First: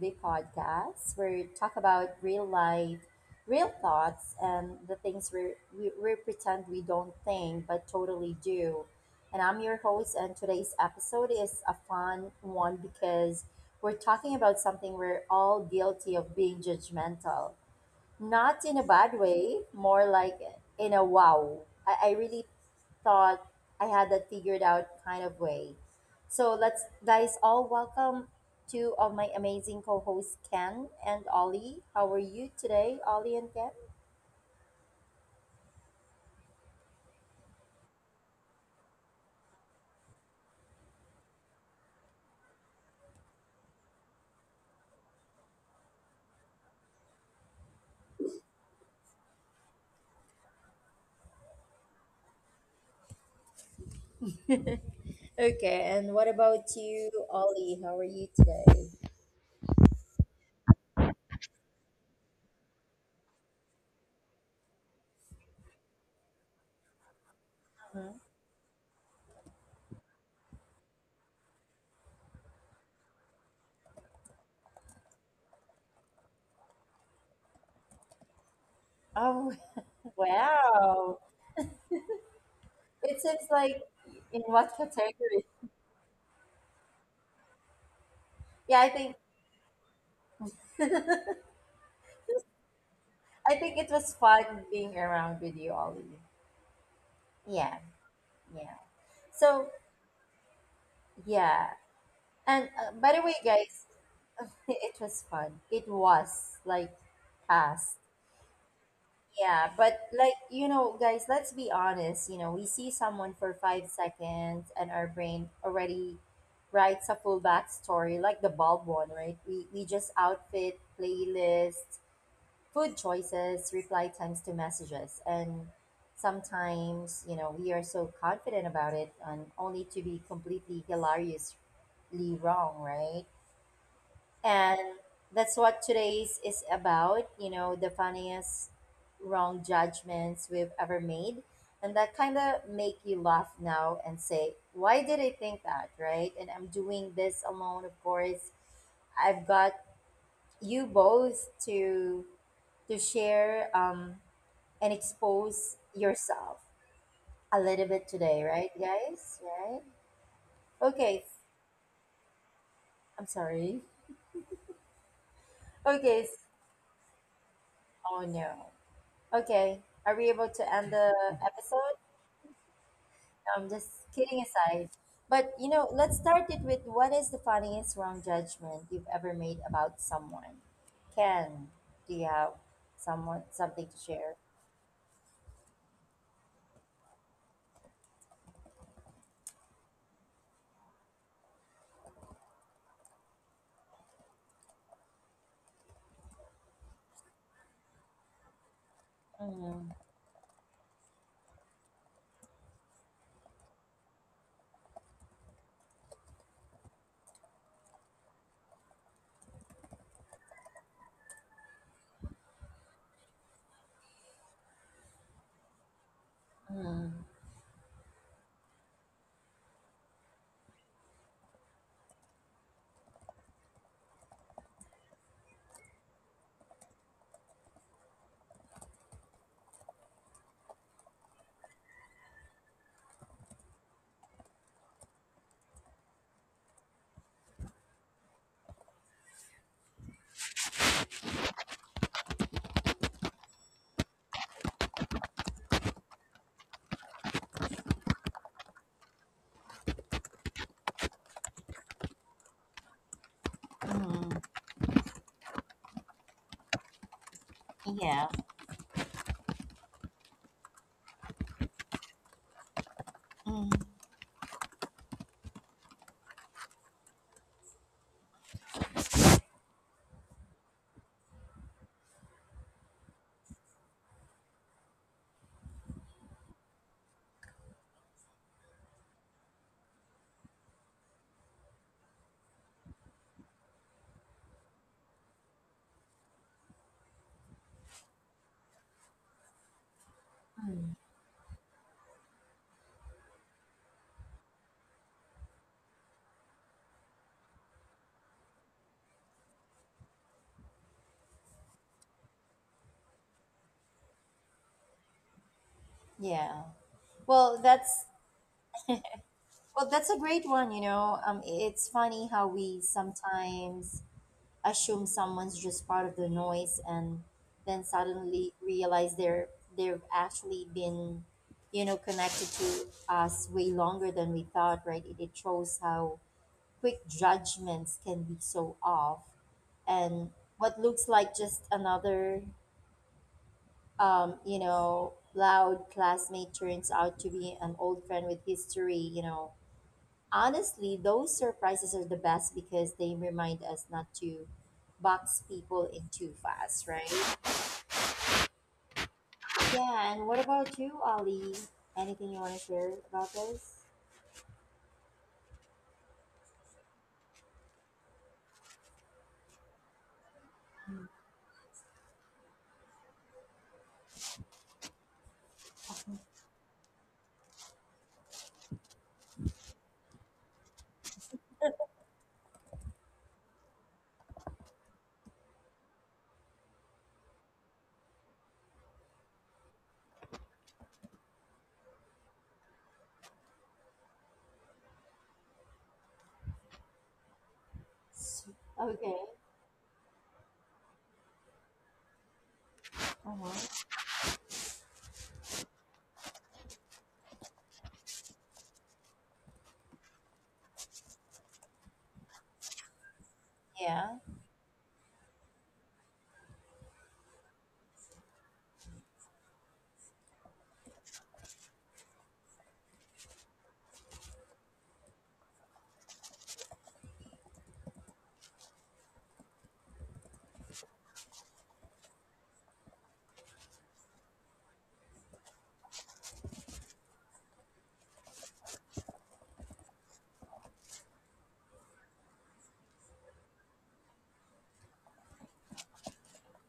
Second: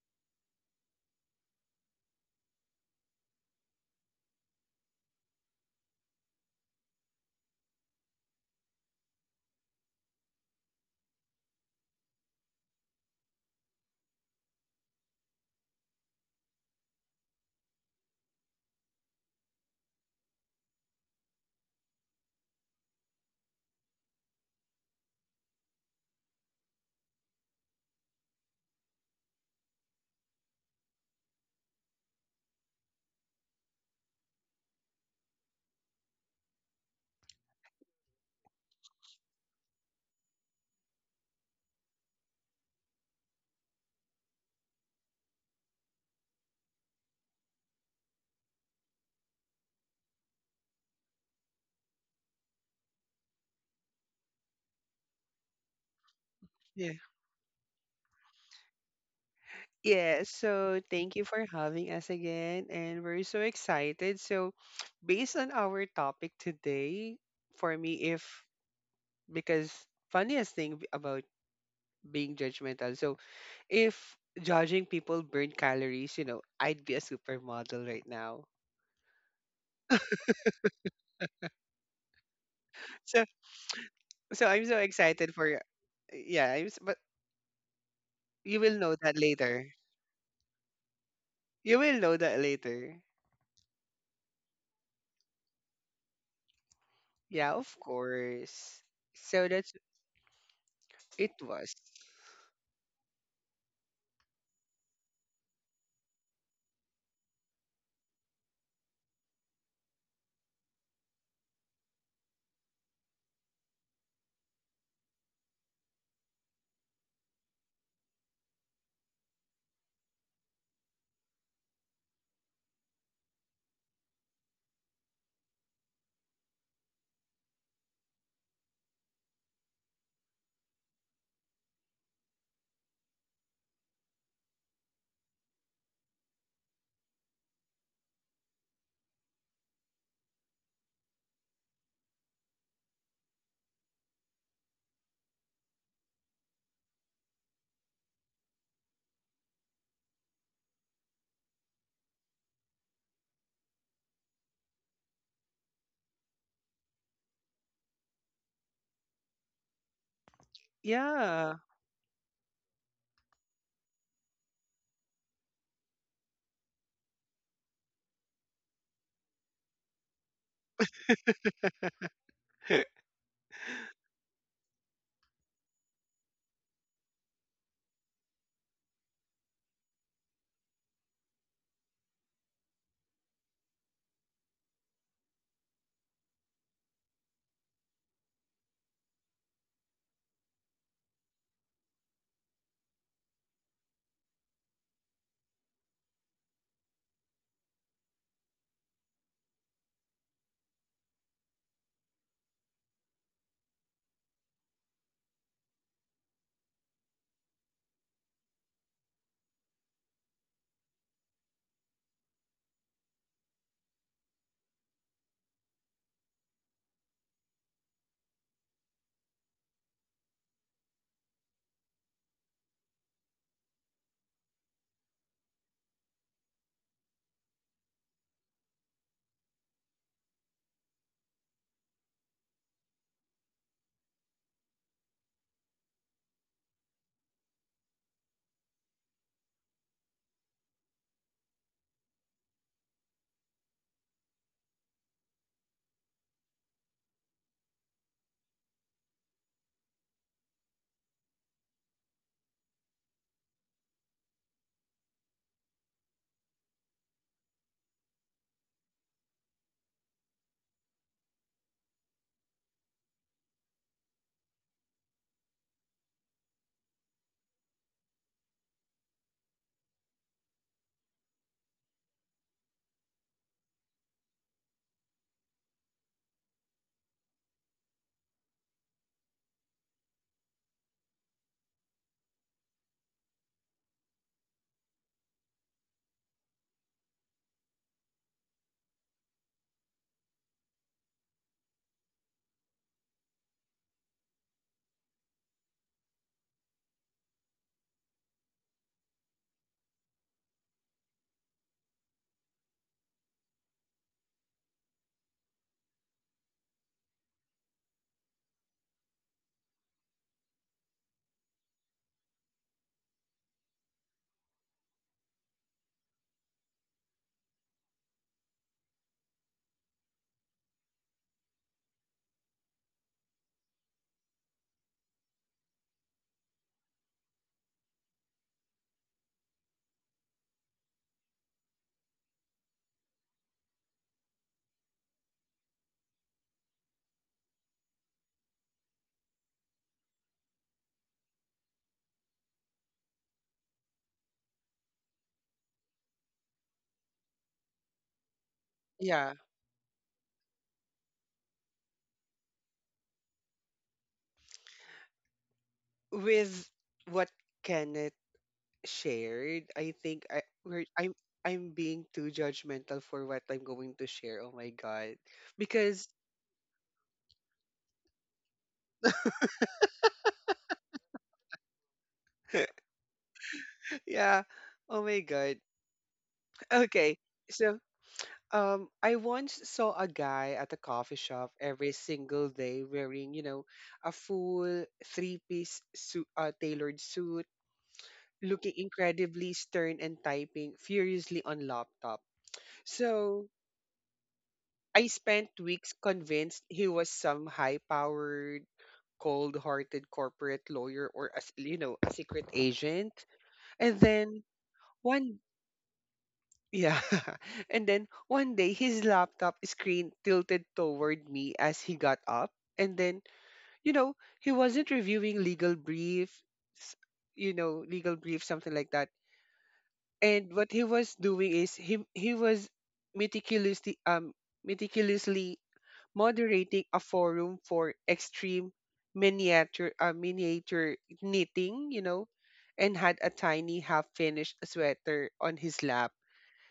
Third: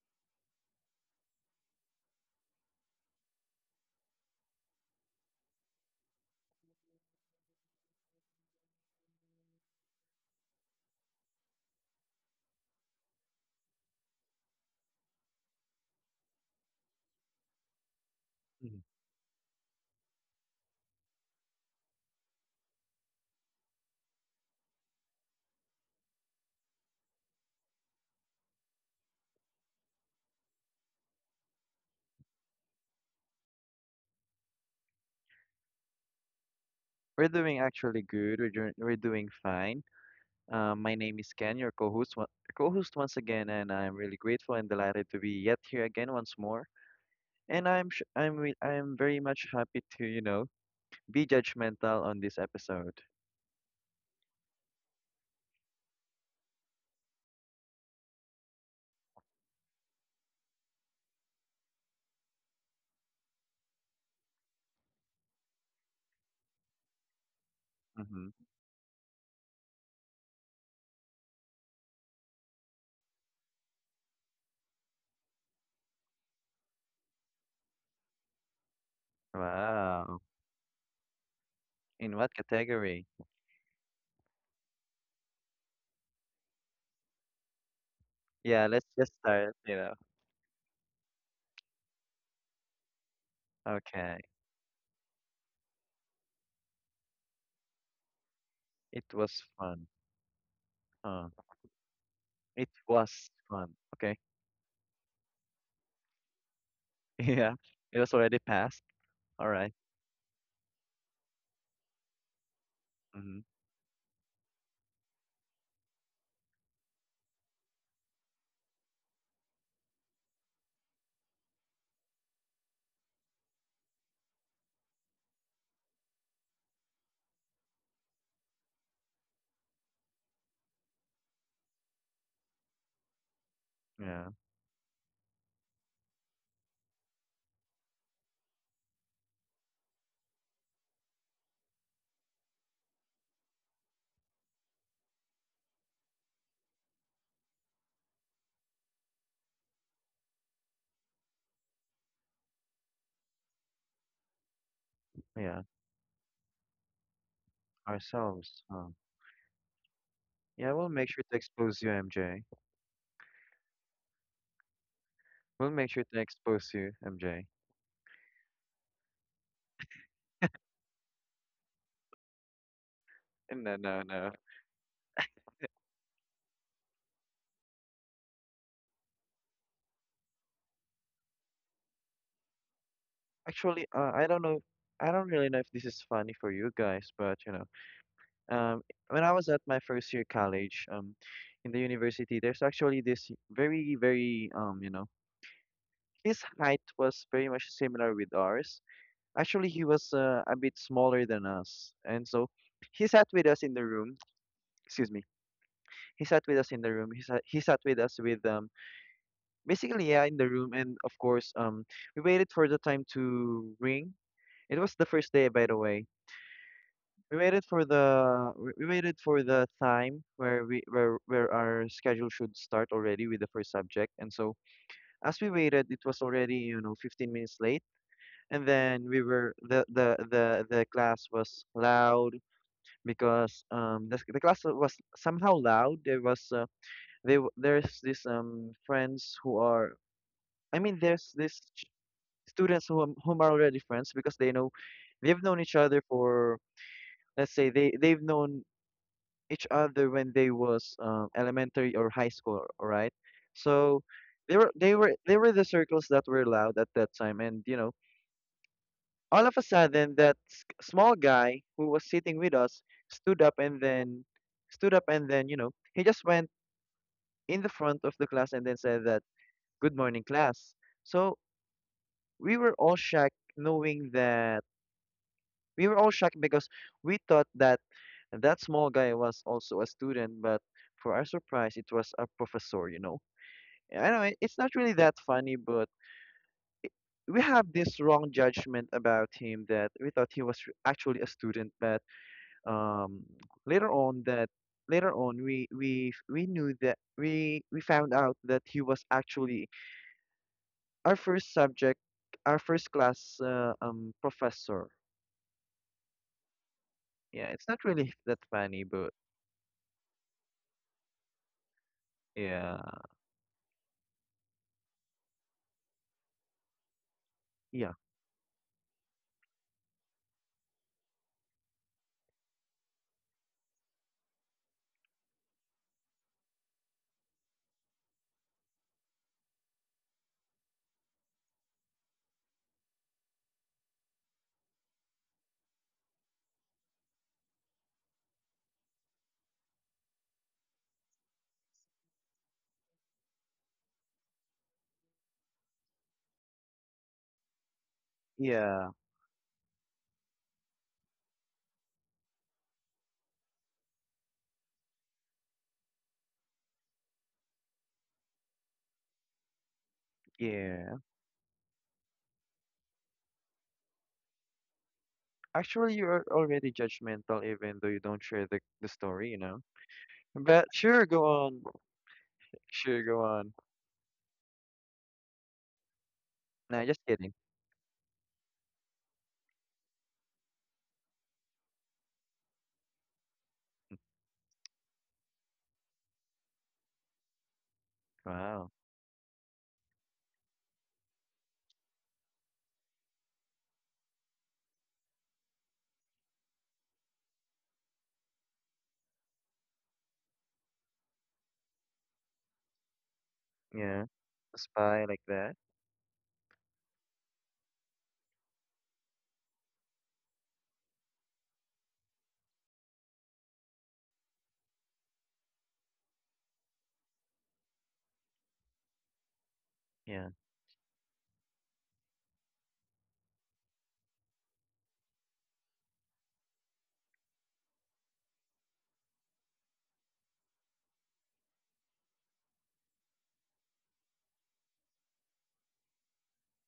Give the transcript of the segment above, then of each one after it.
the podcast where we talk about real life, real thoughts, and the things we pretend we don't think but totally do. And I'm your host, and today's episode is a fun one because we're talking about something we're all guilty of being judgmental, not in Mhm. a bad way, more like in a wow. I really thought I had that figured out kind of way. So let's guys all welcome two of my amazing co-hosts Ken and Ollie. How are you today, Ollie and We're doing actually good. We're doing fine. My name is Ken, your co-host once again, and I'm really grateful and delighted to be yet here again once more. And I'm sh I'm re I'm very much happy to, be judgmental on this episode. Ken? Okay, and what about Yeah. you, Ollie? How are you today? Yeah. So thank you for having us again. And we're so excited. So, based on our topic today, for me, Hmm? if Mm-hmm. because funniest thing about being judgmental. So, if judging people burn calories, you know, I'd be a supermodel right now. Oh, Wow. wow. In what category? It So, seems like, in I'm what so excited category? for yeah, I'm, s- but you Yeah, will Yeah, let's I know just that think start, later. you know. I You will know that later. think it was Okay. fun being around with you, Ollie. Yeah, of Yeah, yeah. course. It So was So, that's fun. Huh. it yeah. was. And It by the was way, fun. guys, Okay. it was fun. It was like Yeah. fast. It was already past. All Yeah, right. but like, you know, guys, let's be honest. You know, we see someone Mm-hmm. for 5 seconds and our brain already writes a full backstory, like the bulb one, right? We just outfit, playlist, food choices, reply times to messages, and sometimes, you know, we are so confident about it and only to be completely hilariously wrong, right? Yeah. And that's what today's is about, you know, the funniest wrong judgments we've ever made. And that kind of make you laugh now and say, why did I think that, right? And I'm doing this alone, of course. I've got you both to share, and Yeah. expose yourself a little bit today, Ourselves. right, Huh. guys? Right? Yeah, we'll make Okay, sure to Yeah. expose you, MJ. I'm sorry. We'll make sure Okay, to expose you, MJ. oh no. Okay, are we able to end the episode? No, And I'm no, just no, no. kidding aside. But you know, let's start it with, what is the funniest wrong judgment you've ever made about someone? Ken, do you have someone, something Actually, to I share? don't know. I don't really know if this is funny for you guys, but um, when I was at my first year college, in the university, there's actually this very, very, his height was very much similar with ours. Actually, he Mm, was a bit smaller than us, and so he sat with us in the room. Excuse me. He sat with us in the room. He sat with us with basically, yeah, in the room. And of course, we waited for the time to ring. It was the first day, by the way. mm, We waited for the time where we where our schedule should start already with the first subject. And so, as we waited, it was already, 15 minutes late. And then we were the class was loud because the class was somehow loud. There's this friends who are, I mean, there's this students whom are already friends because they know they've known each other for, let's say, they've known each other when they was elementary or high school, all right? So mm, they were the circles that were allowed at that time, and yeah. all of a sudden that small guy who was sitting with us stood up, Mm. and then he just went in the front of the class and then said that good morning class. So we were all shocked knowing that We were all shocked because we thought that that small guy was also a student, but for our surprise, it was a professor. I know it's not really that funny, but we have this wrong judgment about him that we thought he was Mm, actually a student, but um, later on that later on we knew that we found out that he was actually our first subject our first class professor. yeah. Yeah, Well, it's not that's really that funny, but Well, that's a great one, you know. It's funny how we yeah, sometimes assume someone's just part of the noise and then yeah. suddenly realize they've actually been, you know, connected to us way longer than we thought, right? It shows how quick judgments can be so off, and what looks like just another, you know, loud classmate turns out to be an old friend with history, you know. Honestly, those surprises are the best because they remind us not to box people in too fast, right? Yeah, Yeah. Yeah, and what about you, Ali? Anything you want to share about this? With what Kenneth shared, I think I we're, yeah. I'm being too judgmental for what I'm going to share. Oh my god. Actually, Because you are already judgmental even though you don't share the story, you know? But sure, go on. Sure, go on. yeah, oh my god. Nah, just Okay. kidding. So, I once saw a guy at a coffee shop every single day wearing, you know, a full three-piece suit, tailored suit, Wow. looking Okay. incredibly stern and typing furiously on laptop. So, Uh-huh. I spent weeks convinced he was some high-powered, cold-hearted corporate lawyer or, as you know, a secret agent. And Yeah. Yeah. then A spy like one that. yeah. And then one day his laptop screen tilted toward me as he got up. And then, you know, he wasn't reviewing legal briefs, you know, legal brief, something like that. Yeah, And what he was doing is he was meticulously meticulously moderating a forum for extreme miniature knitting, you know, and had a tiny half-finished sweater on his lap.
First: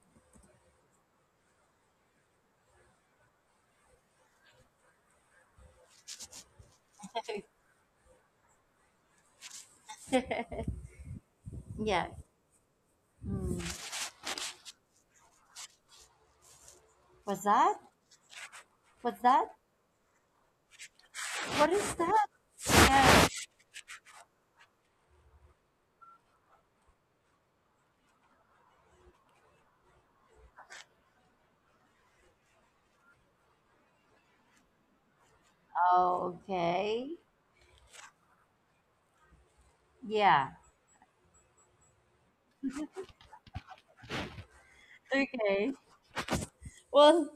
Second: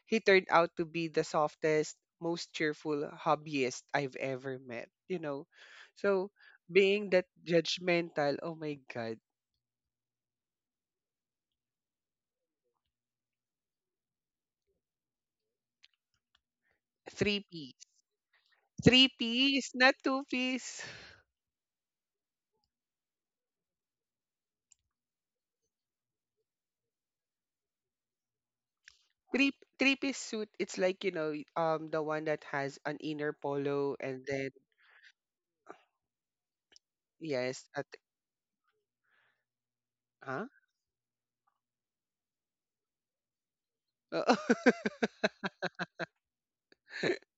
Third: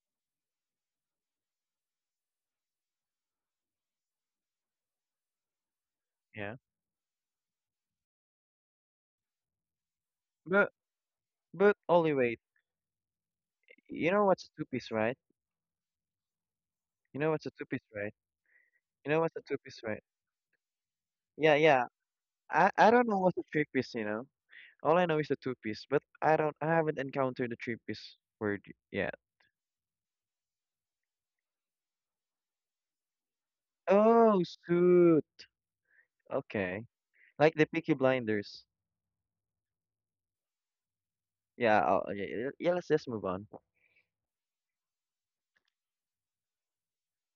He turned out to be the softest, most cheerful hobbyist I've ever met, you know. So yeah. being that judgmental, oh my god, But but Yeah. only wait. Hmm. You know what's a two-piece, right? You know three What's what's a that? two-piece, piece. right? Three You know What's what's a that? piece, two-piece, not right? two piece. Yeah, What yeah. is that? I don't know Yeah. what's a three-piece, you know? All I know is the two-piece, but I haven't encountered the three-piece word yet. Three three piece suit. It's like, you know, the one that has an inner polo and Oh, then suit. Oh, Okay. okay. Like the yes, at, Peaky Blinders. huh? Yeah. Yeah, oh, yeah, yeah, yeah, let's just move on. Oo. Okay. Well,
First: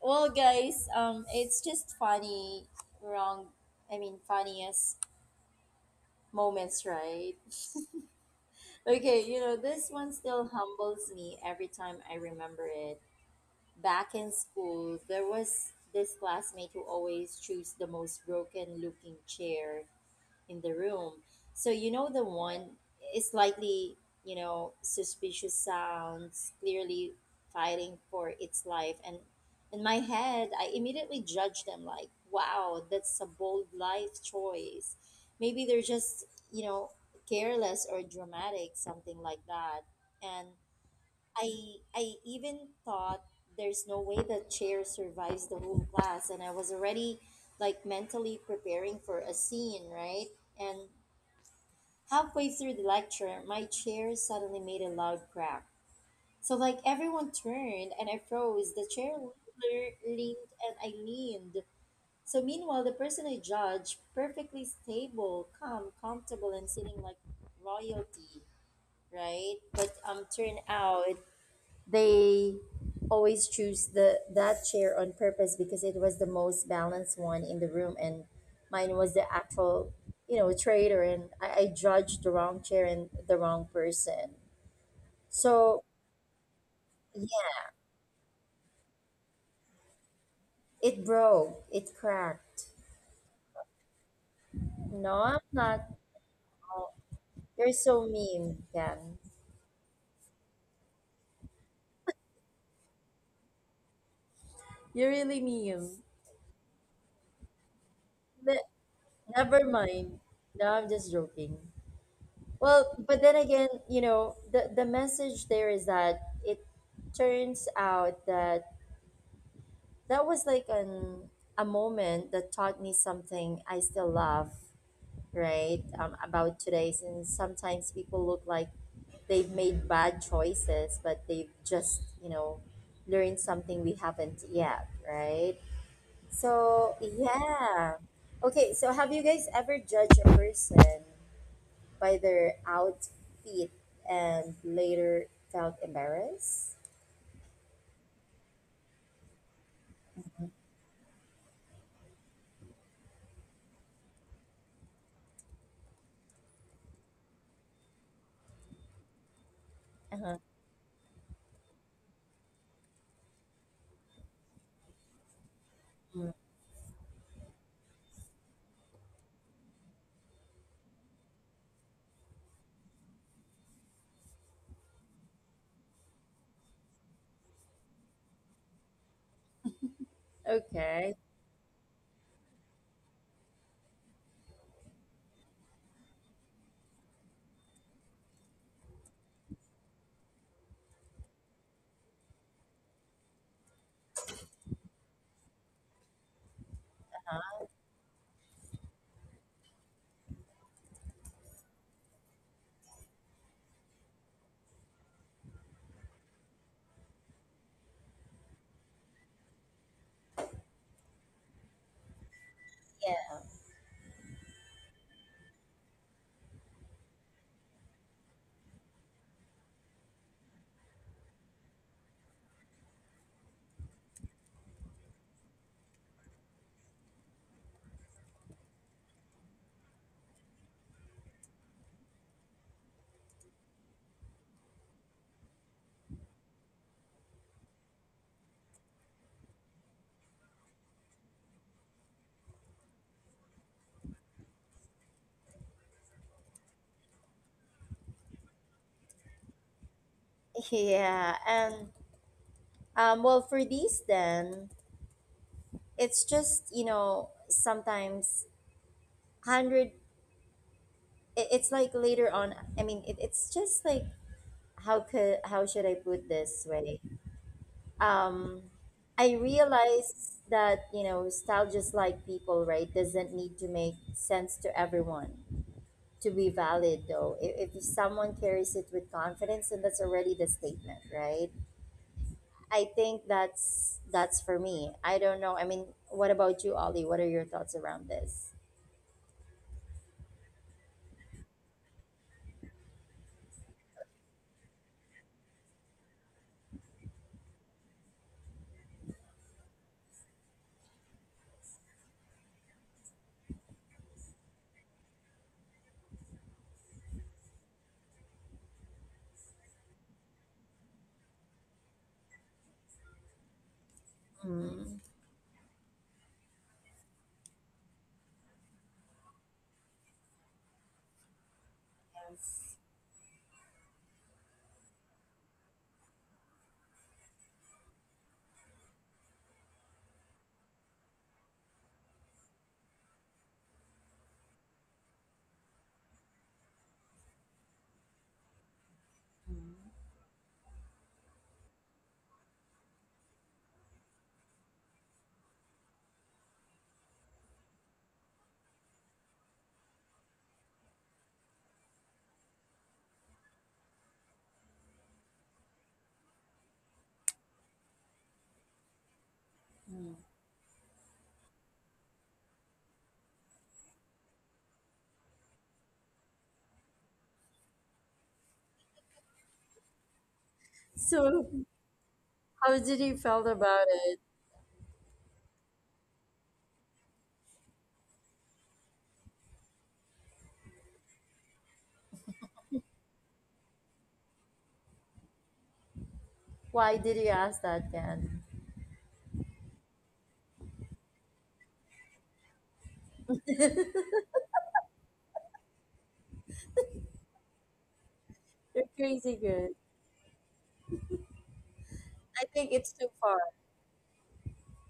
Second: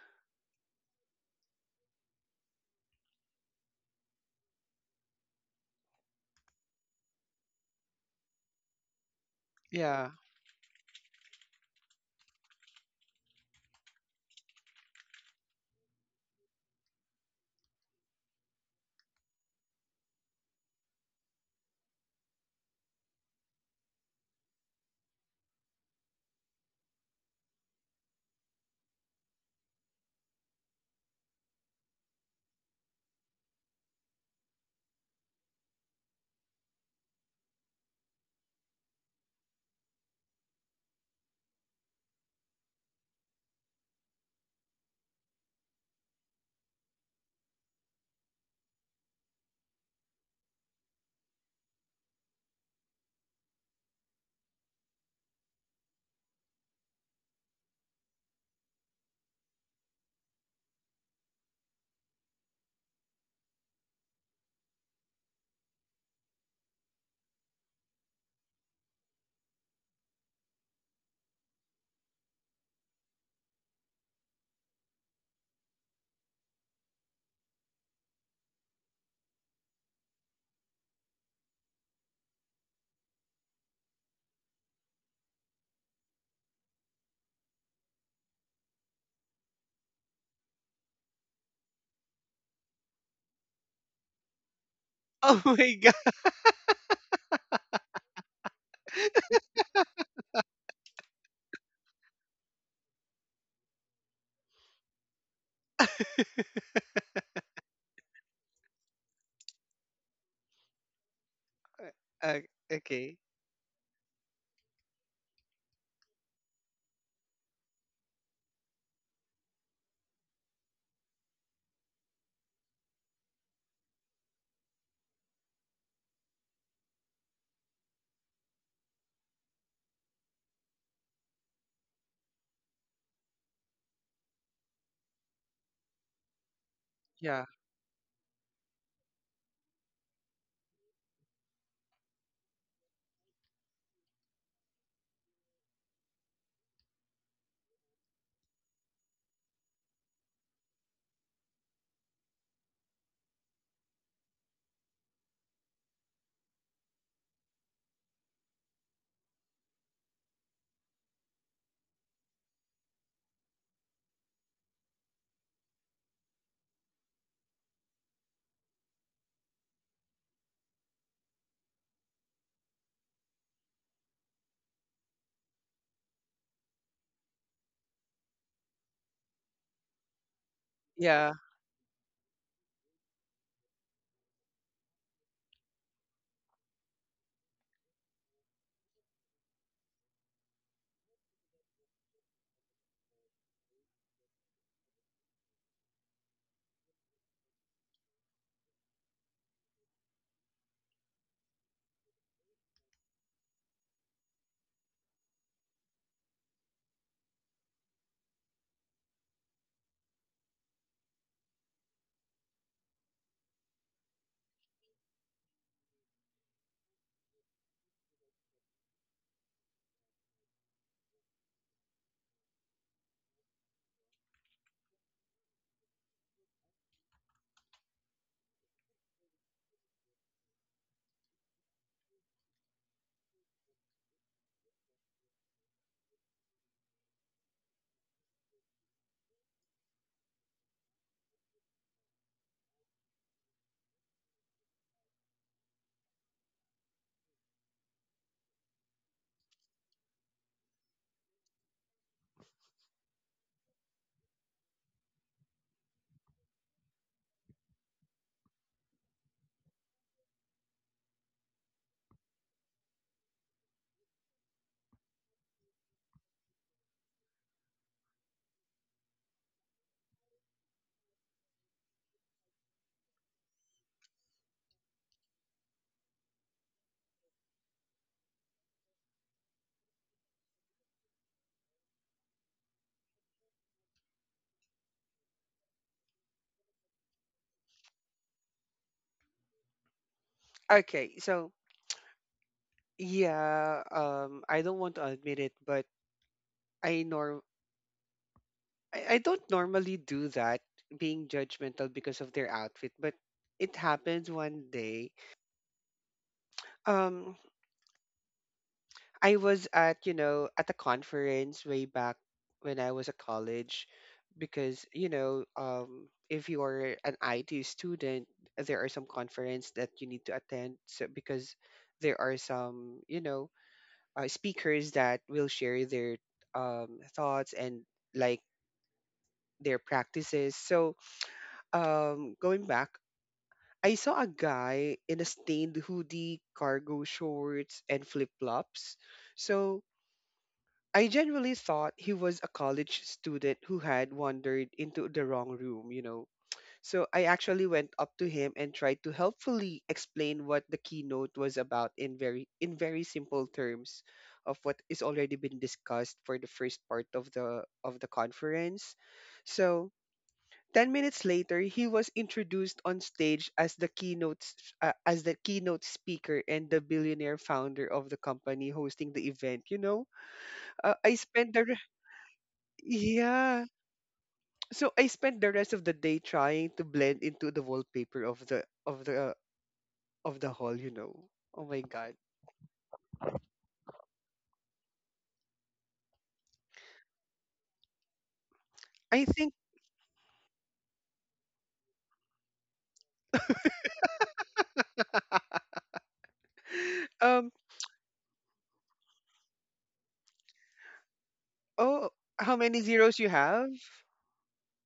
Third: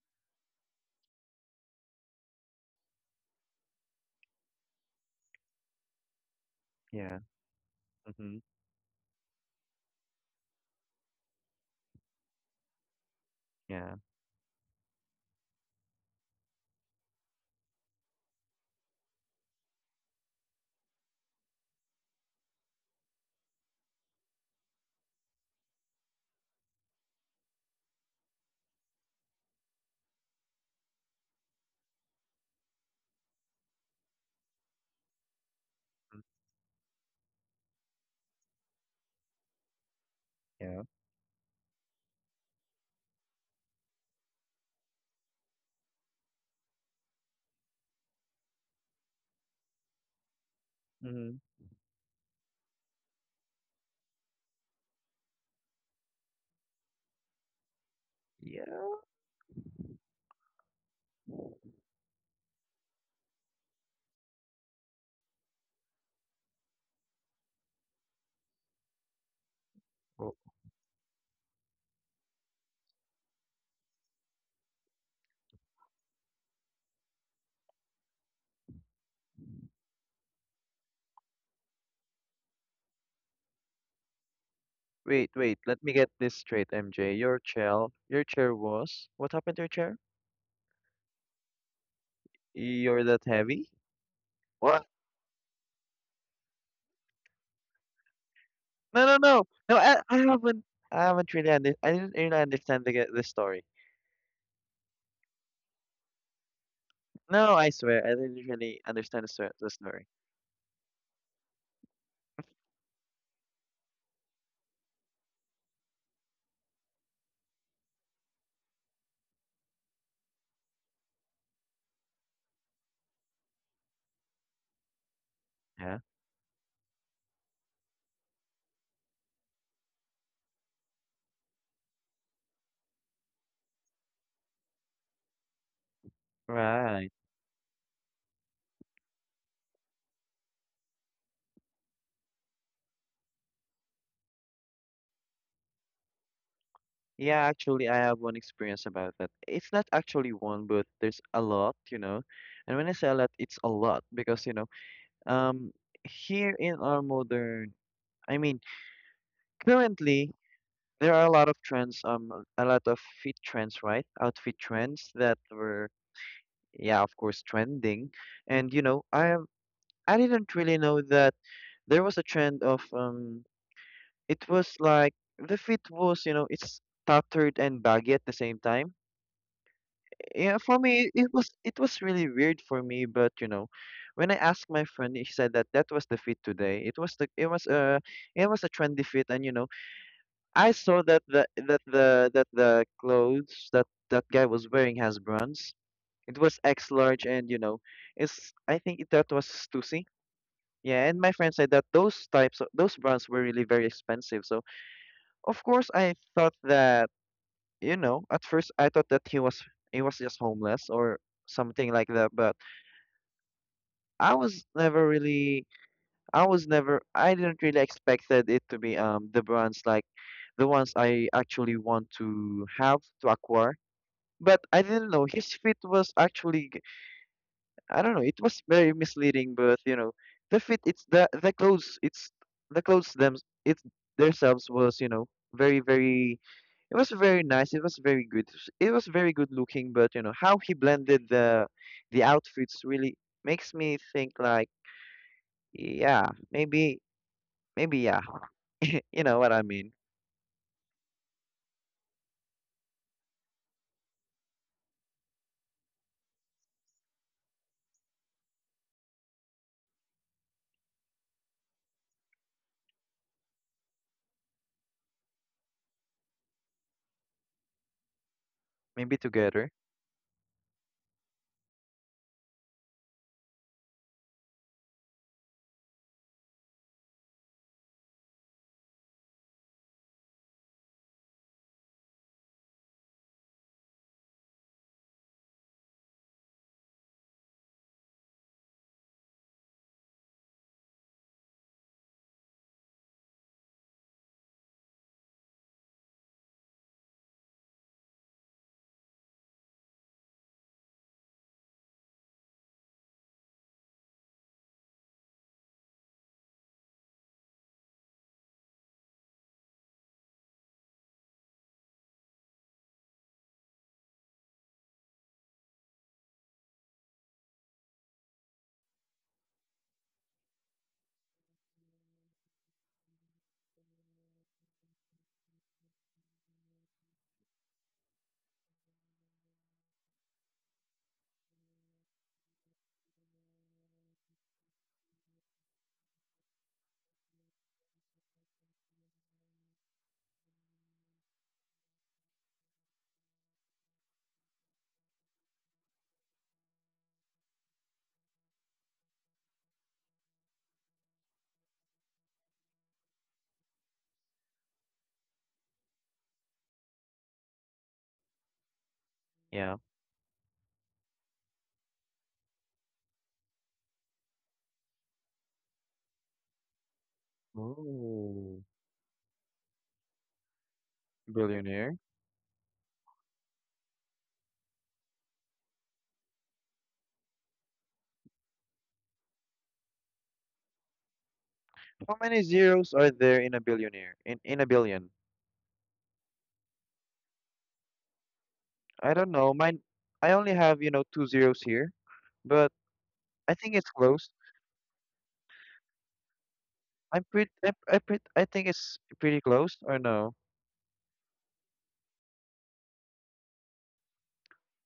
guys. It's just funny. Wrong. I mean, funniest moments, Yeah. right? Mm-hmm. Okay, you know, this one Yeah. still humbles me every time I remember it. Yeah. Back in school, there was this classmate who always chose the most broken looking chair in the room. So, you know, the one is slightly, you know, suspicious sounds, clearly fighting for its life. And in my head, I immediately judge them like, wow, that's a bold life choice. Maybe they're Mm. just, you know, careless or dramatic, something like that. And Yeah. I even thought there's no way the chair survives the whole class, and I was already like mentally preparing for a scene, right? And Mm-hmm. halfway through the lecture, my chair suddenly made a loud crack. So like everyone turned and I froze. The Yeah. chair leaned and I leaned. So meanwhile, the person I judged, perfectly stable, calm, comfortable, and sitting like royalty, right? But Well, turned out they always choose the that chair on purpose because it was the most balanced one in the room, and mine was the actual, you know, traitor, and I judged the wrong chair and the wrong person. wait, wait. Let So, me get this straight, MJ. yeah, Your chair was. What happened to your chair? it broke, it cracked. You're that heavy? What? No, Oh I'm my not. god. Oh, you're so mean, Ken. No, no, no, no. I haven't. I haven't really. I didn't really understand the story. You're really mean. No, I swear, I didn't Ne- really understand the, stor- Never the story. mind. No, I'm just joking. Uh, Well, okay. but then again, you know, the message there is that it turns out that that was like an a moment that taught me something I still love, right? Yeah. About today, since sometimes people look like they've made bad choices, but they've just, you know, learned something we haven't yet, right? So, Right. Yeah. yeah. Okay, so have you guys ever judged a person by their outfit and later felt embarrassed? Yeah, actually, I have one experience about that. It's not actually one, but there's a lot. And when I say a lot, it's a lot because, um, here in our modern, I mean, currently Uh-huh. there are a lot of trends, a lot of fit trends, right? Outfit trends that were, Mm. yeah, of course, trending. And I didn't really know that there was a trend of, it was like the fit was, it's tattered and baggy at the same time. Yeah, for me, Okay. it Yeah. was it was really weird for me, but when I asked my friend, he said that that was the fit today. It was the it was a trendy fit, and I saw that the clothes that that guy was wearing has brands. It was X large, and it's I think it- that was Stussy. Yeah, and my friend said that those types of those brands were really very expensive. So of course, I thought that at first I thought that he was just homeless or something like that, but Yeah. I was never really I was never I didn't really expected it to be the brands like the ones I actually want to have to acquire. But I didn't know his fit was I don't know, it was very misleading, but the fit it's the clothes it's the clothes them it's themselves was, very very it was very nice, it was very good. It was very good looking, but how he blended the outfits really makes me think like, yeah, maybe. Maybe, yeah. You know what I mean. Yeah. And well, for these, then, it's just, you know, sometimes 100, it's like later on. I mean, it's just like, how could, how should I put this way? Um, Maybe I together. realize that, you know, style, just like people, right, doesn't need to make sense to everyone. To be valid, though, if someone carries it with confidence, then that's already the statement, right? I think that's for me. I don't know. I mean, what about you, Ollie? What are your thoughts around this? Okay. So yeah. I don't want to admit it, but I norm I don't normally do that, being judgmental because of their outfit, but it happens one day. Um, I was at, you know, at a conference way back when I was at college because, Mm. you know, if you are an IT student, there are some conference that you need to attend so, because there are Yes. some, you know, speakers that will share their thoughts and like their practices. So, going back, I saw a guy in a stained hoodie, cargo shorts, and flip flops. So, Mm. I genuinely thought he was a college student who had wandered into the wrong room, you know. So I actually went up to him and tried to helpfully explain what the keynote was about in very simple terms of what is already been discussed for the first part of the conference. Yeah. So 10 minutes later, he was introduced on stage as the keynote speaker and the billionaire founder of the Oh, company hosting the event, you know. I So, spent the billionaire. how did you felt yeah. about it? So I spent the rest of the day trying to blend into the wallpaper of the hall, you know. Oh my How god. many zeros are there in a billionaire? In a billion? Why did you ask that, Ken? I I don't think know. Mine, I only have, two zeros here, but I think it's close. I'm pretty, um I, pret- I think You're it's crazy pretty good. close, or no? oh I how think many it's too zeros you far. have?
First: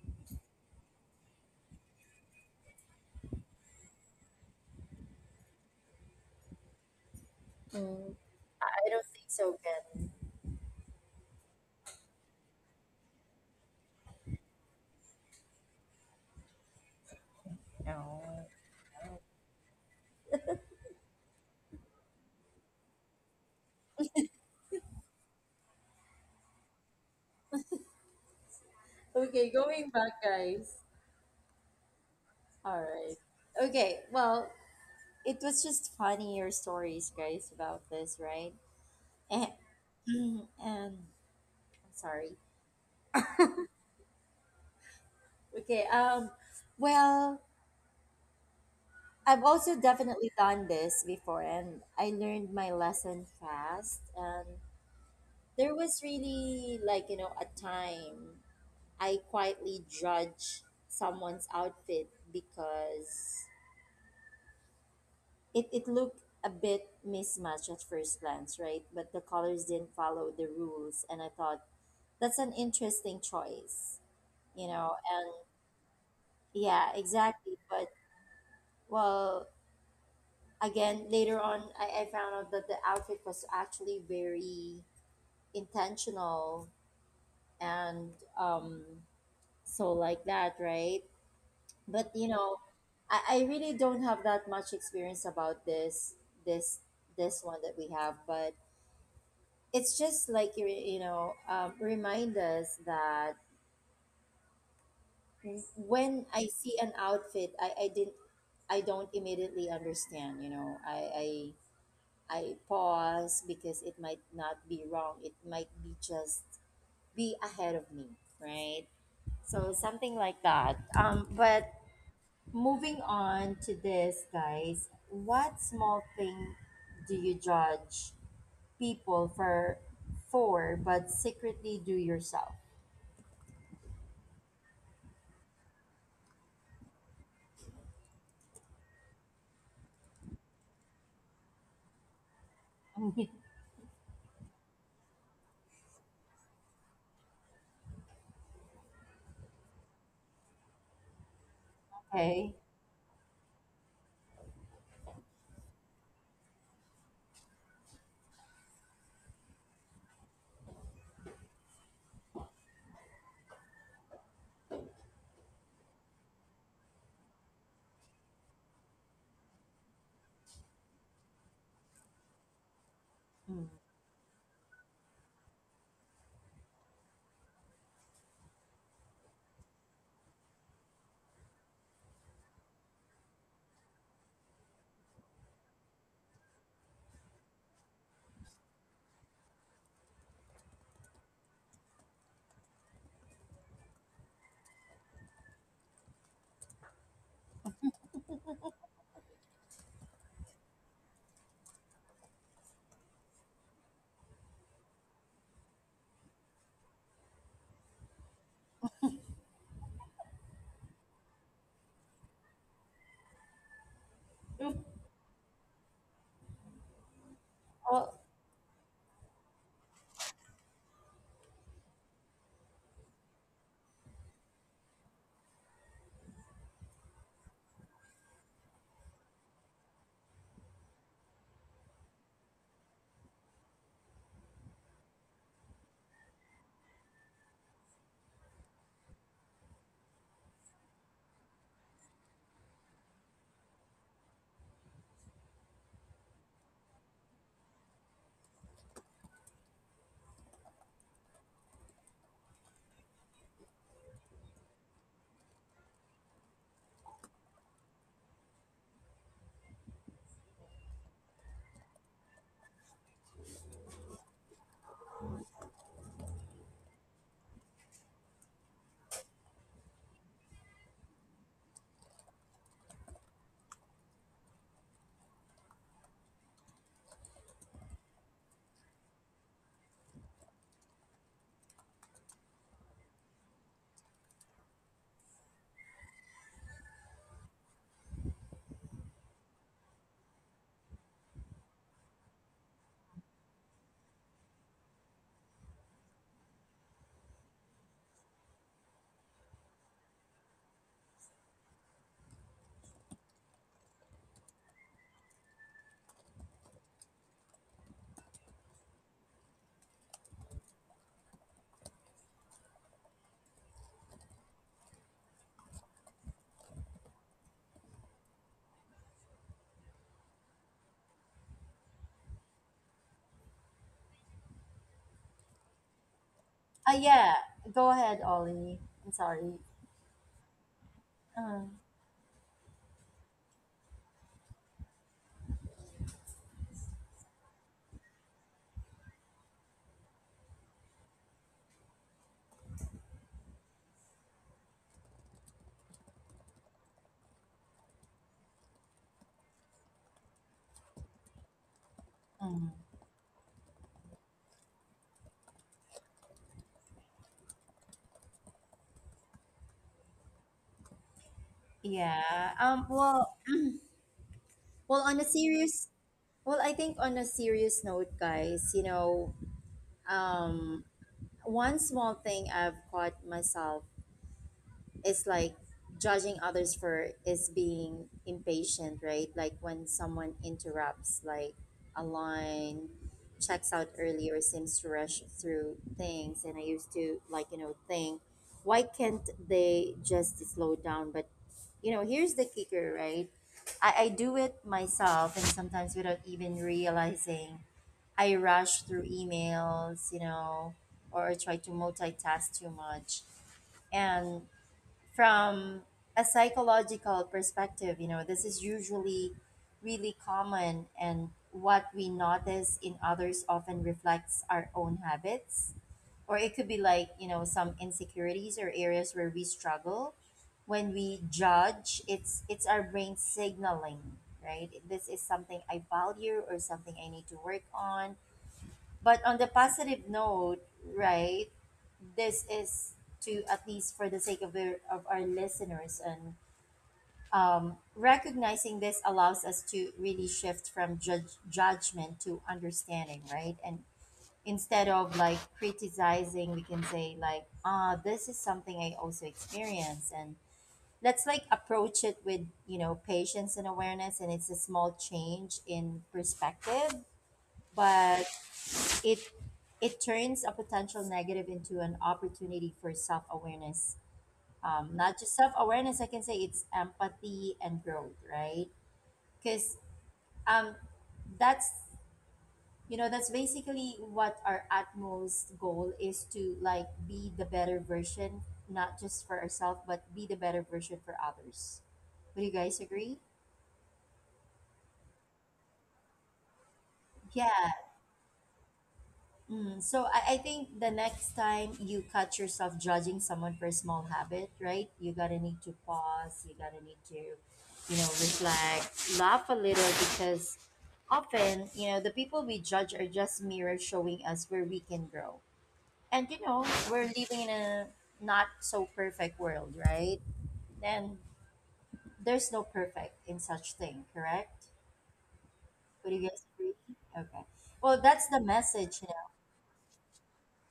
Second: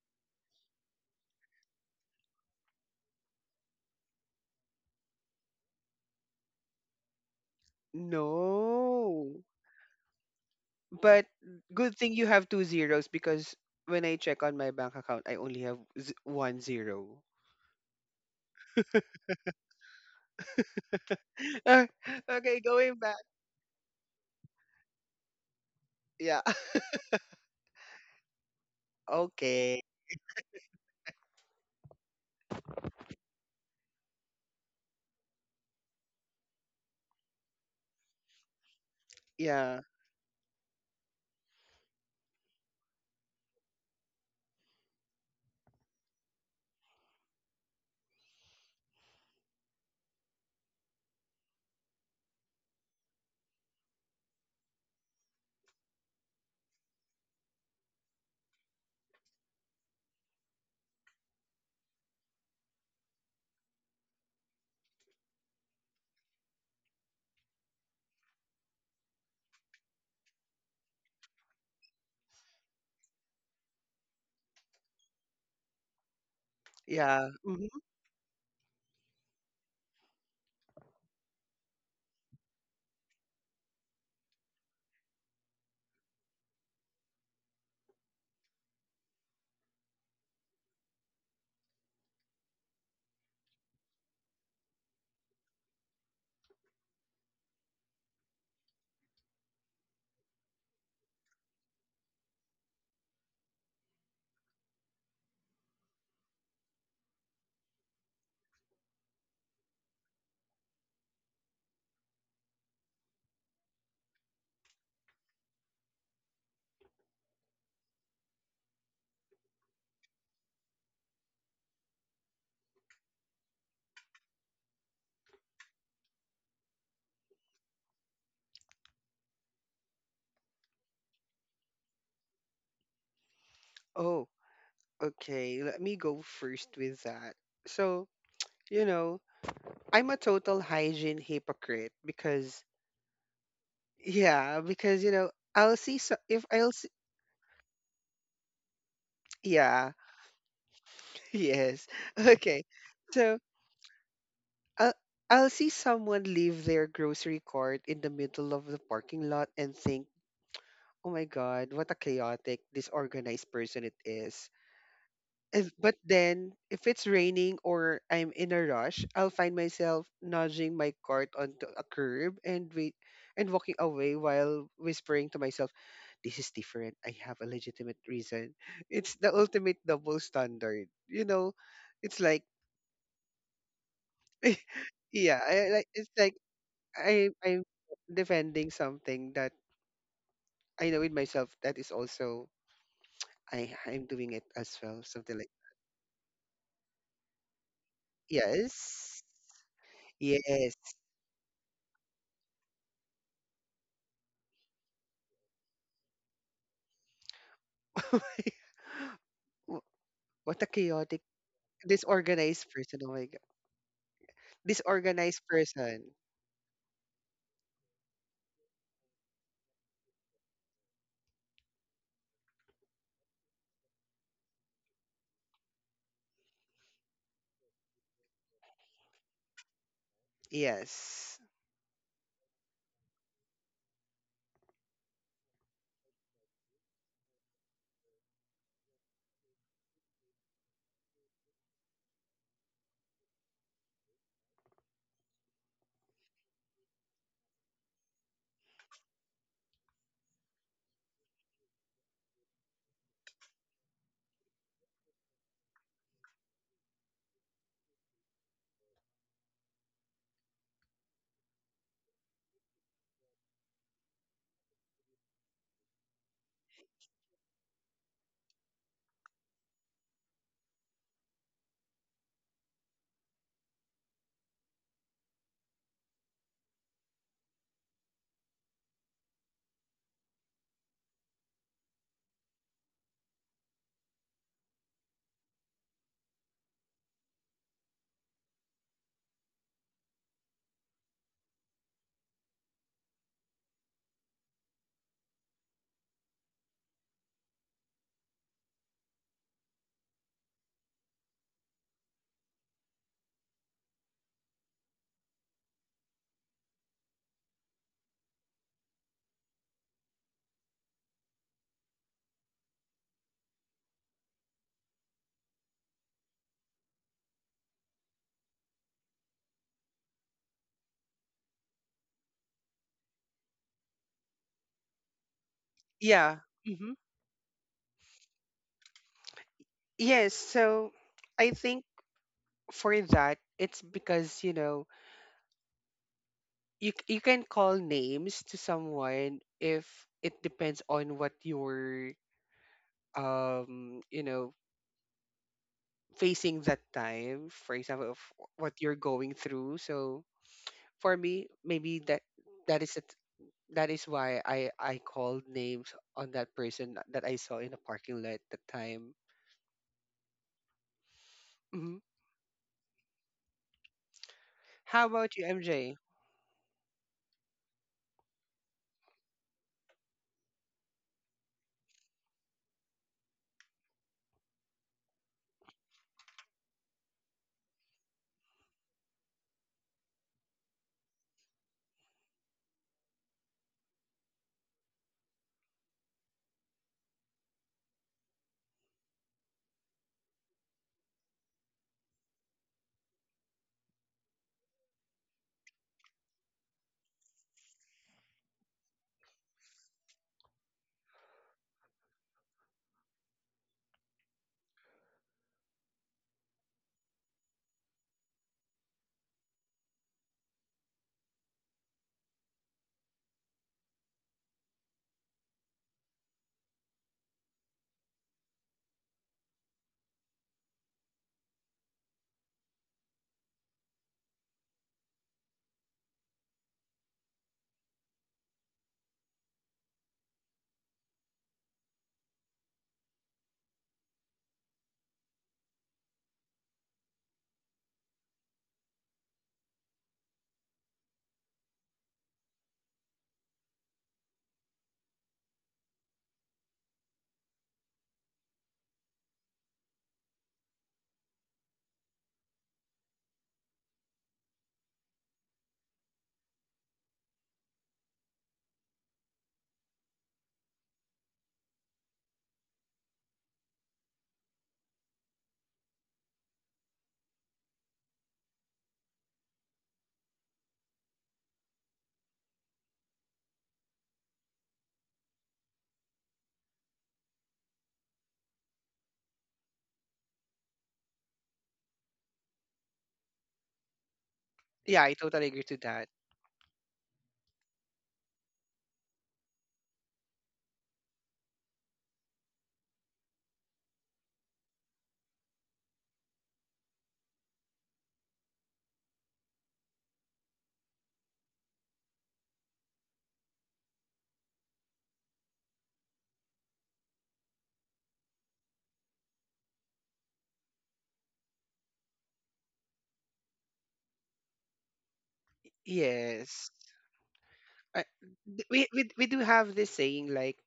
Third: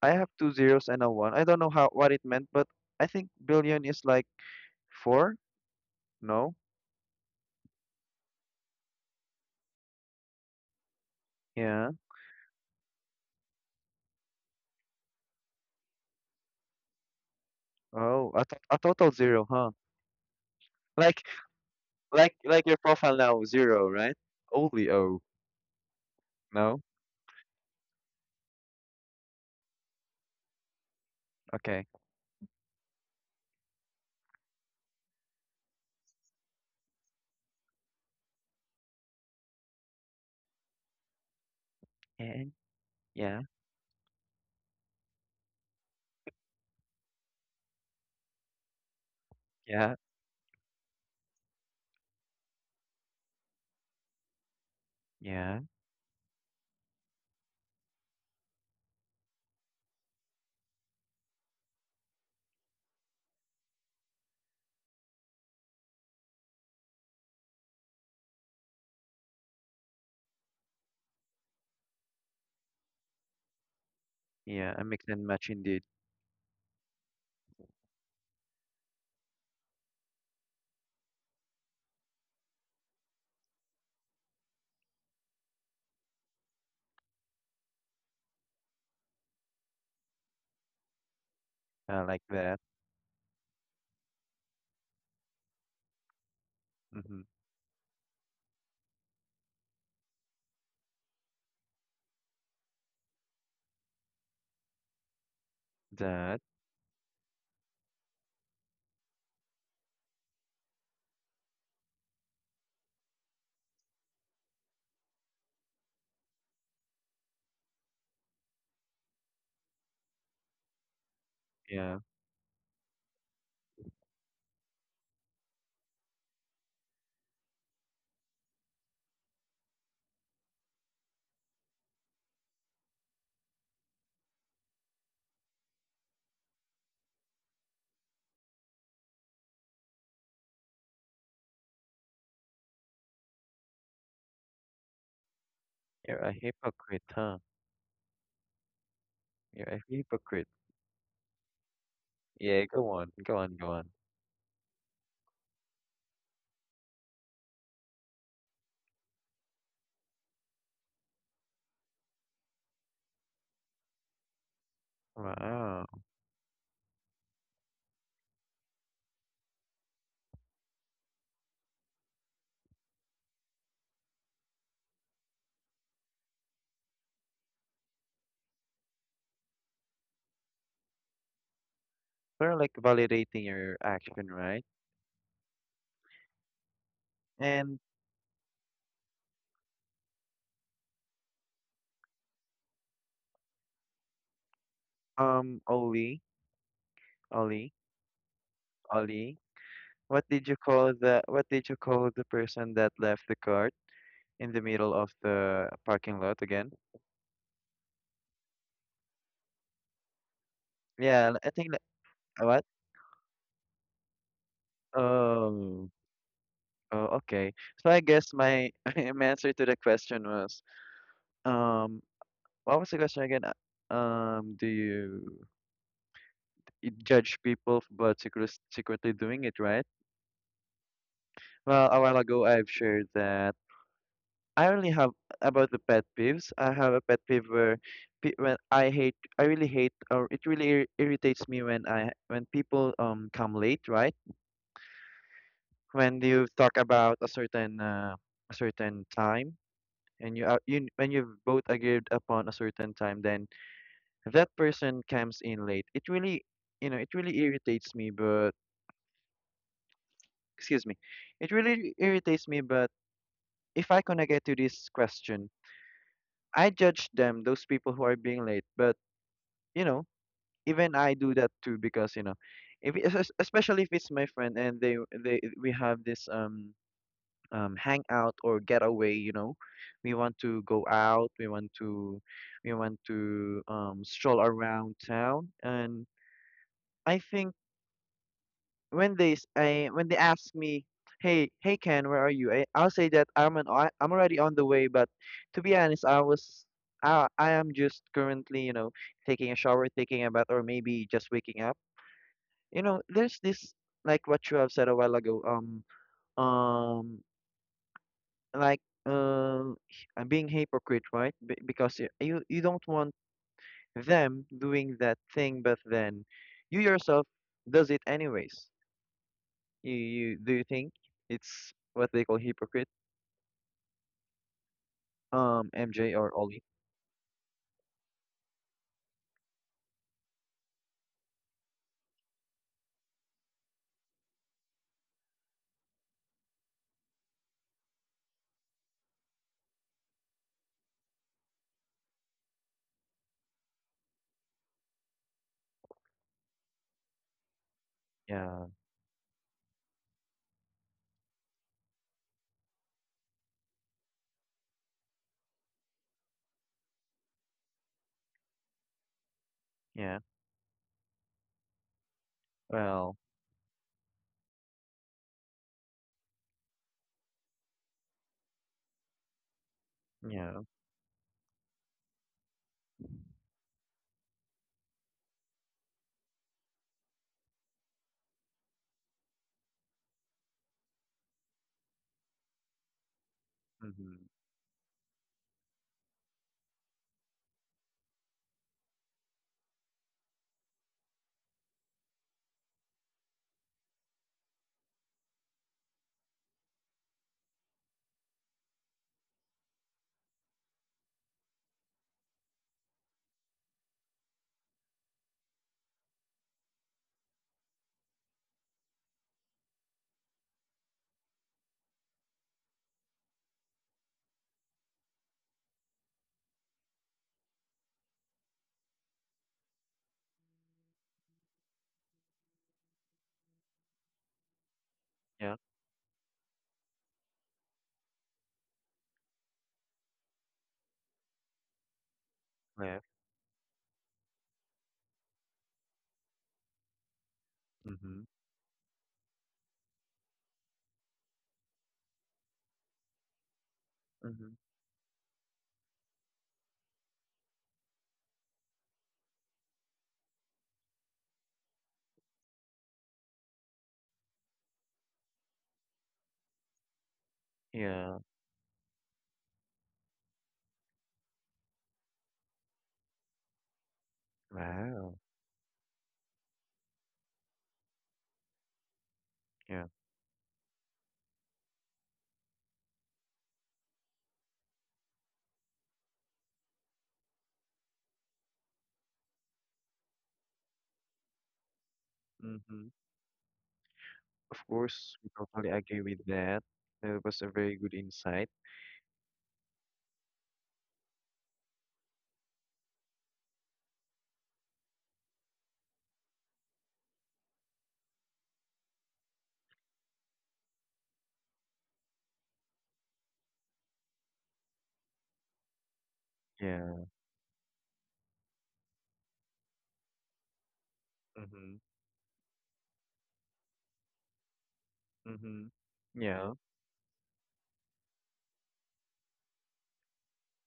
I have two zeros and a one. I don't know how what it meant, but I think billion is like four. No? Mm. I don't think No. so, Ken. But Yeah. good thing you have two zeros because when I check on my bank account I only have 1 zero. No. Oh, a total zero, huh? Like Ah, like okay, like your going back. profile now, zero, right? Only O. Yeah. No? Okay, Okay. going back, guys. Okay. All right. Okay, well, it was just funny, your stories, guys, about this, right? And, Yeah. and I'm sorry. And yeah, Okay, well, I've also yeah, definitely done this before, and I learned my lesson fast. And yeah, there was really, like, you know, a time I quietly judged someone's outfit because it looked a bit mismatched at first glance, right? But the colors didn't follow the rules and I thought, that's an interesting choice, you yeah. A know, mix and and match indeed. yeah, Yeah. exactly. Hmm. But, well, again, later on, I found out that the outfit was actually very intentional, and, um, so like that, right? But Like you know, that. I really don't have that much experience about this Mm-hmm. this one that we have, but it's just like, you know, remind us that when That. I see an outfit, I don't immediately understand, you know. I pause because it might not be wrong. It might be just be ahead of me, right? So something like that. But Yeah. moving on to this, guys, what small thing do you judge people for but secretly do yourself? Oh, okay. Let me go first with that. So, you know, I'm a total hygiene hypocrite because yeah, because you know, I'll see so You're a if I'll see, hypocrite, huh? You're a yeah, hypocrite. yes. Okay. Okay. Yeah, go on, go So on, go on. I'll I'll see someone leave their grocery cart in the middle of the parking lot and think, "Oh my god, what a chaotic, disorganized person it is." If, but Wow. then, if it's raining or I'm in a rush, I'll find myself nudging my cart onto a curb and Mm. walking away while whispering to myself, "This is different. I have a legitimate reason." It's the ultimate double standard. You know, it's like They're like validating your action, right? yeah, I, like it's like I'm And defending something that I know in myself that is also I'm doing it as well. Something like Oli, Oli, yes, Oli, what did you yes. call the what did you call the person that left the cart in the middle of the parking lot again? Wh- What a chaotic, Yeah, I think like, what? disorganized person. Oh my God. Disorganized Oh. person. Oh, okay. So I Well, guess my my answer to the question was, um, what was the question again? Do you judge people but secretly doing it, right? Yes. Well, a while ago I've shared that I only have about the pet peeves. I have a pet peeve where pe when I hate, I really hate, or it really ir irritates me when I when people come late, right? When you talk about a certain time. And you are you when you've both agreed upon a certain time, then that person comes in late, it really irritates me. But excuse me, it really irritates me. But if I gonna get to this question, I judge them those people who are being late. But you know even I do that too, because if especially if it's my friend and they we have this hang out or get away, we want to go out, we want to stroll around town, and I think when they ask me, hey, hey, Ken, where are you, I'll say that I'm already on the way, but to be honest, I am just currently, taking a shower, taking a bath, or maybe just waking up. There's this, like what you have said a while ago, um like being hypocrite, right? B because you don't want them doing that thing, but then you yourself does it anyways. You do you think it's what they call hypocrite? MJ or Yeah. Ollie? Hmm. yeah, go ahead, Ollie. I'm sorry. Yes. So I Uh, think for that, it's because you know you can call names to someone if it depends on what you're um you know facing that time. For example, of Yeah, what you're going through. So for me, maybe that Mm. that is it. That is why I called names on that person that I saw in a parking lot at the time. yeah. Hmm. Yeah. Well, Well, How on a about you, serious. MJ? Well, I think on a serious note, guys. You know. yeah. Um. One small thing I've caught myself, it's like, judging others for is being impatient, right? Like when someone interrupts, like, a line, checks out Mm-hmm. early, or seems to rush through things, and I used to like, you know, think, why can't they just slow down? But, you know, here's the kicker, right? I do it myself and sometimes without even realizing. I rush through emails, you know, or try to multitask too much. And from a psychological perspective, you know, this is usually really common, and what we notice in others often reflects our own habits. Or it could be like, you know, some insecurities or areas where we struggle. When we judge, it's our brain signaling, right? This is Yeah. something I value or something I need to work on. But on the positive note, right? This is, Left. to at least for the sake of of our listeners and, Mm-hmm. recognizing this allows us to really shift from judgment to understanding, right? And Mm-hmm. instead of like criticizing, we can say like, ah, this is something I also experience, and let's like approach it with, you know, patience and awareness, and it's a small change in perspective, Yeah. but it it turns a potential negative into an opportunity for self-awareness. Not Wow. just self awareness, I can say it's empathy and growth, right? Because Yeah. um, that's you know that's basically what our utmost goal is, to like be the better version, not just for ourselves, but be the better version for others. Would you guys Mm-hmm. agree? Of Yeah, I course, we totally agree totally to agree that. with that. That was a Yeah. very good insight. So, I think the next time you catch yourself judging someone for a small habit, right? You gotta need to pause. You gotta need to, you know, reflect, laugh a little, because often, you know, the people we judge are just mirrors showing us where we can grow. And you know, we're Yeah. living in a not so perfect world, right? And Mm-hmm. there's no perfect in such thing, correct? Mm-hmm. Would you guys Yeah. agree? Yes, Okay. Well, I, that's the we, message. You we do have this saying like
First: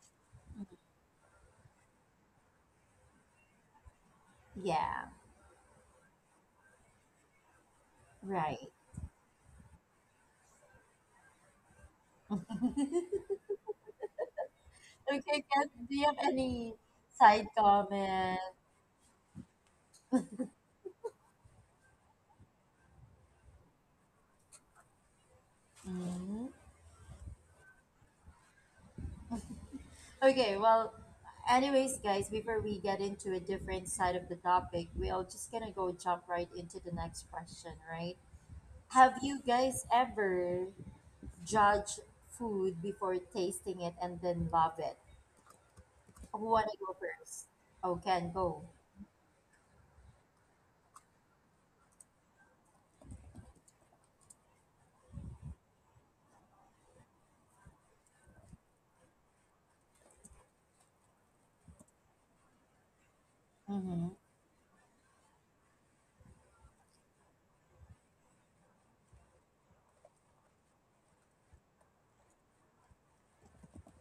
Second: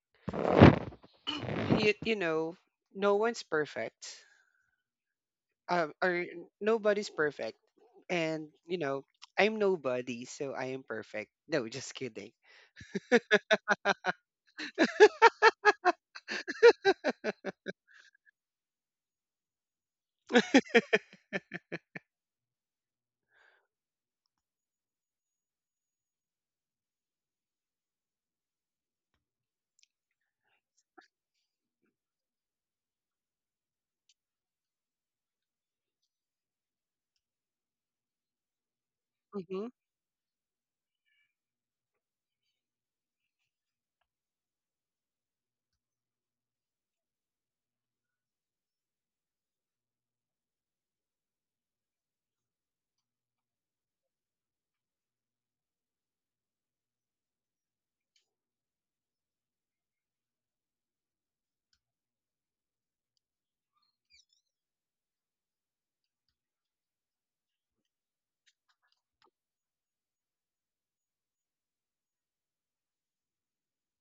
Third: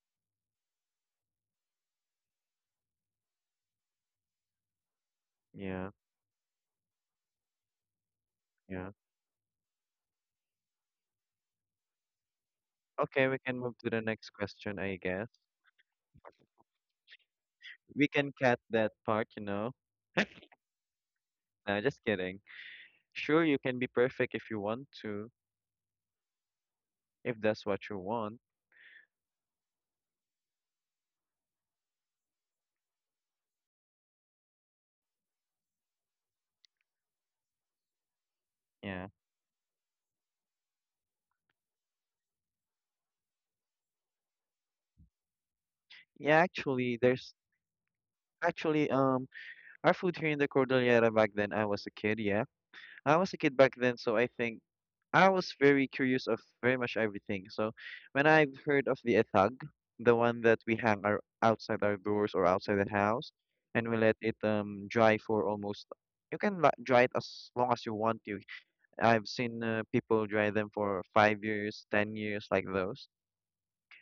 you know no one's perfect, know? Yeah. Yeah, or nobody's perfect, and Right. you yeah. know I'm nobody, so I am perfect. No, just kidding. Okay, we can move to the next question, I guess. Okay, Kat, do you have any side We can comment? cut that part. Nah, just kidding. Sure, you can be perfect if you want to, hmm if that's what you want. Okay, well, anyways, guys, before we get into a different side of the topic, we are just gonna go jump right into the next question, right? Yeah. Have you Hmm. guys ever judged food before tasting it and then love it? Yeah, Who wanna go actually, there's first? Oh, Ken, go. actually our food here in the Cordillera back then. I was a kid, yeah. I was a kid back then, so I think I was very curious of very much everything. So when I've heard of the ethag, the one that we hang outside our doors or outside the house, and we Mm-hmm. let it dry for almost dry it as long as you want to. I've seen people dry them for 5 years, 10 years, like those.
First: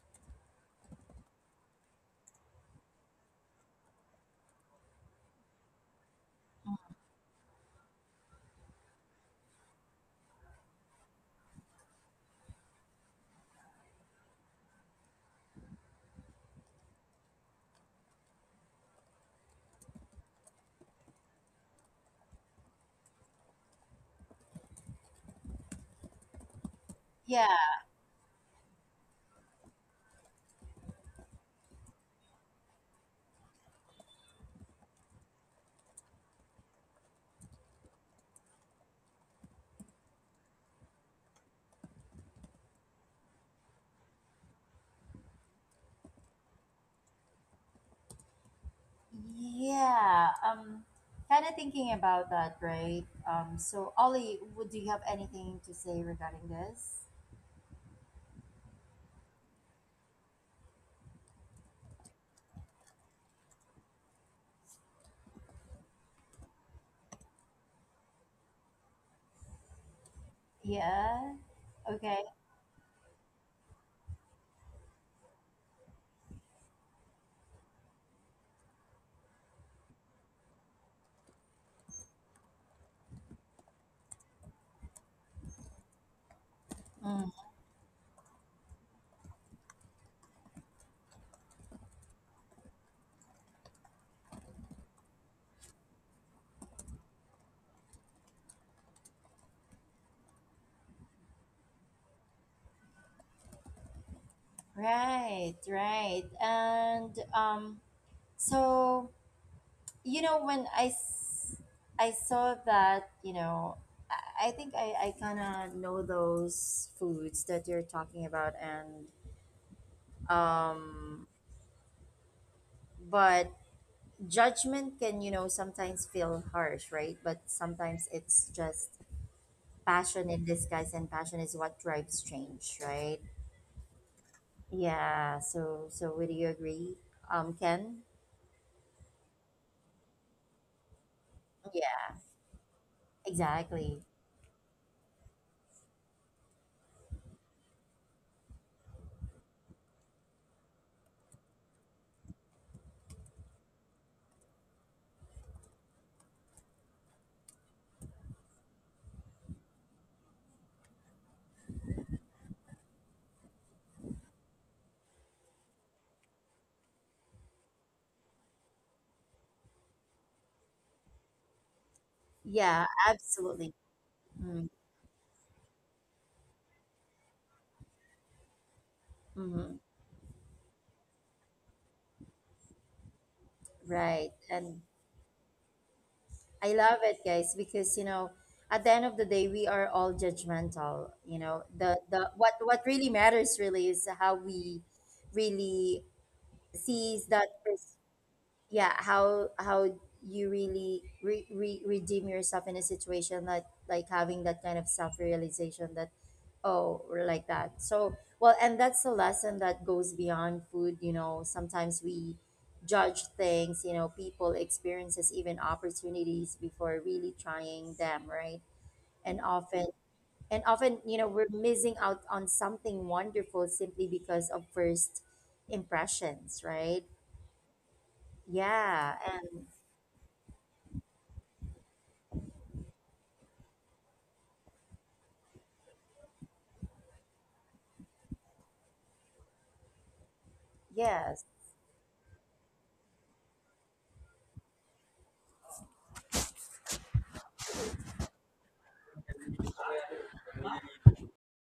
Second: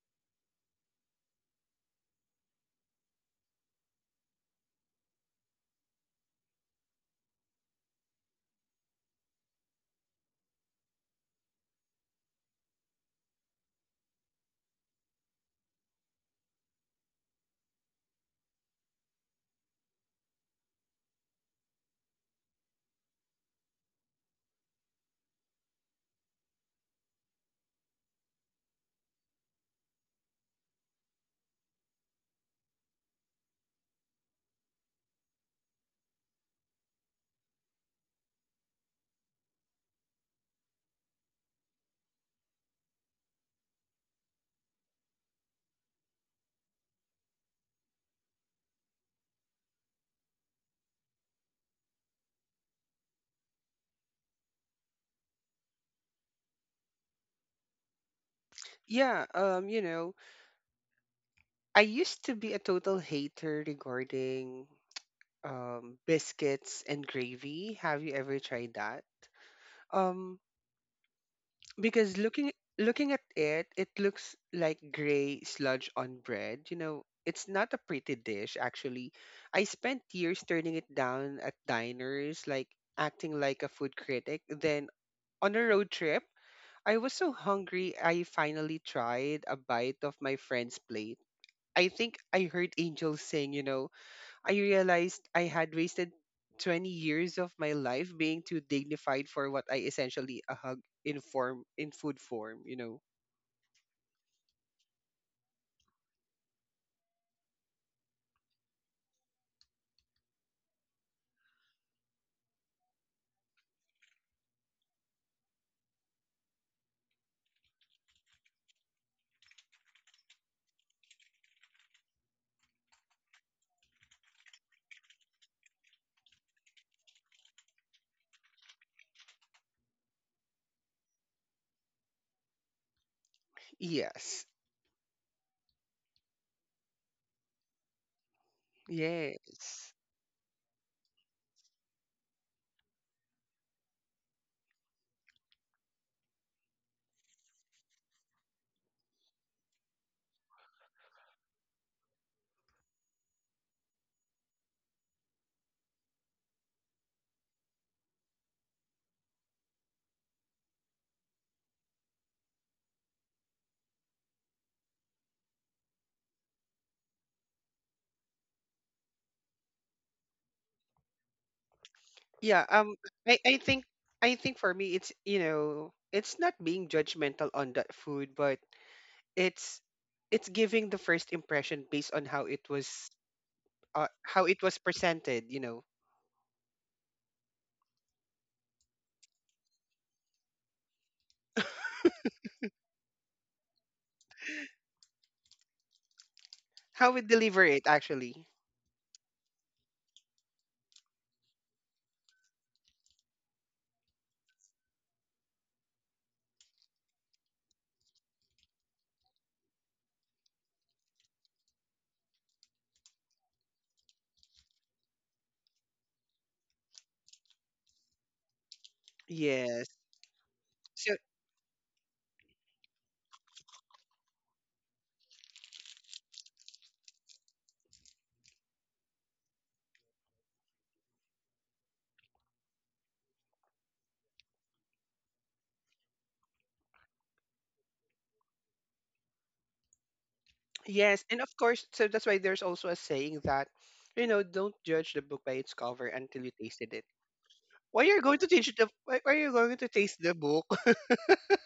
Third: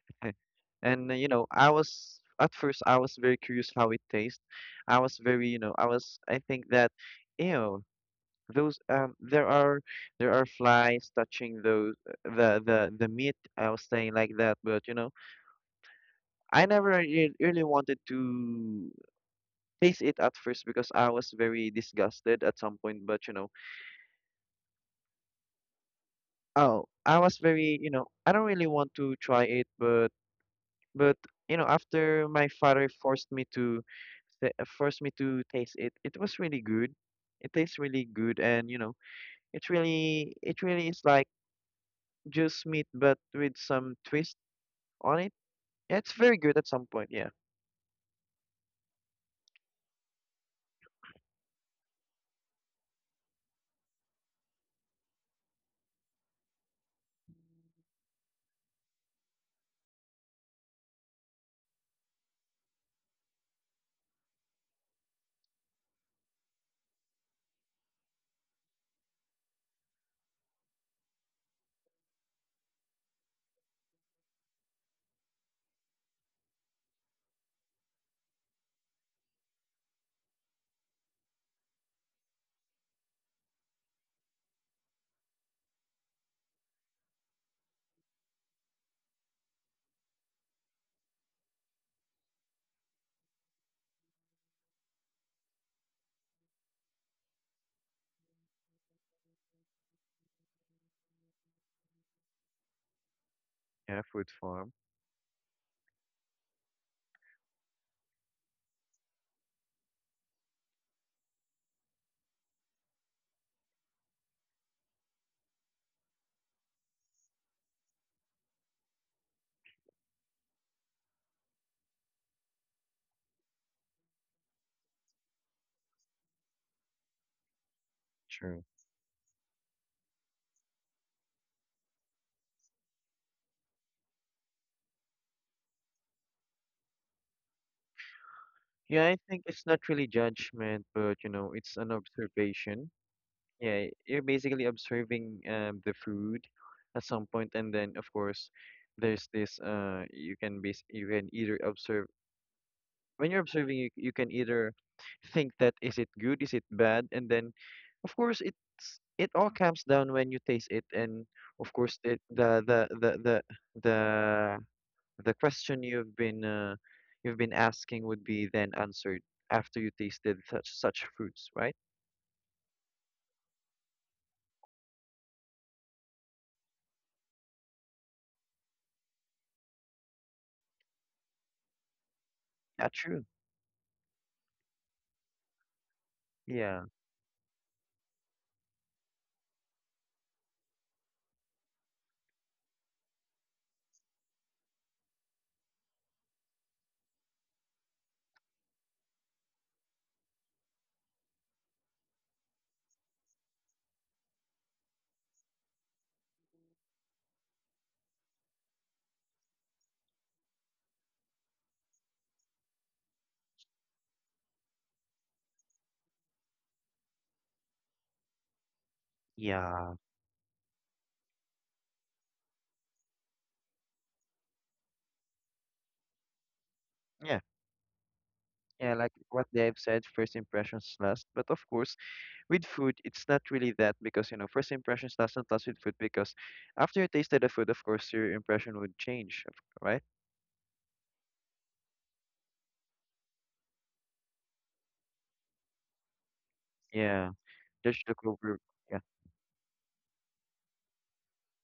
And I was very curious how it tastes. I was I think that, ew, those there are flies touching those the meat, I was saying like that. But you know, I never really wanted to taste it at first because I was very disgusted at some point. But you know, Yeah, I don't really want to try it, but you know, after my father forced me to forced me to taste it, it was really good. It tastes really good, and you know, it really is like just meat but with some twist on it. Yeah, it's very good at some point. Yeah. yeah, kind of thinking about that, right? So, Ollie, would do you have anything to say regarding this? Yeah, you know, I used to be a total hater regarding biscuits and gravy. Have you ever tried that? Um, Yeah. because Okay. Looking at it, it looks like gray sludge on bread. You know, it's not a pretty dish actually. I spent years turning it down at diners, like acting like a food critic. Then on a road trip, I was Mm, so hungry I finally tried a bite of my friend's plate. I think I heard Angel sing, you know, I realized I had wasted 20 years of my life being too dignified for what I essentially a hug in food form, you know. Yeah, food farm. right, right. And so you know when I s- I saw that, I think I kind of know those foods that you're talking about. And um, but judgment can, sometimes feel harsh, right? But sometimes it's True. just passion in disguise, and passion is what drives change, right? Yes. Yeah, so would you agree, Ken? Yeah. I think it's not Yes. really judgment, but you know, it's an Yeah, observation. Yeah, exactly. you're basically observing the food at some point, and then of course, there's this you can base you can either observe. When you're observing, you can either think, that is it good, is it bad? And then of course it's, it all comes down when you taste it. And of course it the The question you've been asking would be then answered after you tasted such such fruits, right? Yeah, Yeah, um I absolutely. think I think Mm-hmm. for me it's, you know, it's not being judgmental on that food, but Mm-hmm. it's it's giving the first impression based on Yeah, true. Right. how it was And presented, you know. I Yeah, love it, guys, because at the end of the day we are all judgmental. The what really matters really is how we really How we sees that. deliver it actually. Yeah, how you really redeem yourself in a situation, that like having that kind of self-realization that, oh, we're like that. So well, and that's a lesson that goes beyond food. You know, sometimes we judge things, you know, people, experiences, even opportunities before really trying them, right? and often Yes. yeah, and often So, you know we're missing out on something wonderful simply because of first impressions, right? yeah. Yeah. Like Yeah, what and they have said, first impressions last. But of course, with food, it's not really that, because you know, first impressions doesn't last with food. Because after you tasted the food, of course, your impression would change, right? yes, and yes. of course, so that's why there's also a saying that, you know, don't judge the book by its cover until you tasted it. Yeah. Why Judge the are you going to over. taste the Yeah, why are you going to taste the book?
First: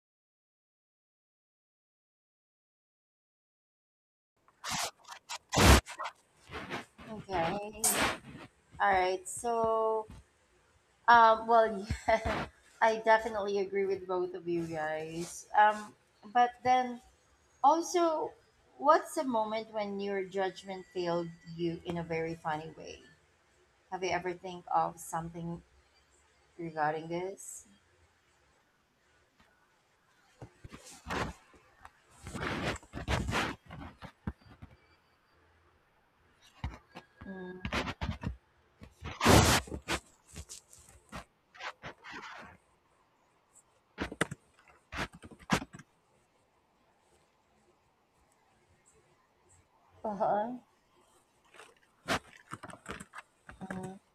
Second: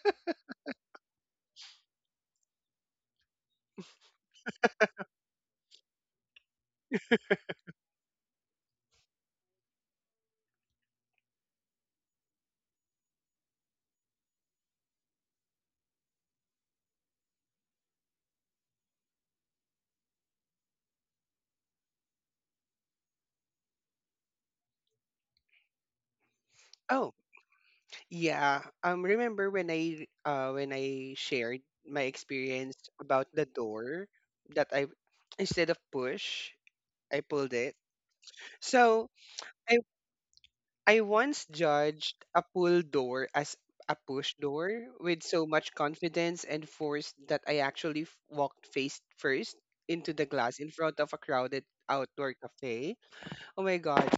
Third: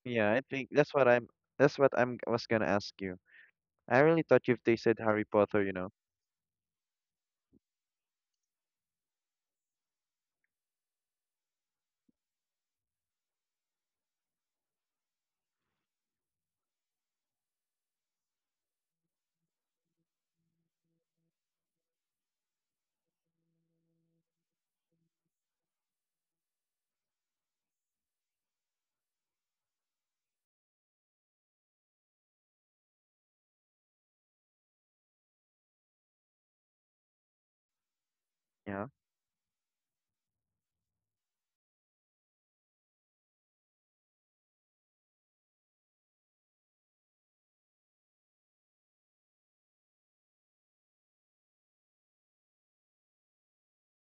yeah. I think that's what I'm. That's what I'm was gonna ask you. I really thought you've tasted Harry Potter. You know. Okay. All right. So, well, yeah, I definitely agree with both of you guys. But then also, what's a moment when your judgment failed you in a very funny way? Have you ever think of something regarding Oh, this? yeah. Um, remember when I shared my experience about the door that I, instead of push, I pulled it. Mm. Yeah. So I I once judged a pull door as a push door with so much confidence and force that I actually walked face first into the glass Uh-huh. in front of a crowded outdoor cafe. Oh my Mm. god.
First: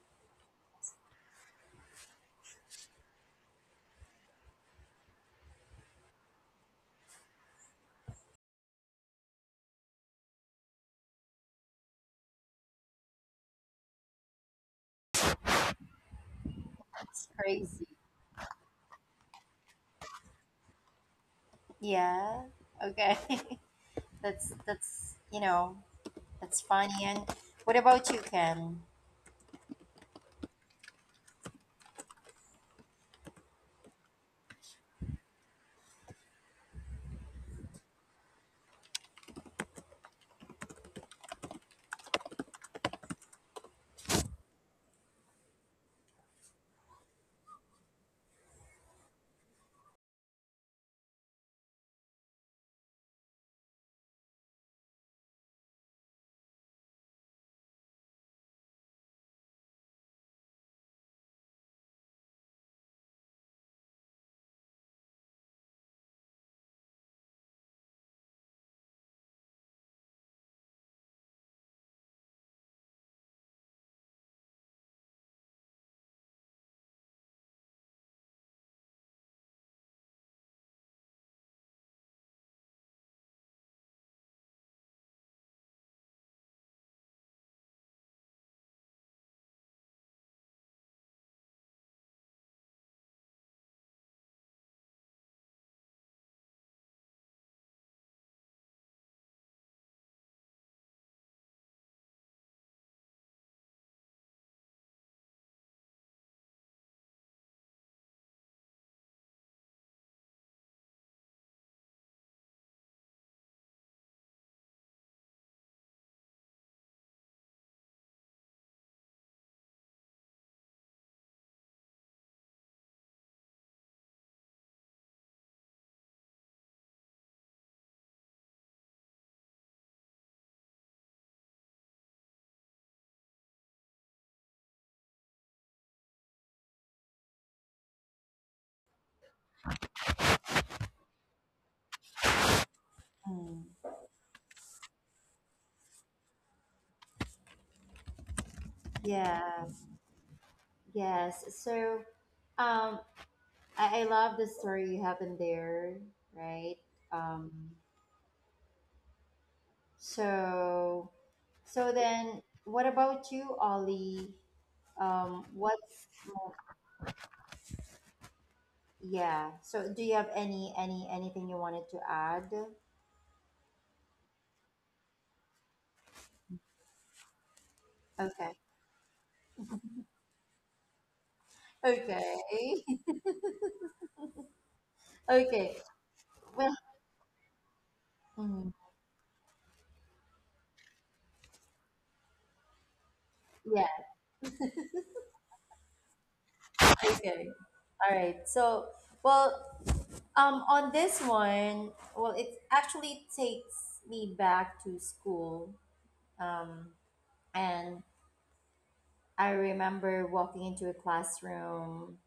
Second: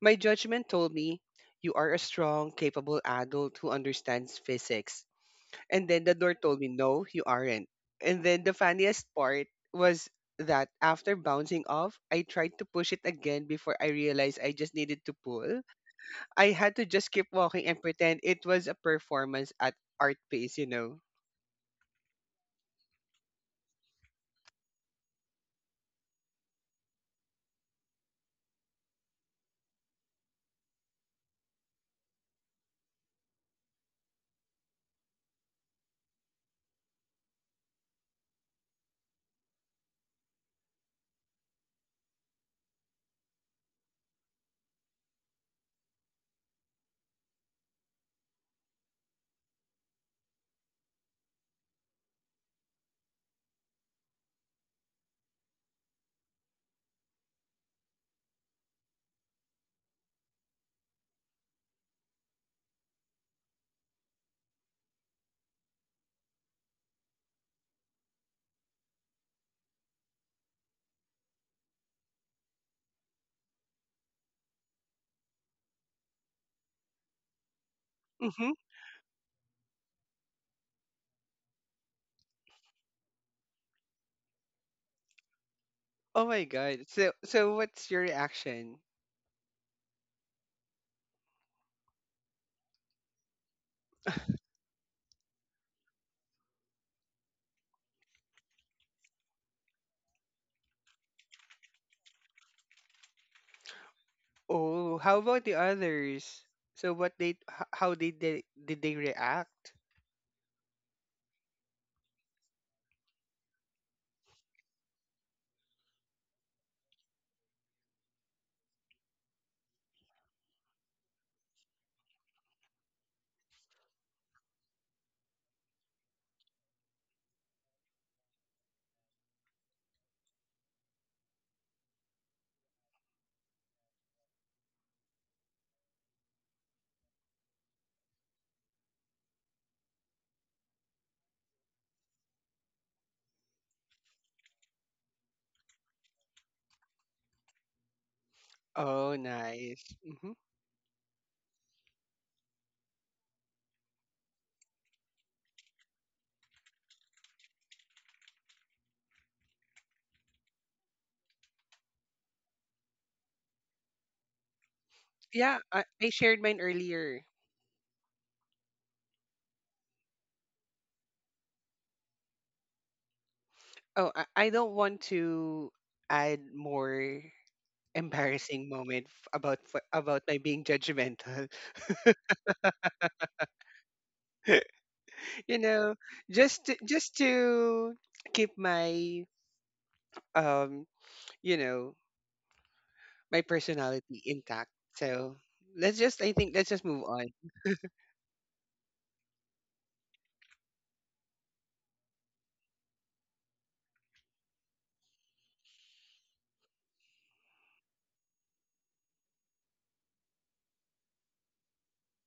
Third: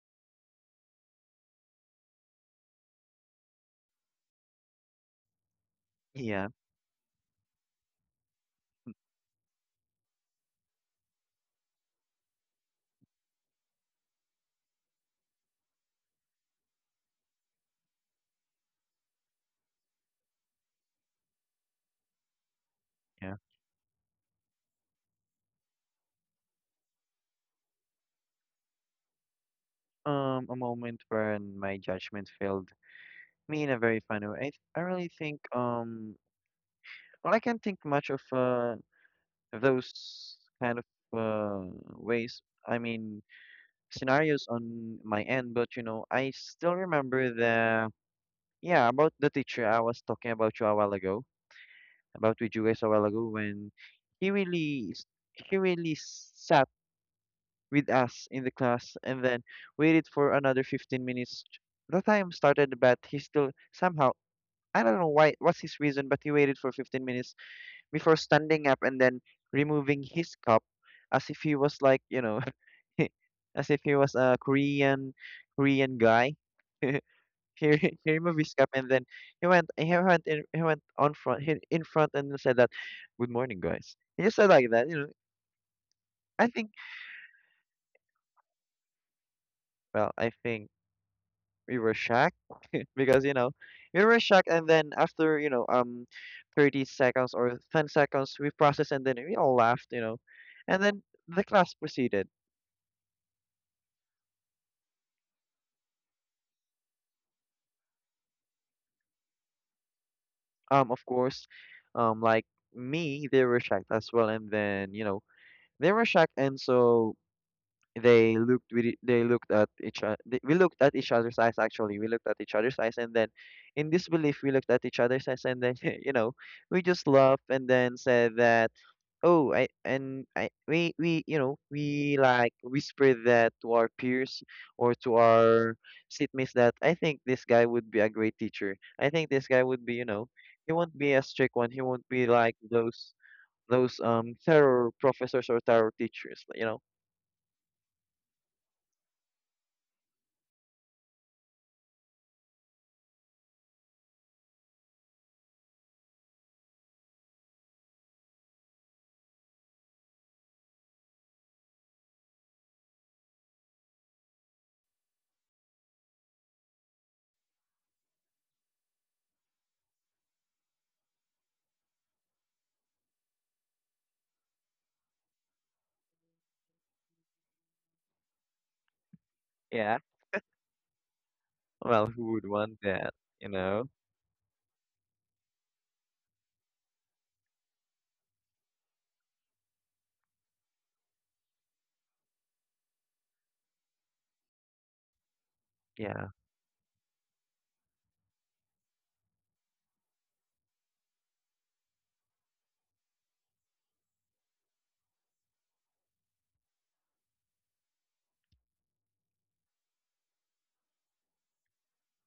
My judgment told me, "You are a strong, capable adult who understands physics." And then the door Yeah. told me, "No, you aren't." And then the funniest part was that after bouncing off, I tried to push it again before I realized I just needed to pull. I had to just That's keep walking and crazy. pretend it was a performance at art piece, you know. Yeah. Okay. That's you know that's funny. And what about you, Ken? A moment when my judgment failed me in a very funny way. I really think well, I can't think much of those kind of uh ways, I mean scenarios on my end. But you know, I still remember the, yeah, about the teacher I was talking about you a while ago, about with you guys a while ago, when he really s- he really sat with us in the class, and then waited for another 15 minutes. The time started, but he still somehow, I don't know why, what's his reason, but he waited for 15 minutes before standing up and then removing his cup, as if he was like, you know, as if he was a Korean guy. he, he removed Mm-hmm. his cup, and then he went on front, in front, and said that, good morning guys. He just said like that, you know. Oh my i think god. So so what's your reaction? I think we were shocked. Because you know, we were shocked, and then after you know, 30 seconds or 10 seconds, we processed, and then we all laughed, you know. And then the class proceeded. Oh, how about the others? So how did they react? Of course, like me, they were shocked as well. And then you know, they were shocked, and so they looked we they looked at each other. We looked at each other's eyes, and then in disbelief we looked at each other's eyes, and then you know, we just laughed, and then said that, oh, I and I we you know, we like whisper that to our peers or to our seatmates, that I think this guy would be a great teacher. I think this guy would be, you know, he won't be a strict one. He won't be like those Mm. Terror professors or terror teachers. You know? Oh, Yeah. nice. Hmm. Yes. So, um, I love the story you have in there, right? Um, so, so then, what about you, Ollie? Um, Yeah, I what's shared mo- mine earlier. yeah? So, do you have any anything you wanted to add? Oh, I don't want to add more Okay. embarrassing moment Yeah. about my being judgmental. Well, who would want Okay. that? You know? You Okay. know, Well, just to keep mhm. my um, you know, my Yeah. personality intact. So let's just, Yeah. I think, let's just move on. Okay. All right. So, well, on this one, well, it actually takes me back to school. Um, and I remember walking into a classroom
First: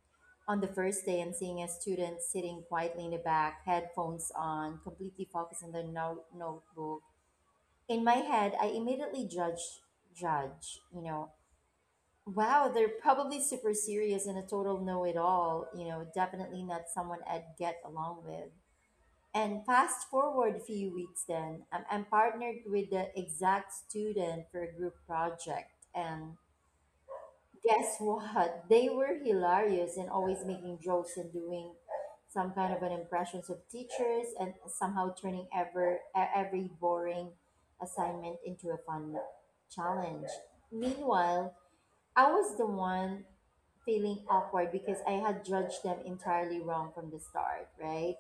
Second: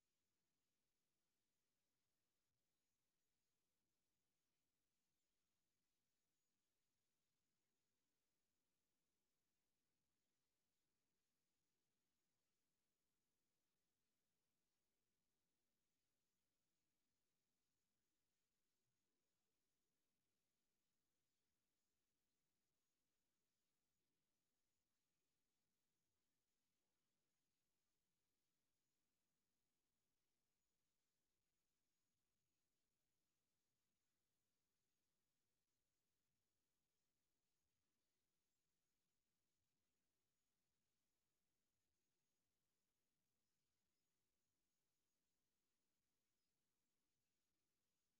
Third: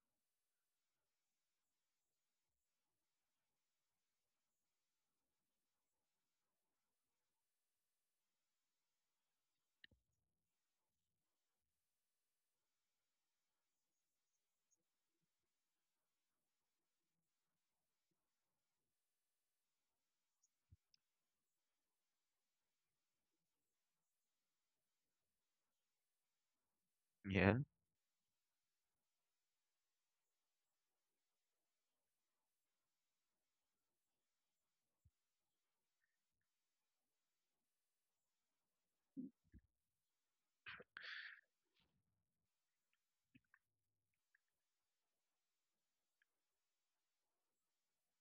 on the first day and seeing a student sitting quietly in the back, headphones on, completely focused on their notebook. In my head, I immediately judge, you know, wow, they're probably super serious and a total know-it-all, you know, definitely not someone I'd get along with. And fast forward a few weeks then, I'm partnered with the exact student for a group project. And Yeah. guess what? They were hilarious and always making jokes and doing some kind of an impressions of teachers, and somehow turning every boring assignment into a fun challenge. Meanwhile, I was the one feeling awkward because I had judged them entirely wrong from the start, right?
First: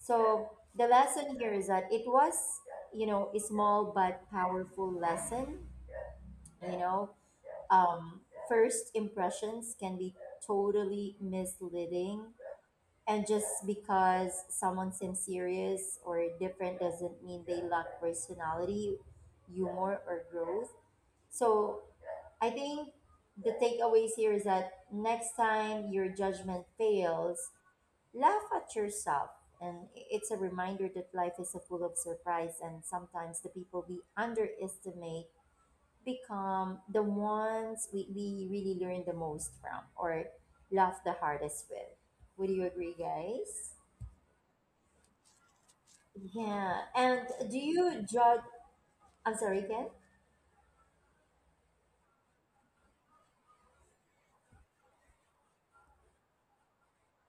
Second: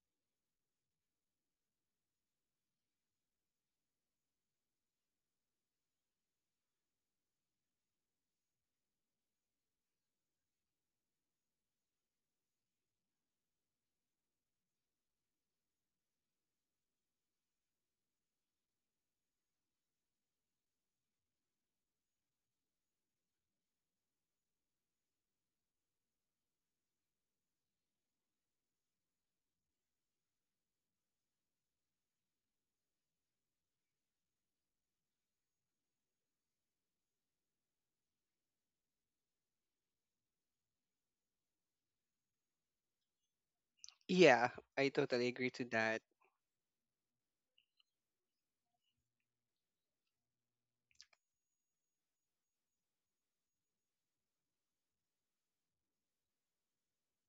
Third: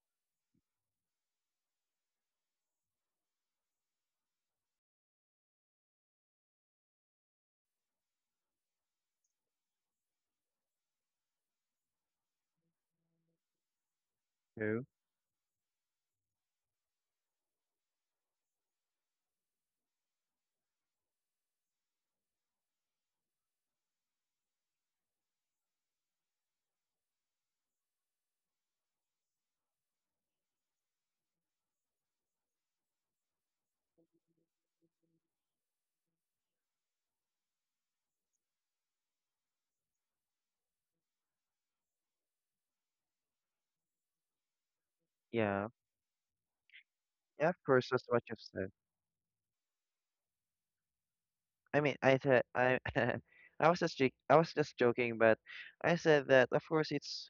So the lesson here is that it was, you know, a small but powerful lesson. You know, um, first impressions can be totally misleading, and just because True. someone seems serious or different doesn't mean they lack personality, humor, or growth. So I think the takeaways here is that next time your judgment fails, laugh at yourself, and it's a reminder that life is a full of surprise, and sometimes the people we underestimate become the ones we really learn the most from, or laugh the hardest with. Would you agree, guys? Yeah, I totally agree to Yeah. that. Yeah. And Yeah. Of do course, that's you what you've judge? said. I'm sorry, Ken. I mean, I said I I was just joking, but. I said that, of course, it's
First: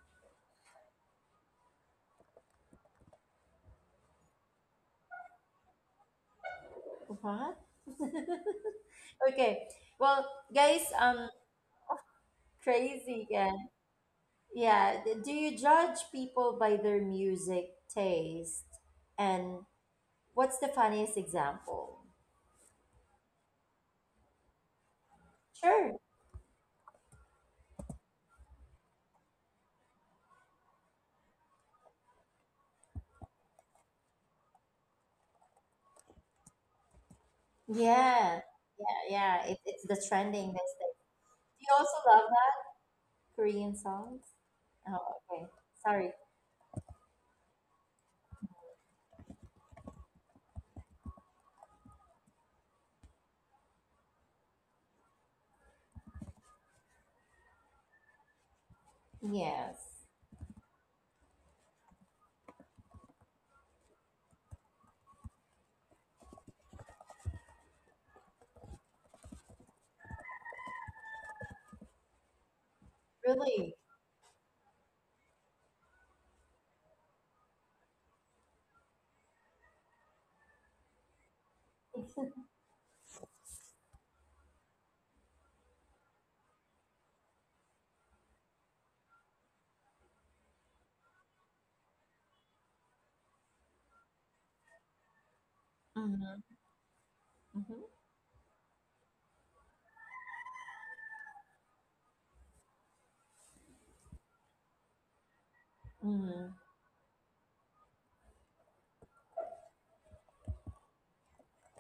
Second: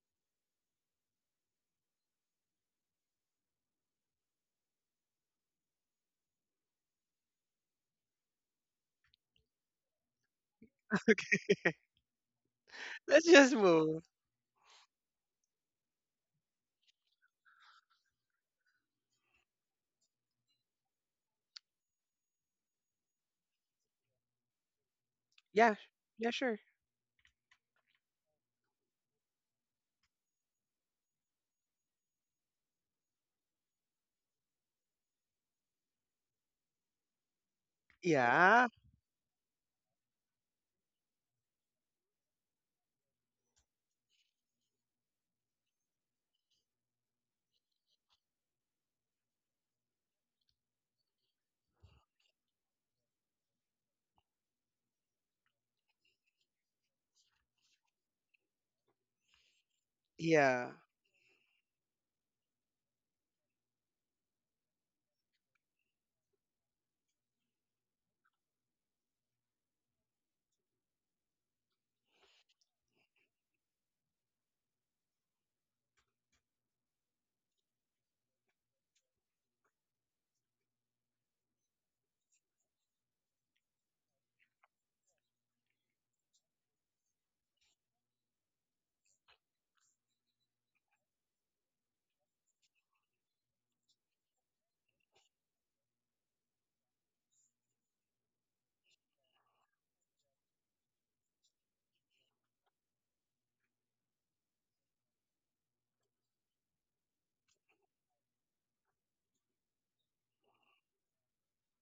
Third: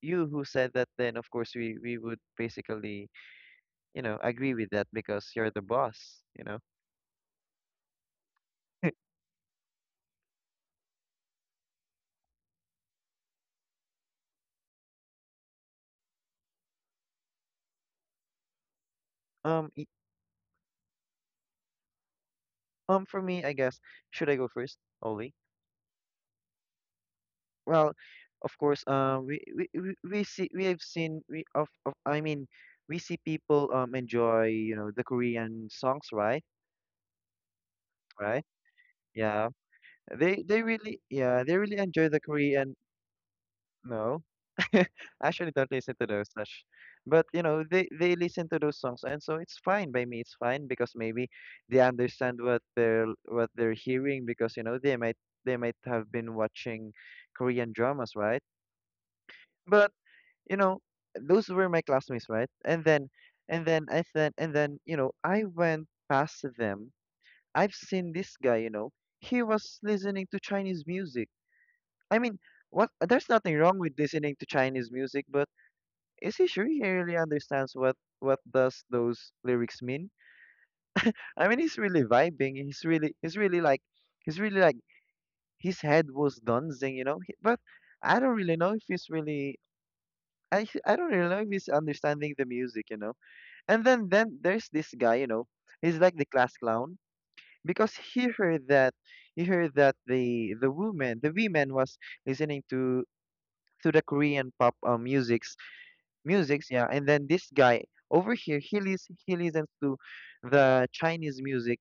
you who said that, then of course we would basically, you know, agree with that because you're the boss, you know. What? Okay. Well, guys, Let's crazy, just Ken. move. Yeah. Do you judge people by their music taste and Um, y- what's the funniest example? For me, I guess, should I go first, Oli? Yeah, Sure. yeah, sure. Well, of course, we have seen we of I mean, we see people enjoy you know the Korean songs, right? Yeah, Right? Yeah, yeah, yeah. Yeah, It's the trending they these days. really yeah they Do you really also enjoy the love that Korean. Korean songs? No. I Oh, okay. actually don't listen to Sorry. those such. But you know, they listen to those songs, and so it's fine by me. It's fine, because maybe they understand what they're hearing, because you know, they might, they might have been watching Korean dramas, right? Yes. But you yeah. know, those were my classmates, right? And then, and then I then and then you know, I went past them. I've seen this guy, you know, he was listening to Chinese music. I mean, what, there's nothing Really. wrong with listening to Chinese music, but is he sure he really understands what does those lyrics mean? I mean, he's really vibing. He's really he's really like his head was dancing, you know. He, but I don't really know if he's really, I don't really know if he's understanding the music, you know. And then there's this guy, you know. He's like the class Mm-hmm. clown, Mm-hmm. because he heard that, he heard that the woman the women was listening to the Korean pop music, Mm-hmm. musics, yeah. And then this guy over here, he listens to the Chinese music.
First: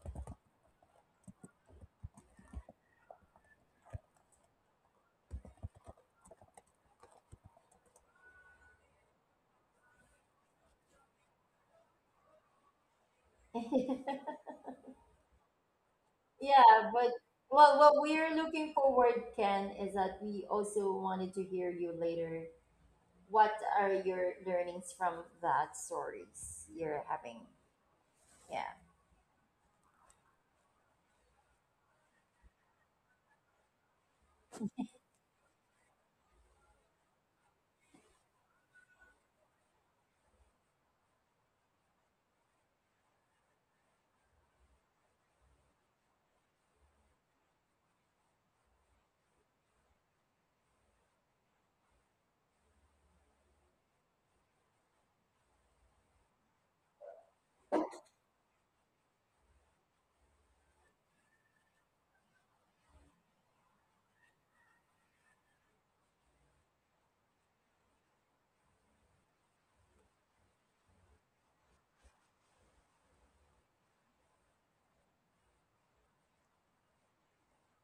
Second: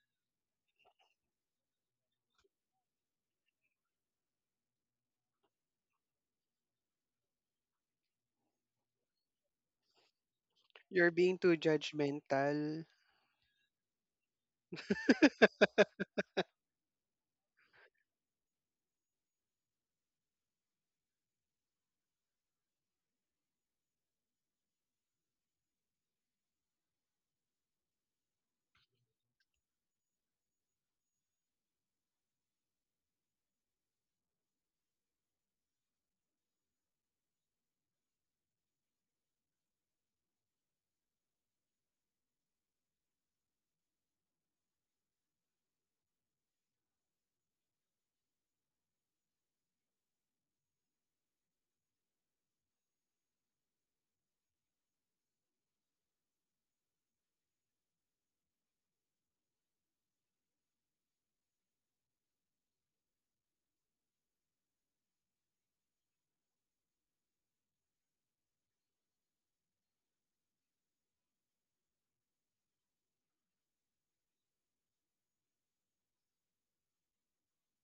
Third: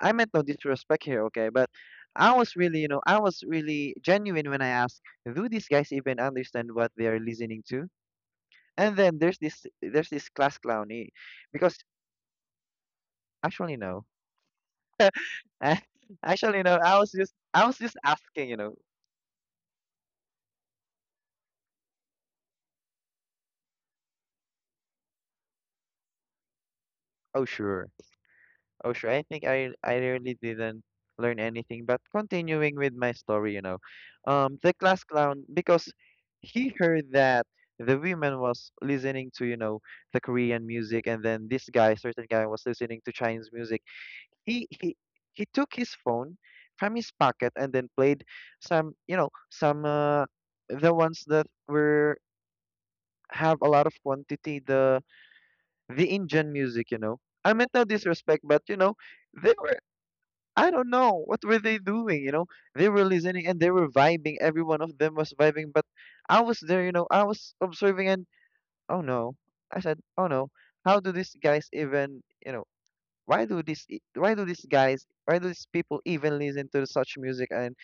I meant no disrespect here, okay? But I was really, you know, I was really genuine when I asked, do these guys even understand what they are listening to? And then there's this class clown, You're he, being too because judgmental. actually no, actually no. Yeah, but I was well, what just we're asking, you looking know. forward, Ken, is that we also wanted to hear you later. What are your learnings from that stories you're having? Oh sure. Yeah. Oh, sure. I think I really didn't learn anything, but continuing with my story, you know, the class clown, because he heard that the women was listening to you know the Korean music, and then this guy, certain guy, was listening to Chinese music. He he he took his phone from his pocket, and then played some, you know, some the ones that were have a lot of quantity, the Indian music, you know. I meant no disrespect, but you know. They were, I don't know. What were they doing? You know, they were listening and they were vibing. Every one of them was vibing, but I was there, you know, I was observing, and oh no. I said, "Oh no. How do these guys even, you know, why do these guys, why do these people even listen to such music, and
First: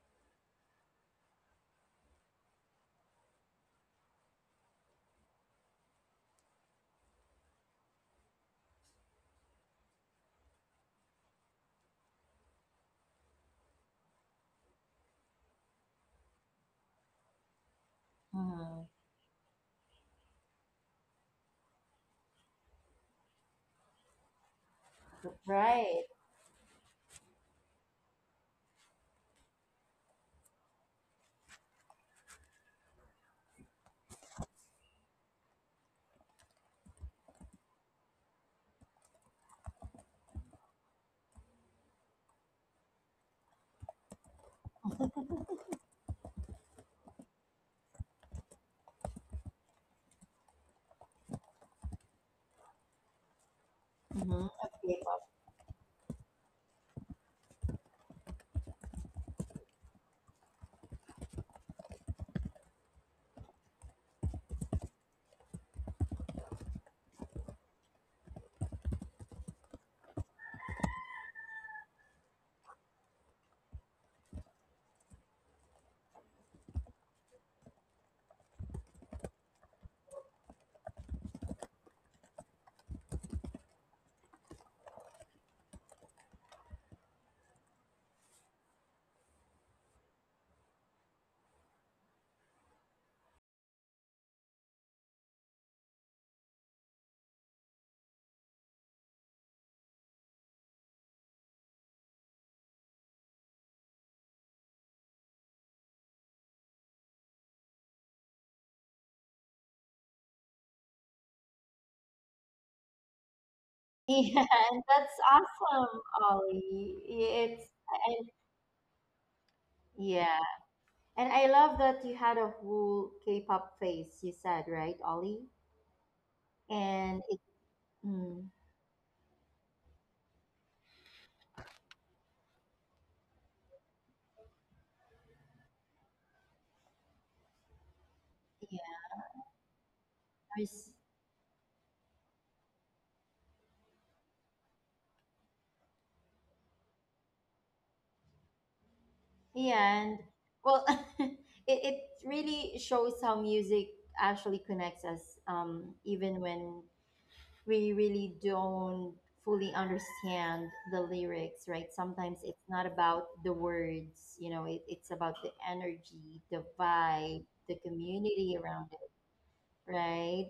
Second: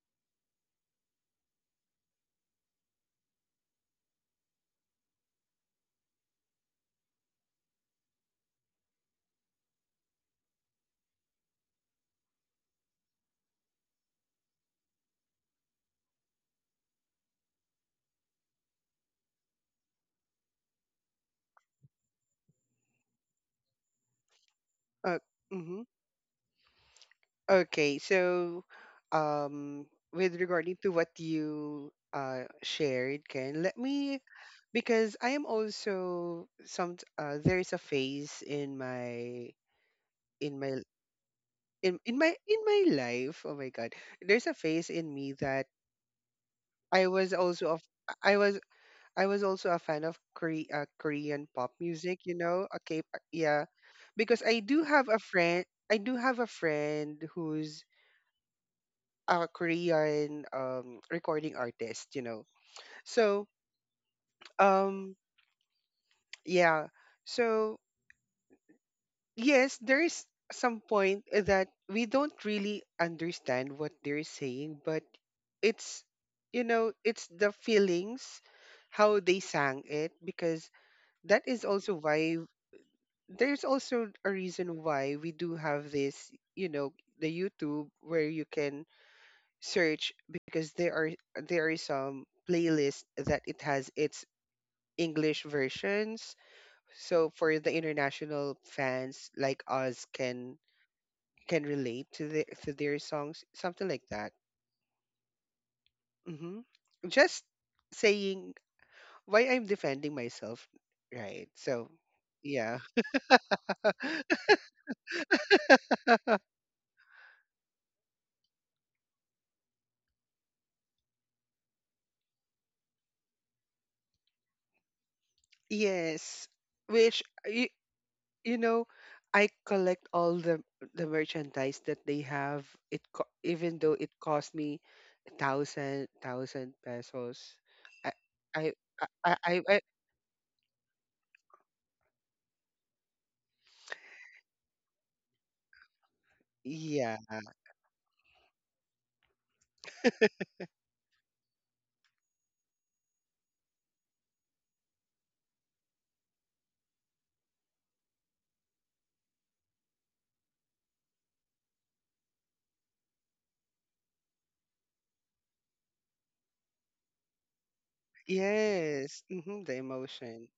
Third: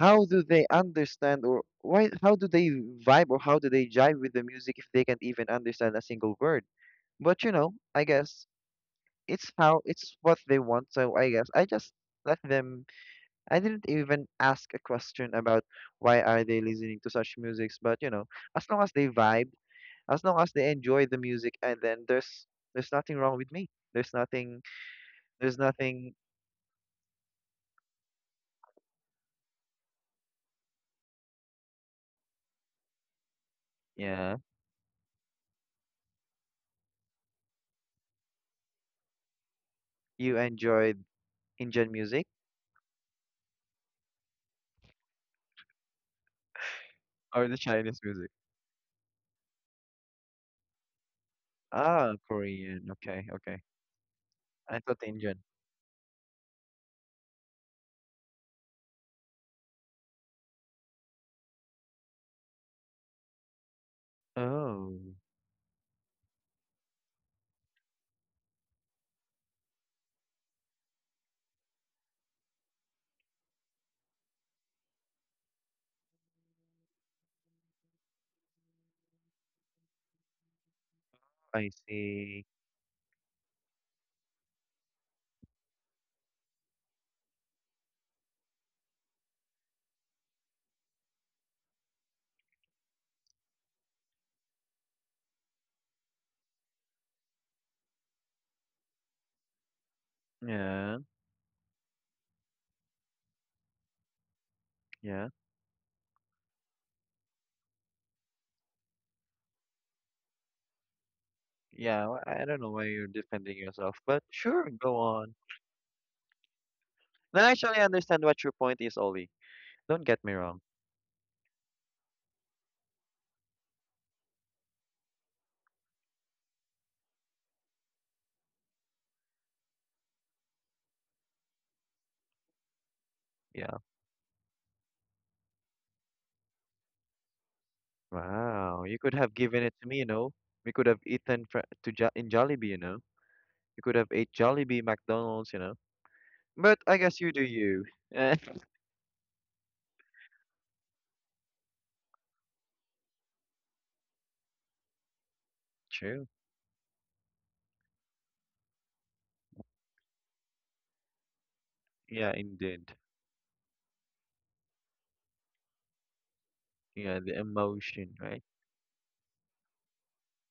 how do they understand or why how do they vibe or how do they jive with the music if they can't even understand a single word?" But you know, I guess it's how, it's what they want, so I guess I just let them. I didn't even ask a question about why are they listening to such musics, but you know, as long Mm-hmm. as they vibe, as long as they enjoy the music, and then there's nothing wrong with me. There's nothing. Uh, There's mm-hmm. Right. nothing. Okay, so, um, with regarding to what you shared, Ken, let me Yeah, because I am also some there is a phase in my you in my enjoy Indian in music my in my life, oh my god, there's a phase in me that i was or the also of Chinese music? I was I was also a fan of Korean pop Ah, music, you know. Korean. Okay, Okay, okay. yeah, because Mm-hmm. I I do Okay. thought have a Indian. friend I do have a friend who's a Korean recording artist, you know. So, Oh, um, yeah, so yes, there is some point that we don't really understand what they're saying, but it's, you know, it's the feelings, how they sang it, because that is I also why see. there's also a reason why we do have this, you know, the YouTube where you can search because there are there is some playlist that it has its English versions. So for the international fans like us Yeah, can relate to their songs, something like that. yeah, Hmm. Just saying why I'm defending myself, right? So yeah. I don't know yeah, why you're defending yourself, but Yeah, sure, go that's on. awesome, Ollie. Then I It's actually understand and what your point is, Ollie. Don't get me Yeah, wrong. and I love that you had a whole K-pop phase. You said right, Ollie, yes. Which and it, you, mm, you know, I collect all the merchandise that they have. It even Yeah. though it cost me thousand pesos. I I yeah, Wow. You could I have I, given it I to me, you know. We could there's- have eaten fr to jo in Jollibee, you know. You could have ate Jollibee, McDonald's, you know. But I yeah, guess you do you. Eh, yeah, and well, it, it really shows how music actually connects us, True. even when we really don't fully understand the lyrics, right? Yeah, Sometimes it's not indeed. about the words, you know, it's about the energy, the Yeah, the vibe, the emotion, right? community around yes. Hmm, the it, emotion. right?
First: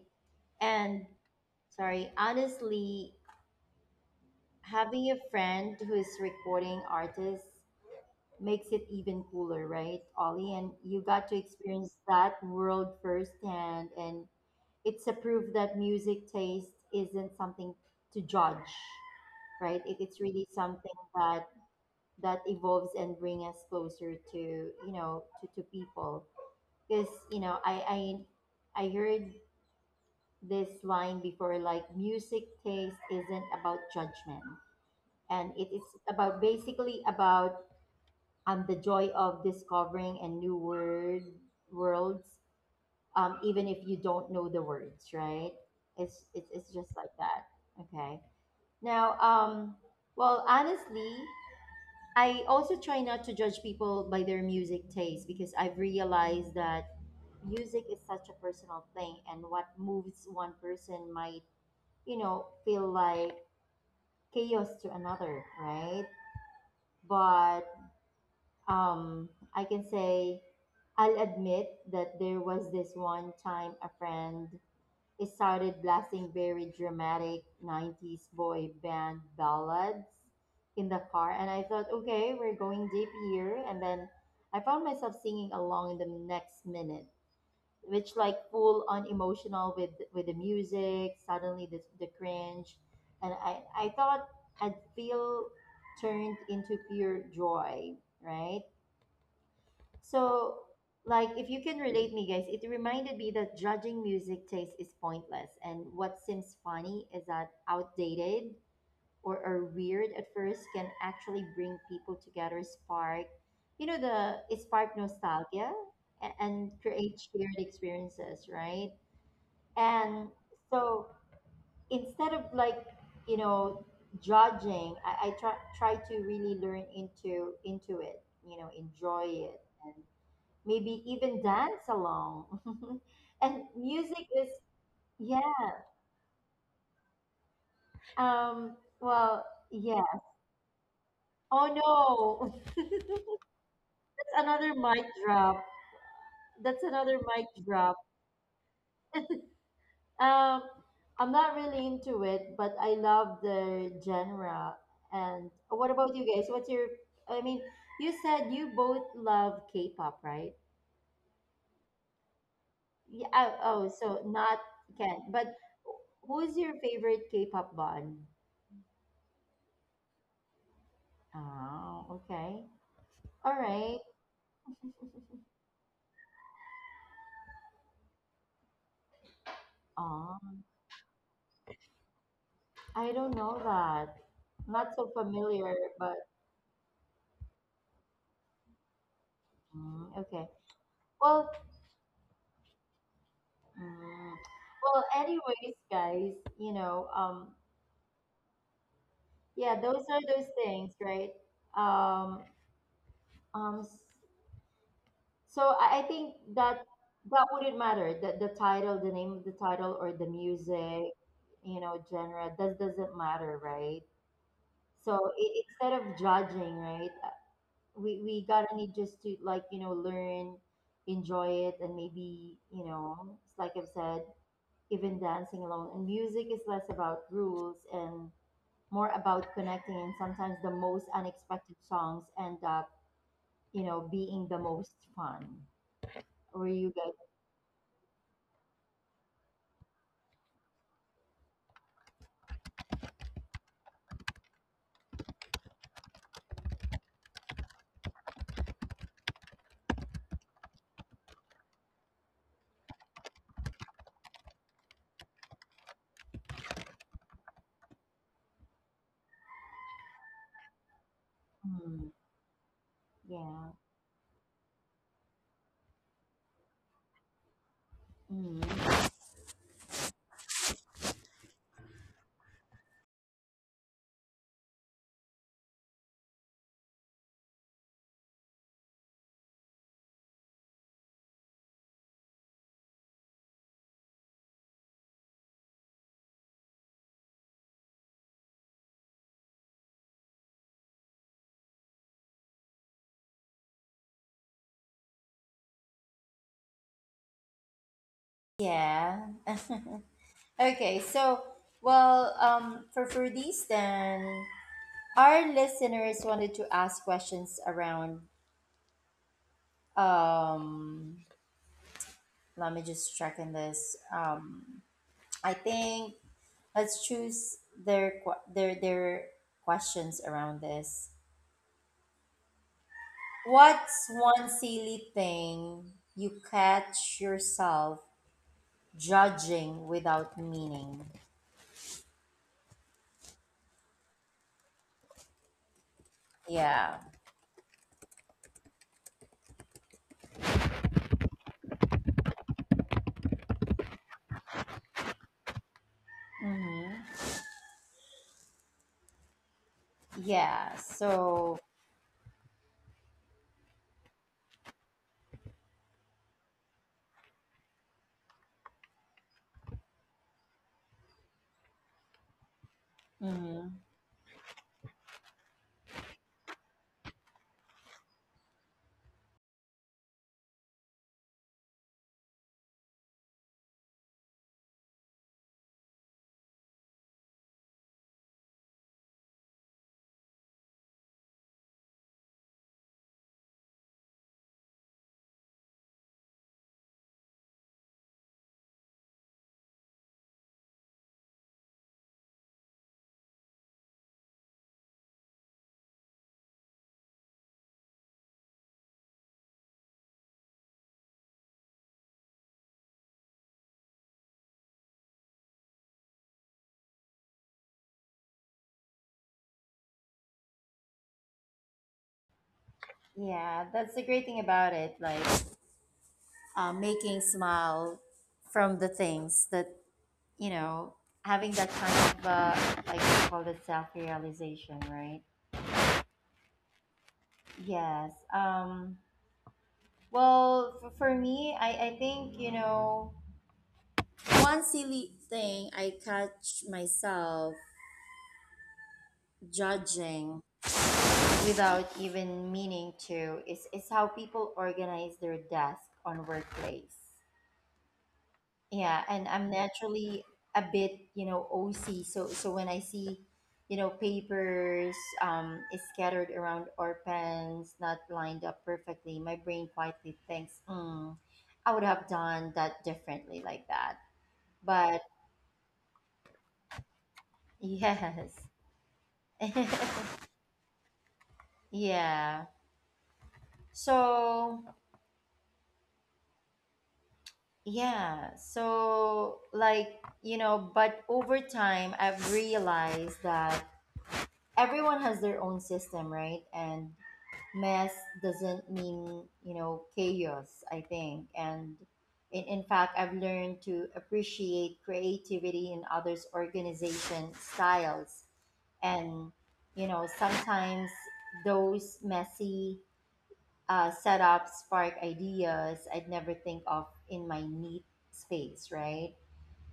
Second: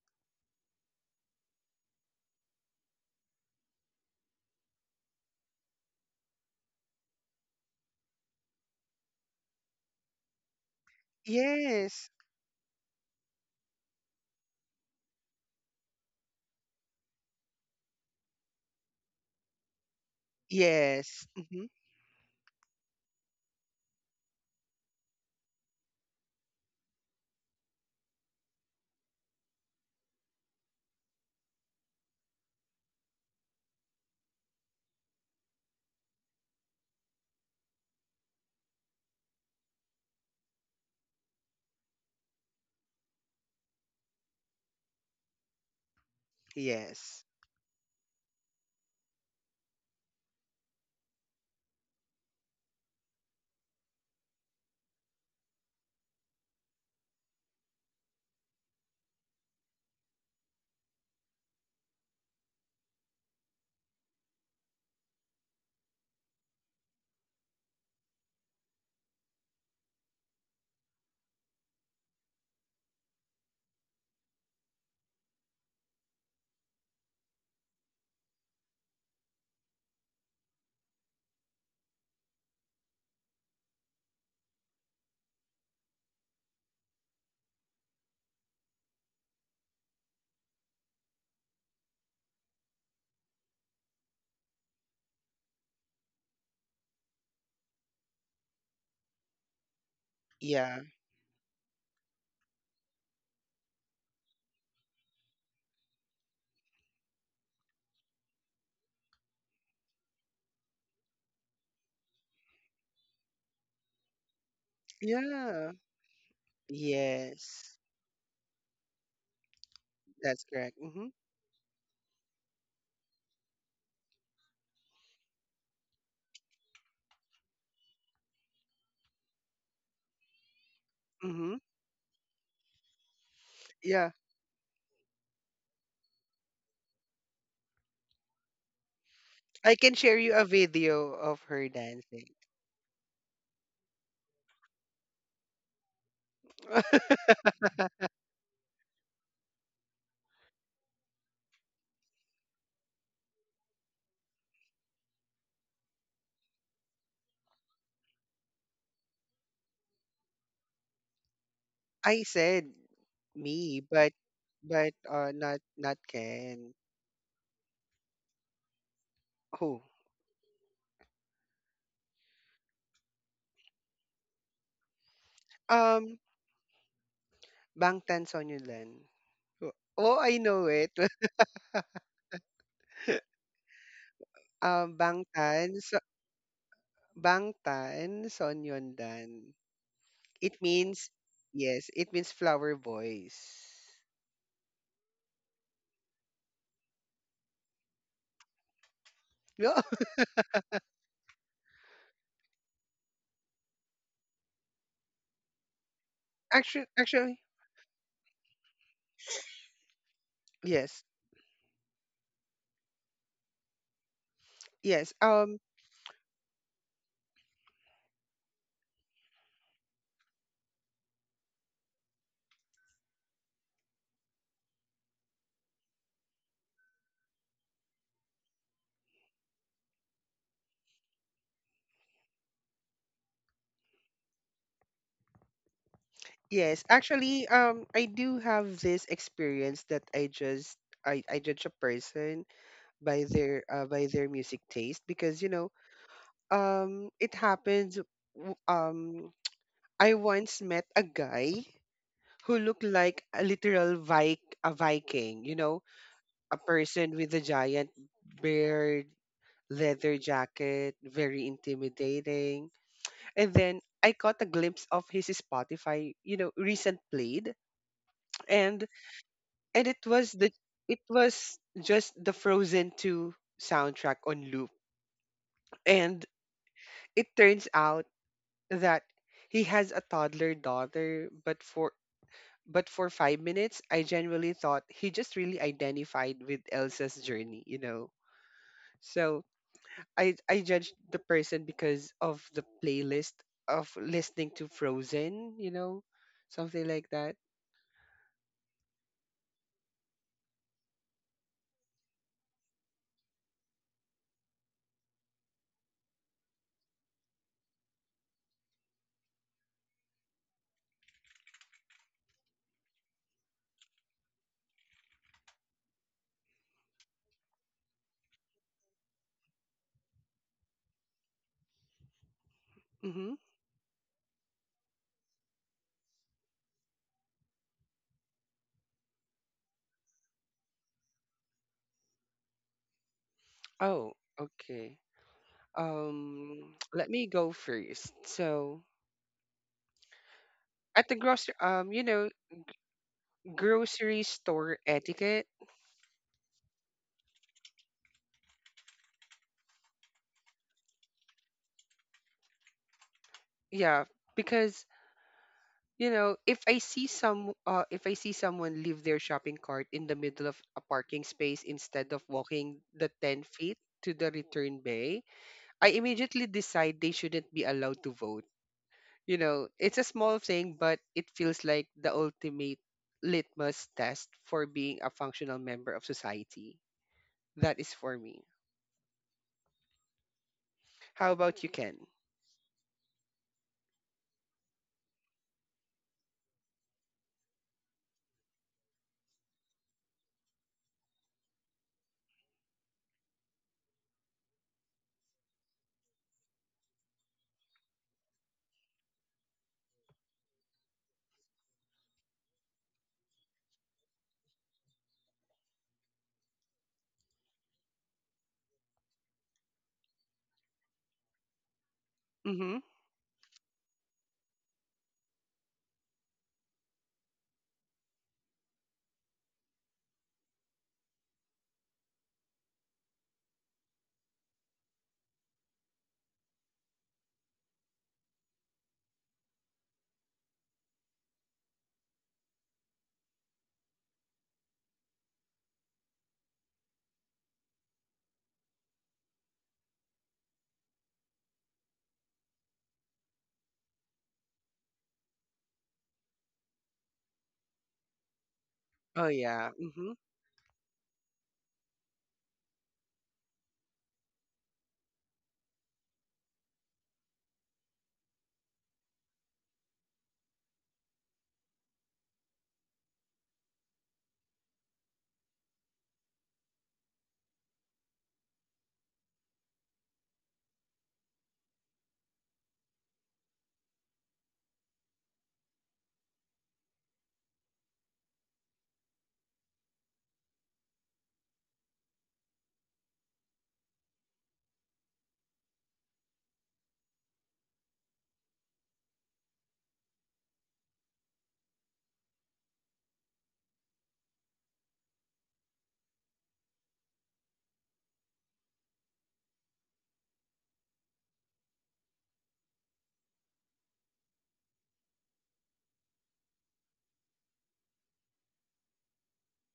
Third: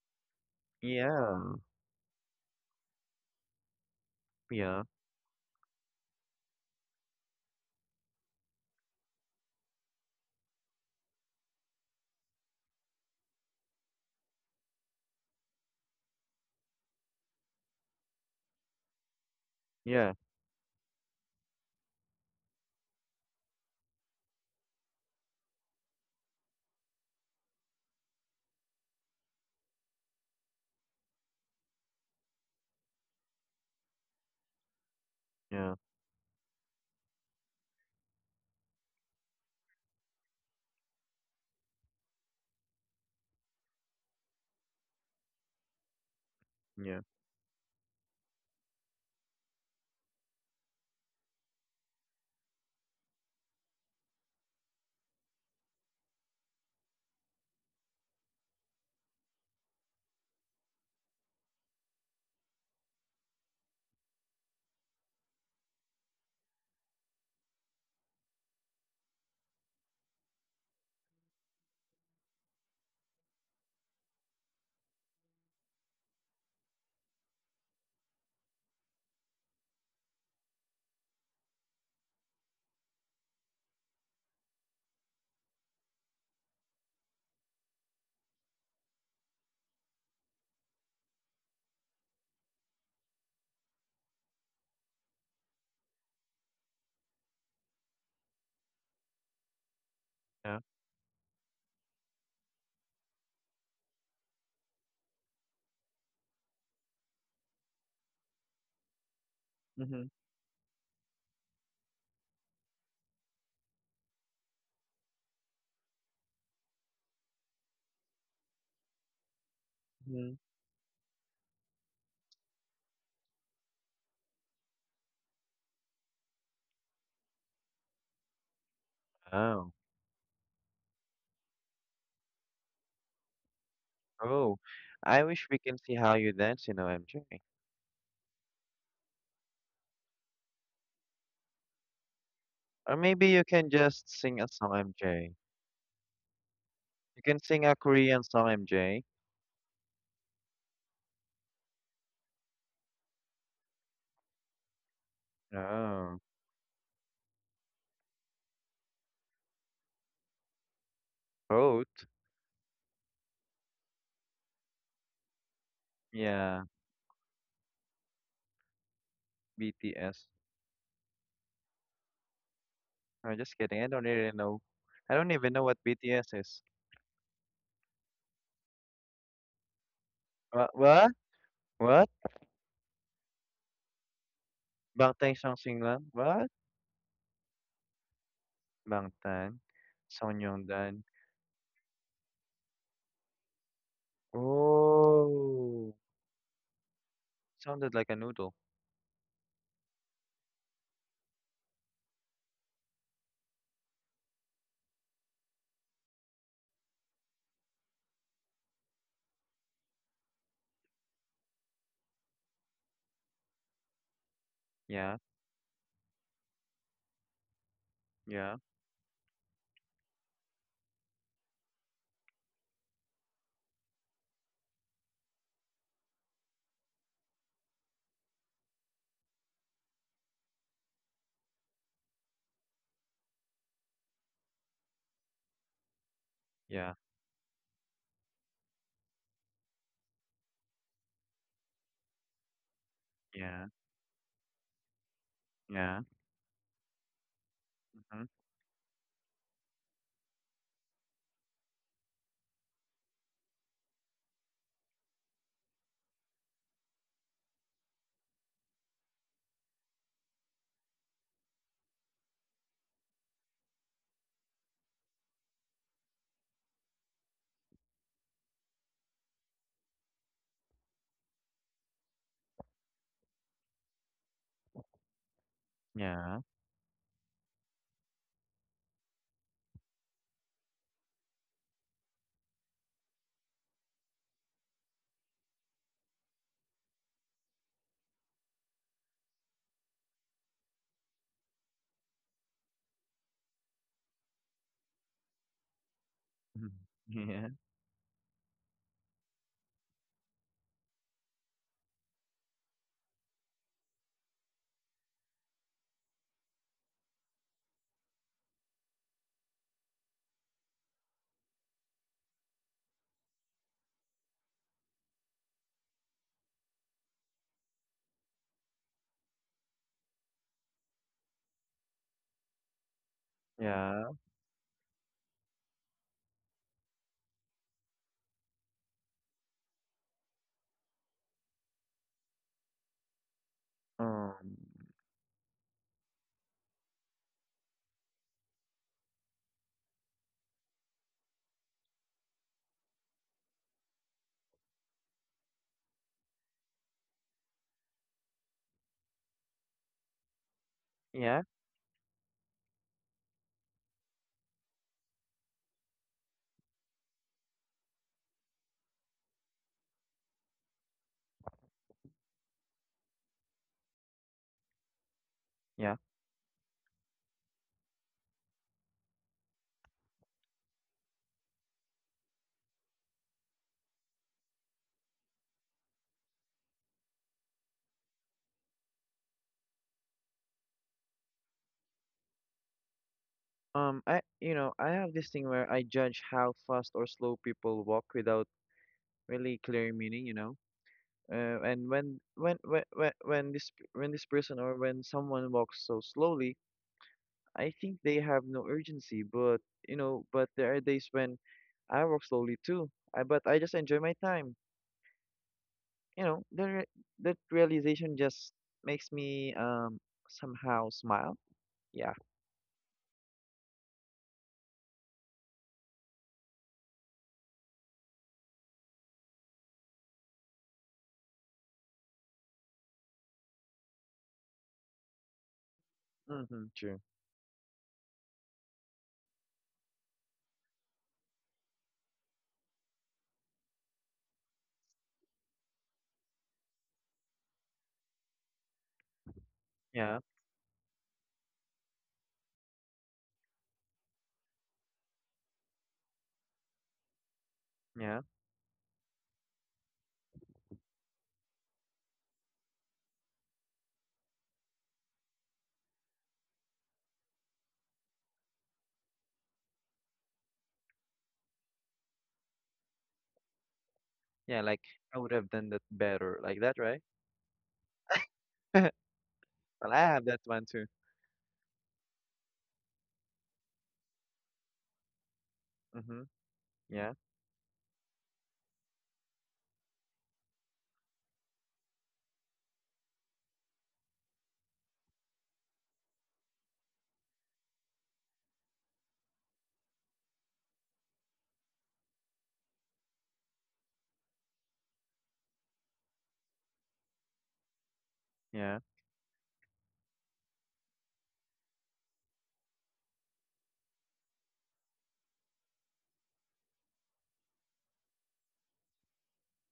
And Yeah. sorry, honestly, Yeah. having a friend who is recording artists makes it even cooler, right, Ollie? And you got to experience Yes. that world firsthand, and it's a proof that music taste isn't something to judge, right? It, Yeah. it's really something Yes. that Mm-hmm. that evolves and bring us closer to, you know, to people, because you know I heard this line before, like, music taste isn't about judgment and it Yeah. is about basically about the joy of discovering a new word, worlds, even if you don't know the words, right? It's just Yeah. like Yes. that. Okay, now, well, honestly, I also try not to judge people by their music taste because I've realized that music is such a personal thing, and what moves one person might, you know, feel like chaos to another, right? But um, I can say I'll admit that there was this one time a friend he started blasting very dramatic 90s boy band ballads in the car, and I thought, okay, we're going deep here, and then I found myself singing along in the next minute, which like full on emotional with the music, suddenly the cringe and I thought I'd feel turned into pure joy, right? Yeah. So, Yeah. like, if you can relate me, guys, it reminded me that judging music taste is pointless, and what seems funny is that outdated or Mm-hmm. weird at first can actually bring people together, spark, you know, the it spark Yeah. nostalgia and create shared Yes. experiences, right? And Mm-hmm. That's correct. Mm-hmm. so instead of like, you know, judging, I try to really learn into it, you know, enjoy it Oh. and maybe even Mm-hmm. dance along. And Yeah. music is, Oh. I yeah, wish we can see how you dance, you know, MJ. Well, I can yeah. share you a video of her Oh dancing. no, Or that's maybe you can just sing a song, another mic MJ. drop. That's another You can mic sing a drop. Korean song, MJ. Um, I'm not really into it, but I love the genre. And what about Oh. you guys? What's your, I mean, you said you both love K-pop, right? Both. I said Yeah, oh, me, oh, but so not Ken, but not not who's Yeah. Ken. your favorite K-pop band? Who? BTS. Oh, okay. I'm All just kidding. I right. don't really know. I don't even know what Um, BTS is. Bangtan Sonyeoldan. Oh, oh, I Oh, know What? it. What? What? I don't know that. um Not so Bangtan Bangtan familiar, so, Sangsingnam? but What? Bangtan Sonyeoldan. Bangtan mm, okay. It Sonyeondan. means Well, yes, it means flower boys. mm, well. Anyways, Oh, guys, you know, sounded like a noodle. No, yeah, those are those things, right? Um, um. s- So I think that actually that wouldn't matter. The title, the name of the title, or the yes. music, you know, genre. That doesn't matter, right? Yes, Yeah, So I instead of judging, right? We yeah, gotta need just to, like, you know, learn, enjoy it, and maybe, you know, it's like I've said, even dancing alone. And music is less about rules and more about connecting, and sometimes the most unexpected songs end up, you know, being the most fun. Or yes. yeah, you Actually, I do have this experience that I judge a person by their yeah, music taste because yeah, it happens. mm-hmm, w- um I once met a guy who looked like a Viking, you know, a person with a giant beard, leather jacket, very guys, mm, intimidating. And yeah, then I caught a glimpse of his Spotify, you know, recent played, and mm, and it was the it was just the Frozen 2 soundtrack on loop. And yeah, it turns out that he has a toddler daughter, but for 5 minutes I genuinely thought he just really identified with Elsa's journey. So I judged the person because of the playlist of listening to Frozen, mhm, something like that. yeah, yeah. Okay, so well, for these then, our listeners wanted to ask questions around. Um, let me just check in this. I think let's choose their their questions around this. Mhm. yeah. What's one silly thing you catch yourself judging without meaning? Oh, Um, okay. Um, Yeah. let me go first. So at the grocery, grocery store etiquette. Mm-hmm. Yeah. yeah, So. Yeah, because if I see if I see someone leave their shopping cart in the middle of a parking space instead of walking the ten Mm-hmm. feet to the return bay, I yeah. immediately decide they shouldn't be allowed to vote. You know, it's a small thing, but it feels like the ultimate litmus test for being a functional member of society. That is for me. How about you, Ken? I, you know, I have this thing where I judge how fast or slow people walk without really clear meaning. You know. And when this person or when someone walks so slowly, I think they have no urgency. But you know, but there are days when I walk slowly too. I But I just enjoy my time. You know, the that realization just makes me somehow smile. Yeah. Mm-hmm. Yeah, that's the great thing about it. Like making smile from the things that, you know, having that kind of like you call it self realization, right? Mm-hmm, true. Yes. Well, for me, I think you know one silly thing I catch myself Yeah, judging without even meaning to is how people organize their desk on workplace. yeah, Yeah, Oh and I'm yeah. Mm-hmm. naturally a bit, you know, OC. So so when I see, you know, papers is scattered around or pens not lined up perfectly, my brain quietly thinks, mm, I would have done that differently like that. yeah, like But I would have done that better, like that, right? yes. Well, I have that one too. Yeah. So, Mm-hmm. Yeah, yeah. So, like, you know, but over time, I've realized that everyone has their own system, right? And mess doesn't mean, you know, chaos, I think. And in fact, I've learned to appreciate creativity in others' organization styles. yeah, And, you know, sometimes those messy setups spark ideas I'd never think of in my neat space, right?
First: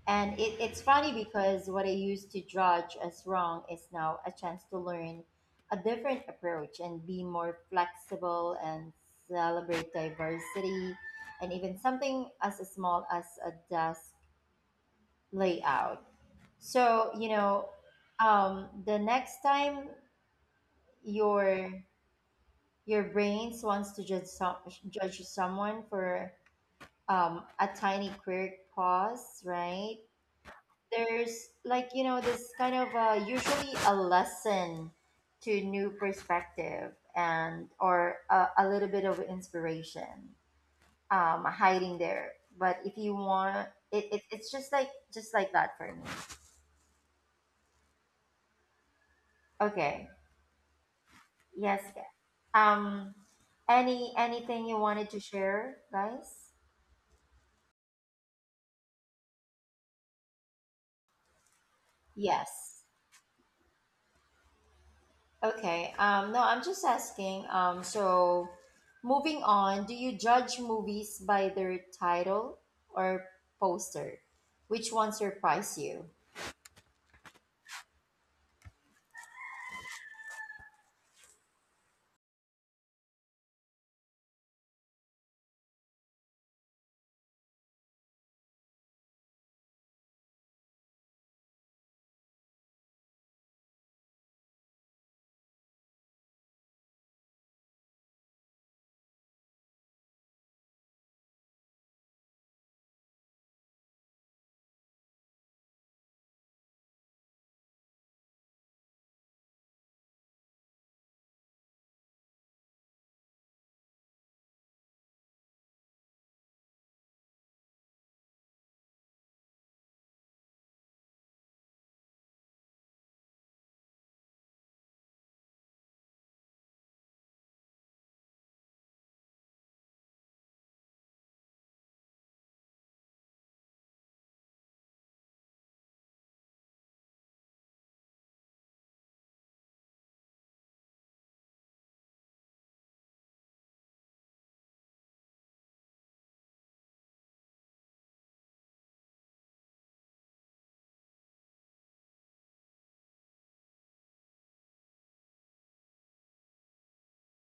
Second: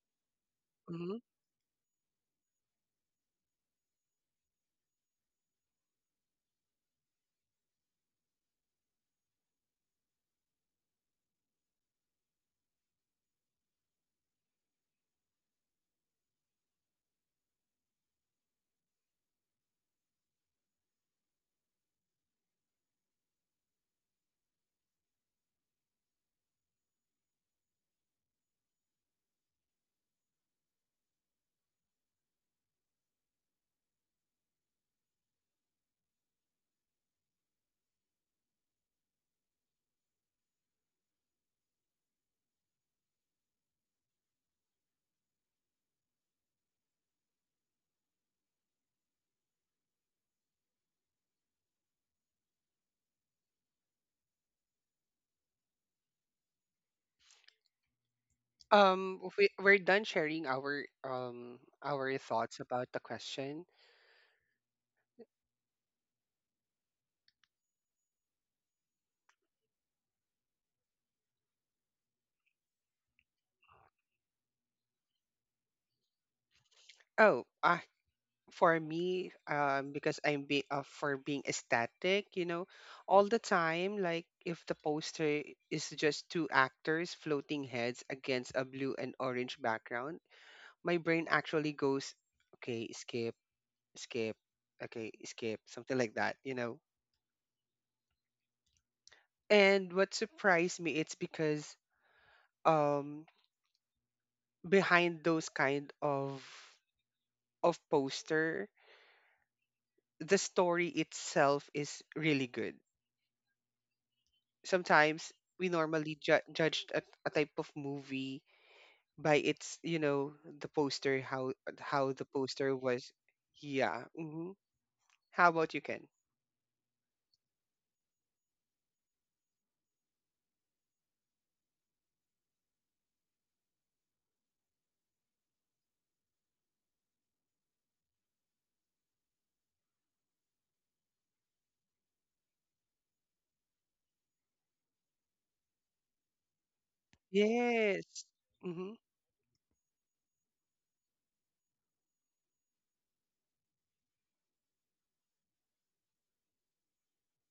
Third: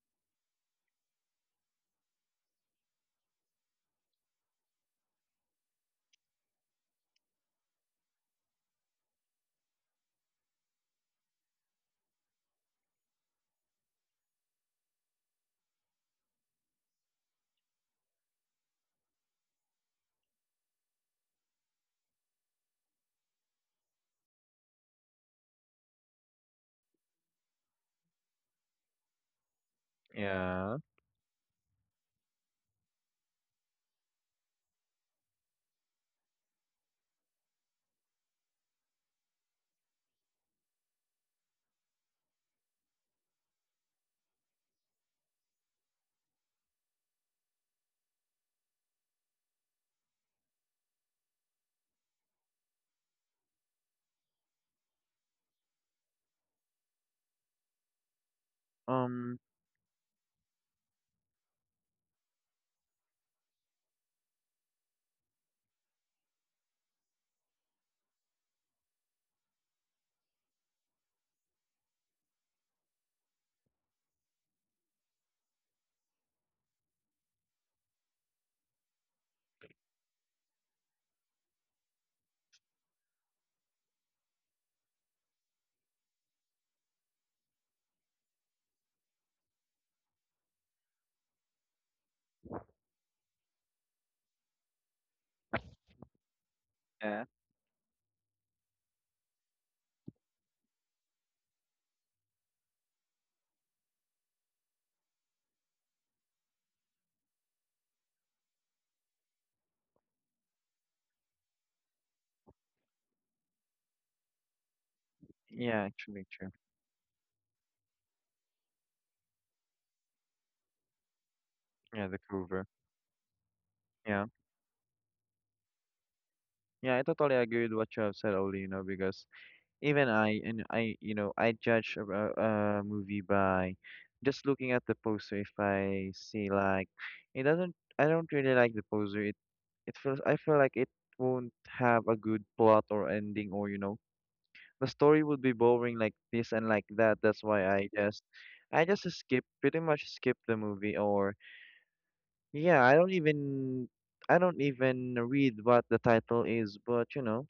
And it, it's funny Mm-hmm. because what I used to judge as wrong is now a chance to learn a different approach and be more flexible and celebrate diversity and even something as small as a desk layout. So, you know, the next time your your brains wants to judge someone for a tiny quirk pause, right? yeah. There's, like, you know, this kind of usually a lesson to new perspective, and or a little bit of inspiration hiding there. But if you want it, it's just like that for me. Okay, yes, Kat. um any anything you wanted to share, guys? If Um. we're done sharing our thoughts Yes. about the question. Okay. No, I'm just asking. So moving on, do you judge movies by their title or poster? Which one surprised you? Oh, ah, for me, because I'm be for being aesthetic, you know, all the time. Like if the poster is just two actors' floating heads against a blue and orange background, my brain actually goes, okay, skip, skip, okay, skip, something like that, you know. Yeah. And what surprised me, it's because um behind those kind of poster the story itself is really good sometimes. We Yeah, normally actually true. judge a type of movie by its, you know, the poster, Yeah, how the the cover. poster was. Yeah. Yeah. Hmm. How about you, Ken? Yeah, I totally agree with what you have said, Oli, you know, because even I, you know, I judge a a movie by just looking at the poster. If I see like it doesn't, I don't really like the poster. It feels I feel like it won't have a good plot or ending, or you know, the story would be boring like this and like that. That's why Yes. I Hmm. just skip, pretty much skip the movie. Or yeah, I don't even, I don't even read what the title is, but you know,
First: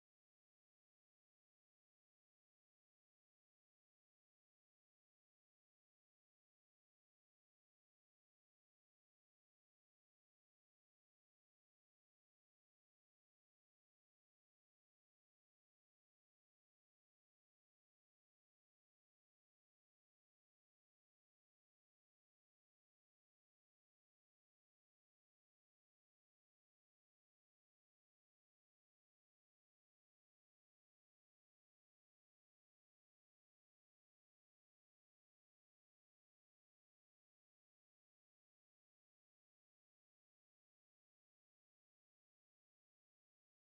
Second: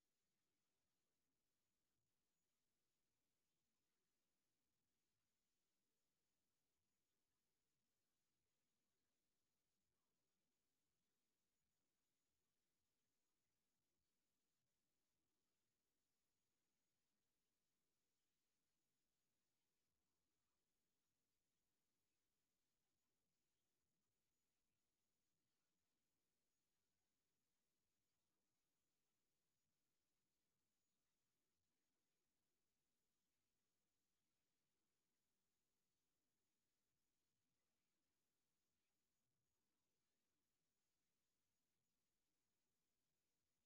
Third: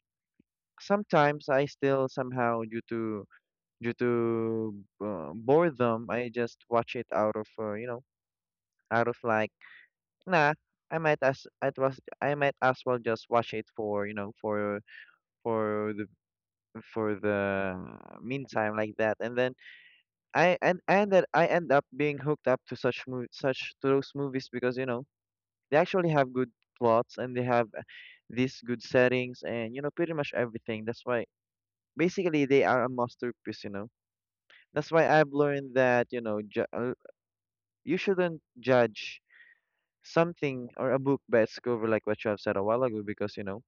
sometimes I still somehow due to boredom, I just watch it out of you know, out of like, nah, I might as well just watch it for, you know, for the, for the meantime, like that. And then I and that I end up being hooked up to such mov such to those movies because, you know, they actually have good plots and they have these good settings and you know pretty much everything. That's why basically they are a masterpiece. You know, that's why I've learned that you know you shouldn't judge something or a book by its cover, like what you have said a while ago, because you know,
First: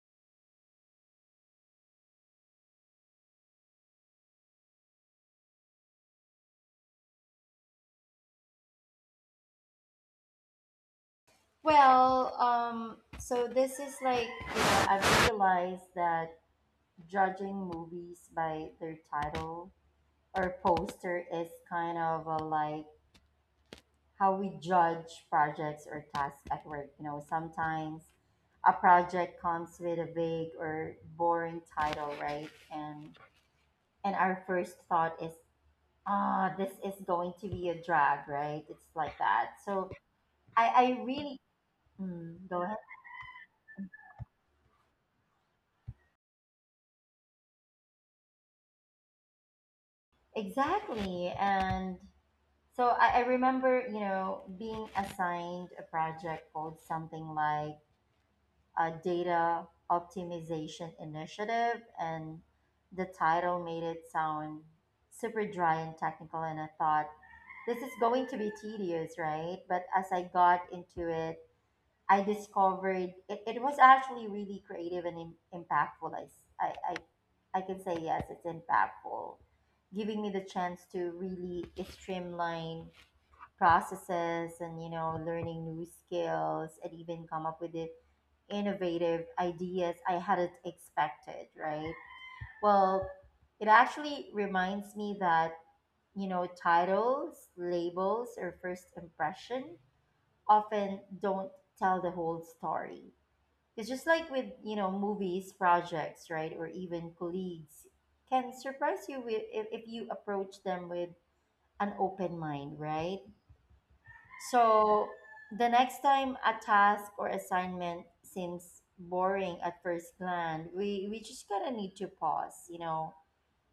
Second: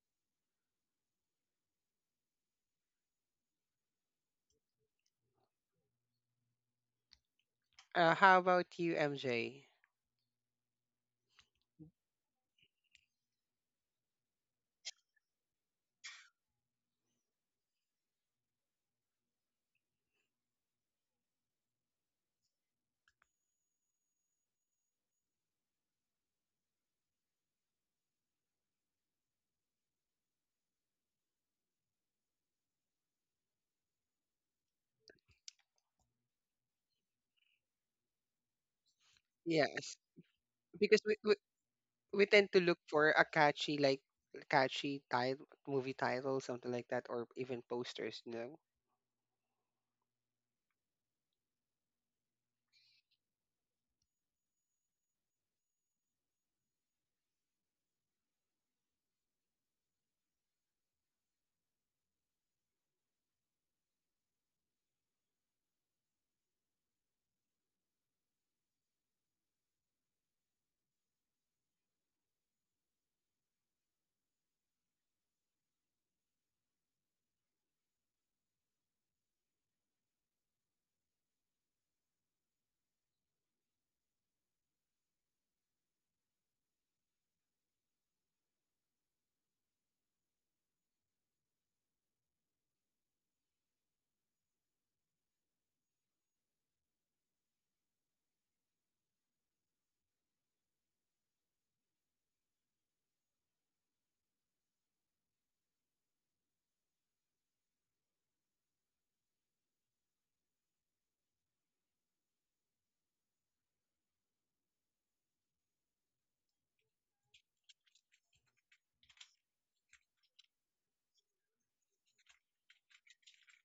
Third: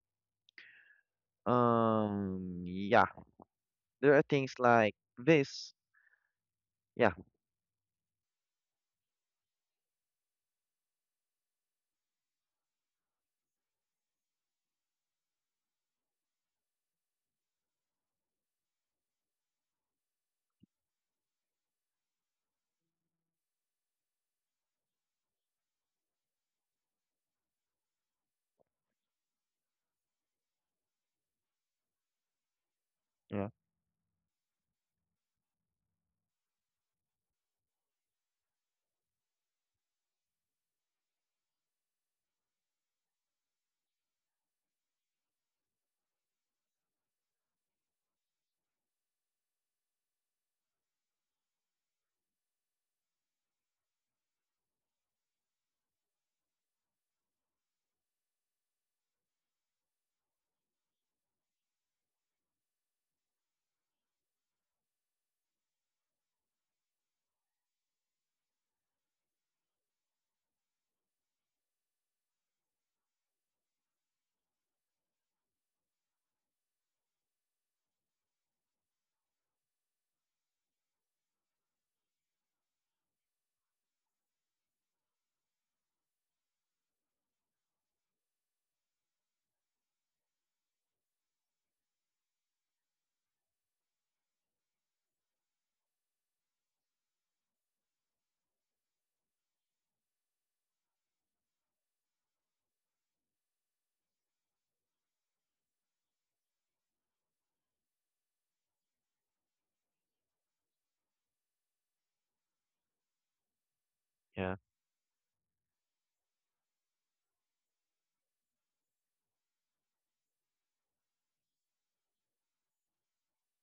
yeah, there are things like this. Yeah, Uh, how about you, MJ? Well, so this is like, you know, I've realized that judging movies by their title or poster is kind of a, like how we judge projects or tasks at work. You know, sometimes a project comes with a vague or boring title, right? And yeah, and our first thought is, ah, this is going to be a drag, right? It's like that. So Yes, I because really we mm, tend go to ahead. look for a catchy, like, catchy title, movie title, something like that, or even posters, you know. Exactly. And so I remember, you know, being assigned a project called something like data optimization initiative, and the title made it sound super dry and technical. And I thought, this is going to be tedious, right? But as I got into it, I discovered it, it was actually really creative and impactful. I I can say yes, it's impactful, giving me the chance to really streamline processes and, you know, learning new skills and even come up with the innovative ideas I hadn't expected, right? Well, it actually reminds me that, you know, titles, labels, or first impression often don't tell the whole story. It's just like with, you know, movies, projects, right? Or even colleagues can surprise you with, if you approach them with an open mind, right? yeah. So the next time a task or assignment seems boring at first glance, we just gotta need to pause, you know,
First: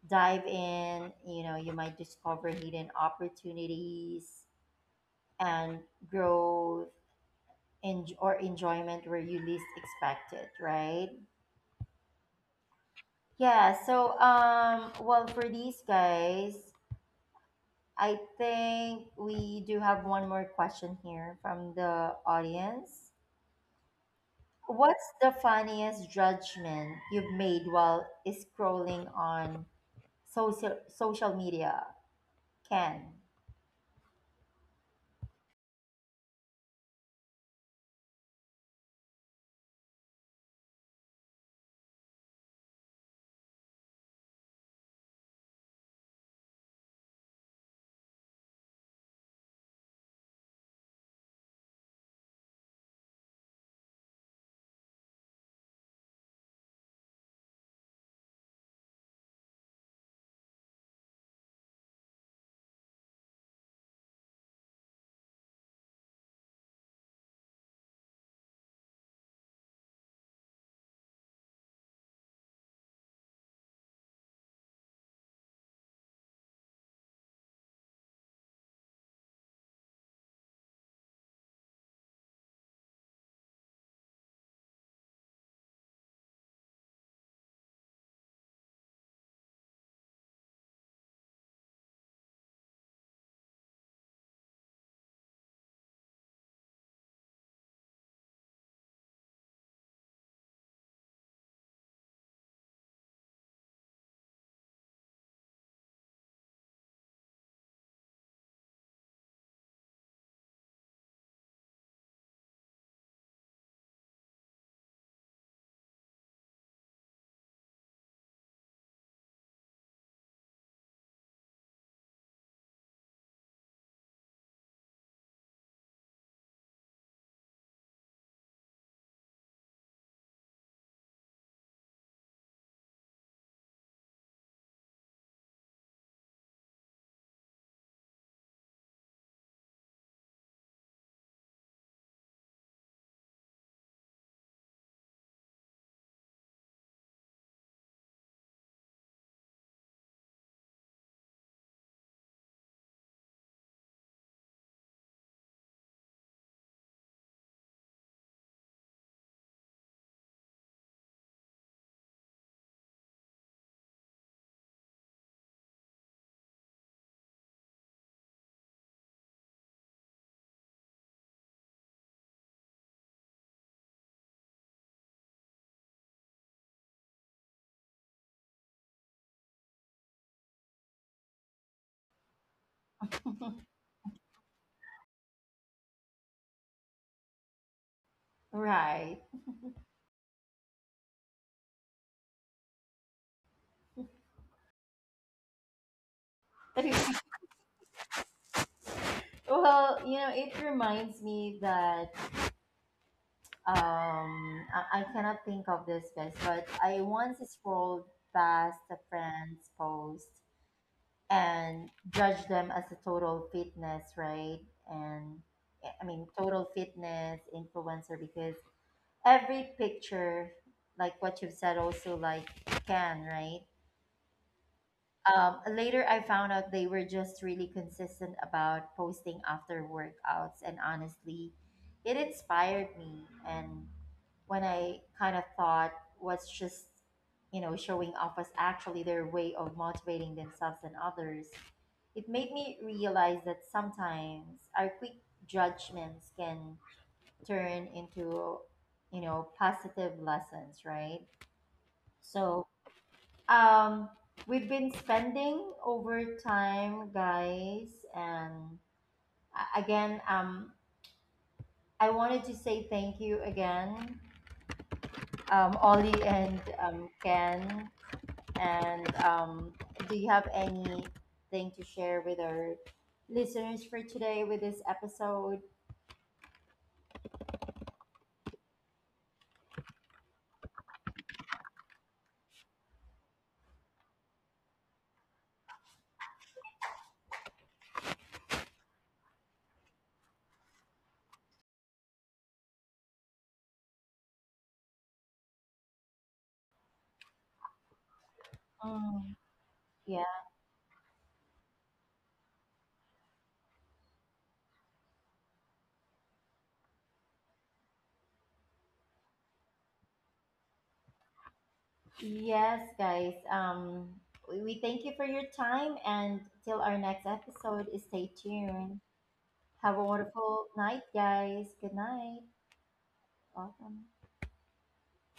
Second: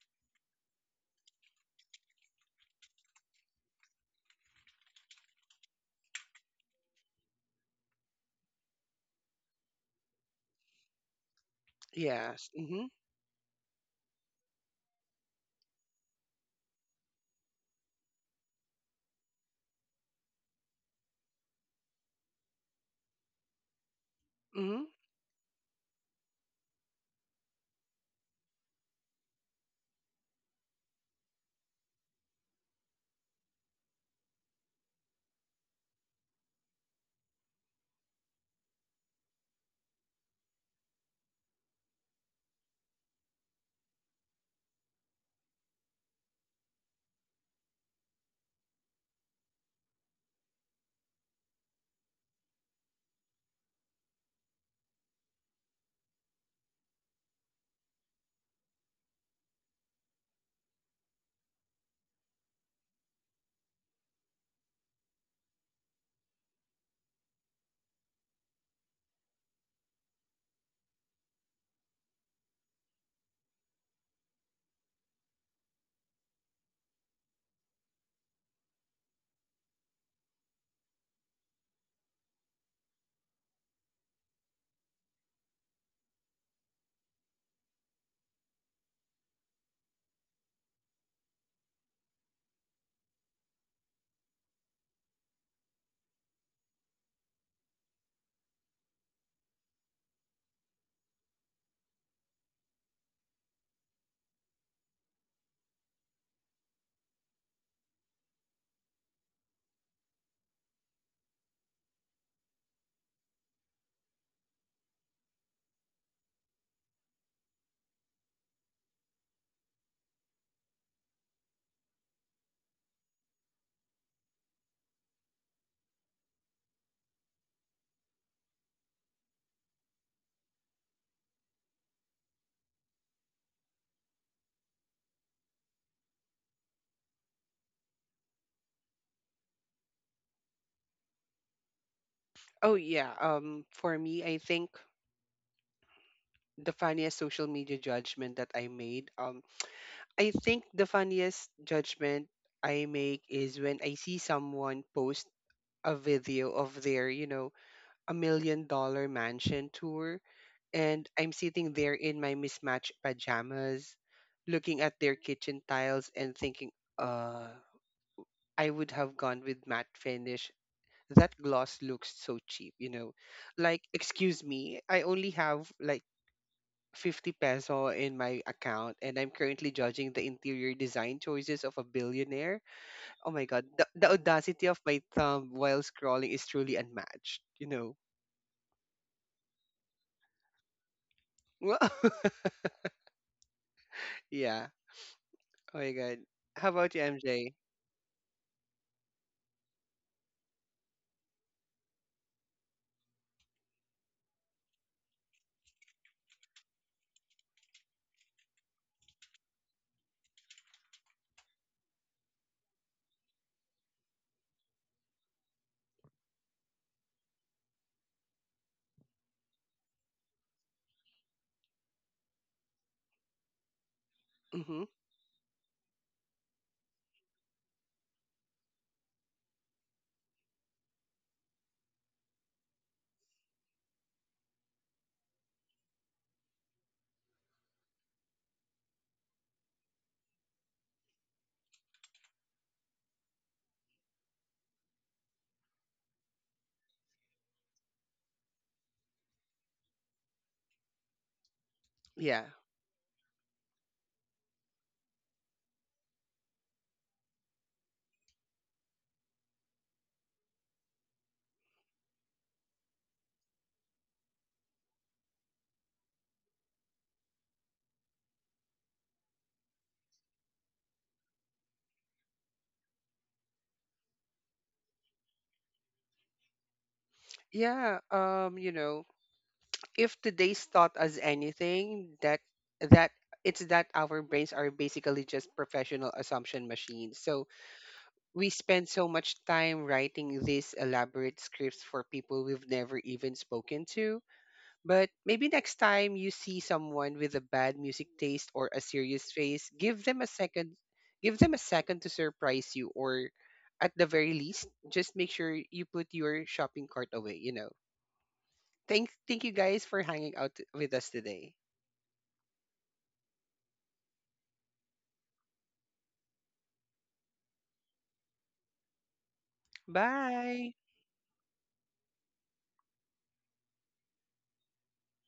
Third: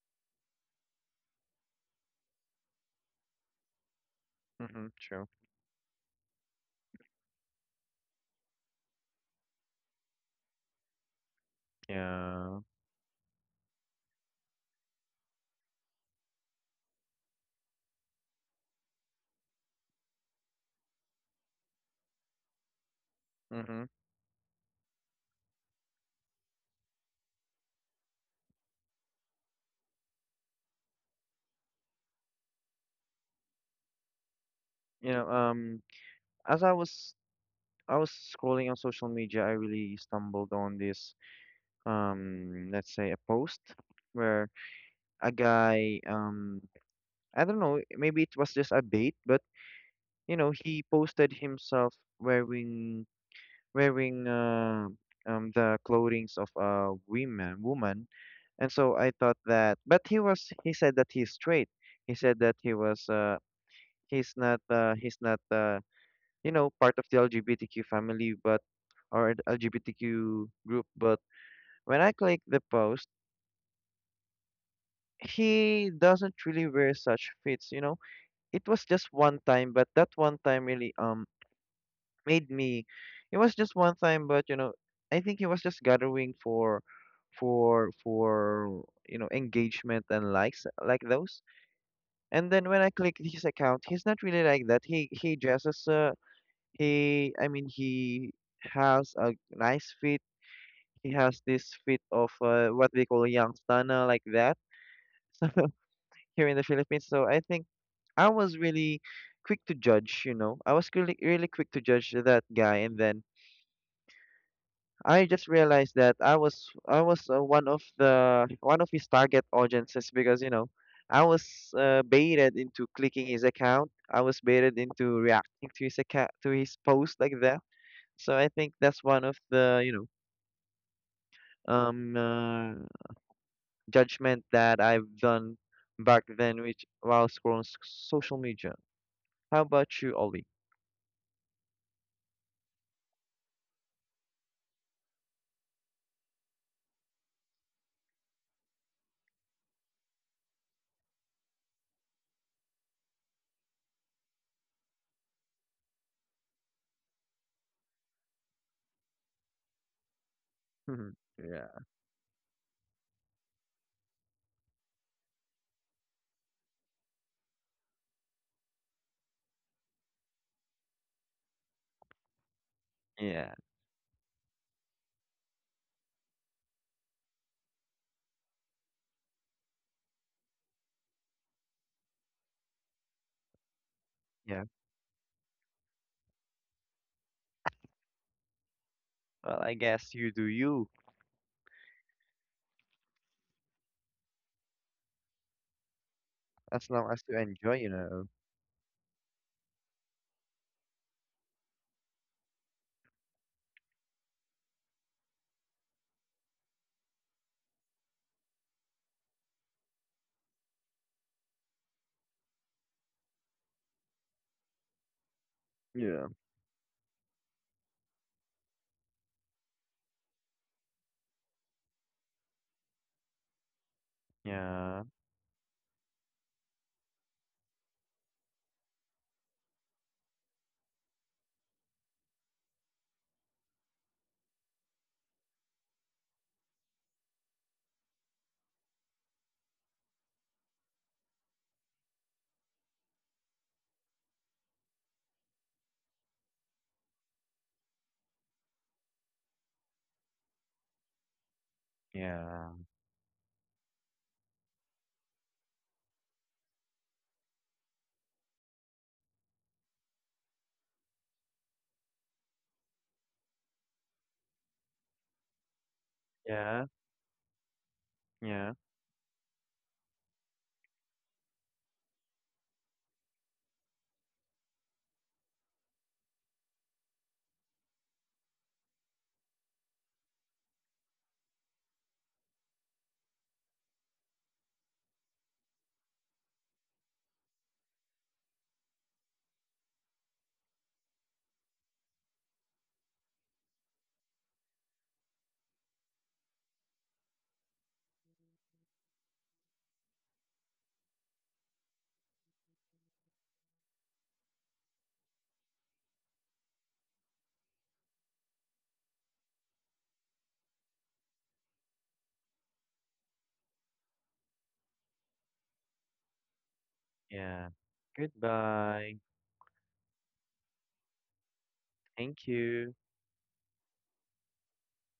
dive in, you know, you might discover hidden opportunities Mm-hmm, true. and growth or enjoyment where you least expect it, right? Yes. Yeah. Mm-hmm. Yeah, so well, for these guys, I think we do have one more question here from the audience. Mm-hmm. Mm-hmm. What's the funniest judgment you've made while scrolling on social media? Can, You know, as I was scrolling on social media, I really stumbled on this. Let's say a post where a guy, I don't know, maybe it was just a bait, but you know, he posted himself wearing wearing the clothings of a woman woman. And so I thought that, but he said that he's straight. He said that he's not, you know, part of the LGBTQ family, but, or the LGBTQ group. But when I clicked the post, he doesn't really wear such fits, you know. It was just one time, but that one time really made me. It was just one time, but you know, I think he was just gathering for you know, engagement and likes like those. And then when I clicked his account, he's not really like that. He dresses, he I mean, he has a nice fit. He has this fit of what they call young stunner, like that, here in the Philippines. So I think I was really quick to judge, you know. I was really, really quick to judge that guy. And then I just realized that I was, one of the, one of his target audiences, because you know, I was, baited into clicking his account. I was baited into reacting to his account, to his post, like that. So I think that's one of the, you know, um uh, judgment that I've done back then, which while scrolling social media. How about you, Ollie? Oh yeah. For me, I think the funniest social media judgment that I made I think the funniest judgment I make is when I see someone post a video of their, you know, a million dollar mansion tour, and I'm sitting Yeah. there in my mismatched pajamas, looking at their kitchen tiles and thinking, uh, I would have gone with matte finish. That gloss looks so cheap, you know. Yeah. Like, excuse me, I only have like 50 peso in my account and I'm currently judging the interior design choices of a billionaire. Oh my god, the Yeah. audacity of my thumb while scrolling is truly unmatched, you know. right? Well, I guess you do you, Yeah. Oh my god. How as about you, long as you MJ? enjoy, you know. Well, you know, it reminds me that, um, I cannot think of this best, but I once scrolled past a friend's post and judged them as a total fitness, right? And I mean, Yeah. total fitness influencer because every picture like what you've said also like, can, right? Yeah. Later I found out they were just really consistent about posting after workouts, and honestly it inspired me. And when I kind of thought what's just, you know, showing off was actually their way of motivating themselves and others, it made me realize that sometimes our quick judgments can turn into, you know, positive lessons, right? Yeah. Yeah. So um we've been spending over time, guys, and again, I wanted to say thank you again, Ollie and Yeah. Ken. Yeah. And Do you have anything to share with our listeners for today with this episode? Yeah, you know, if today's taught us anything, that that it's that our brains are basically just professional assumption machines. So we spend so much time writing these elaborate scripts for people we've never even spoken to. But maybe next time you see someone with a bad music taste or a serious Mm, face, yeah. Give them a second to surprise you, or at the very least, just make sure you put your shopping cart away, you know. Thank you guys for hanging out with us today. Yes, guys. We thank you for your time, and till our next Yeah. episode, stay tuned. Goodbye. Have a wonderful Bye. night, guys. Good night. Thank you. Welcome.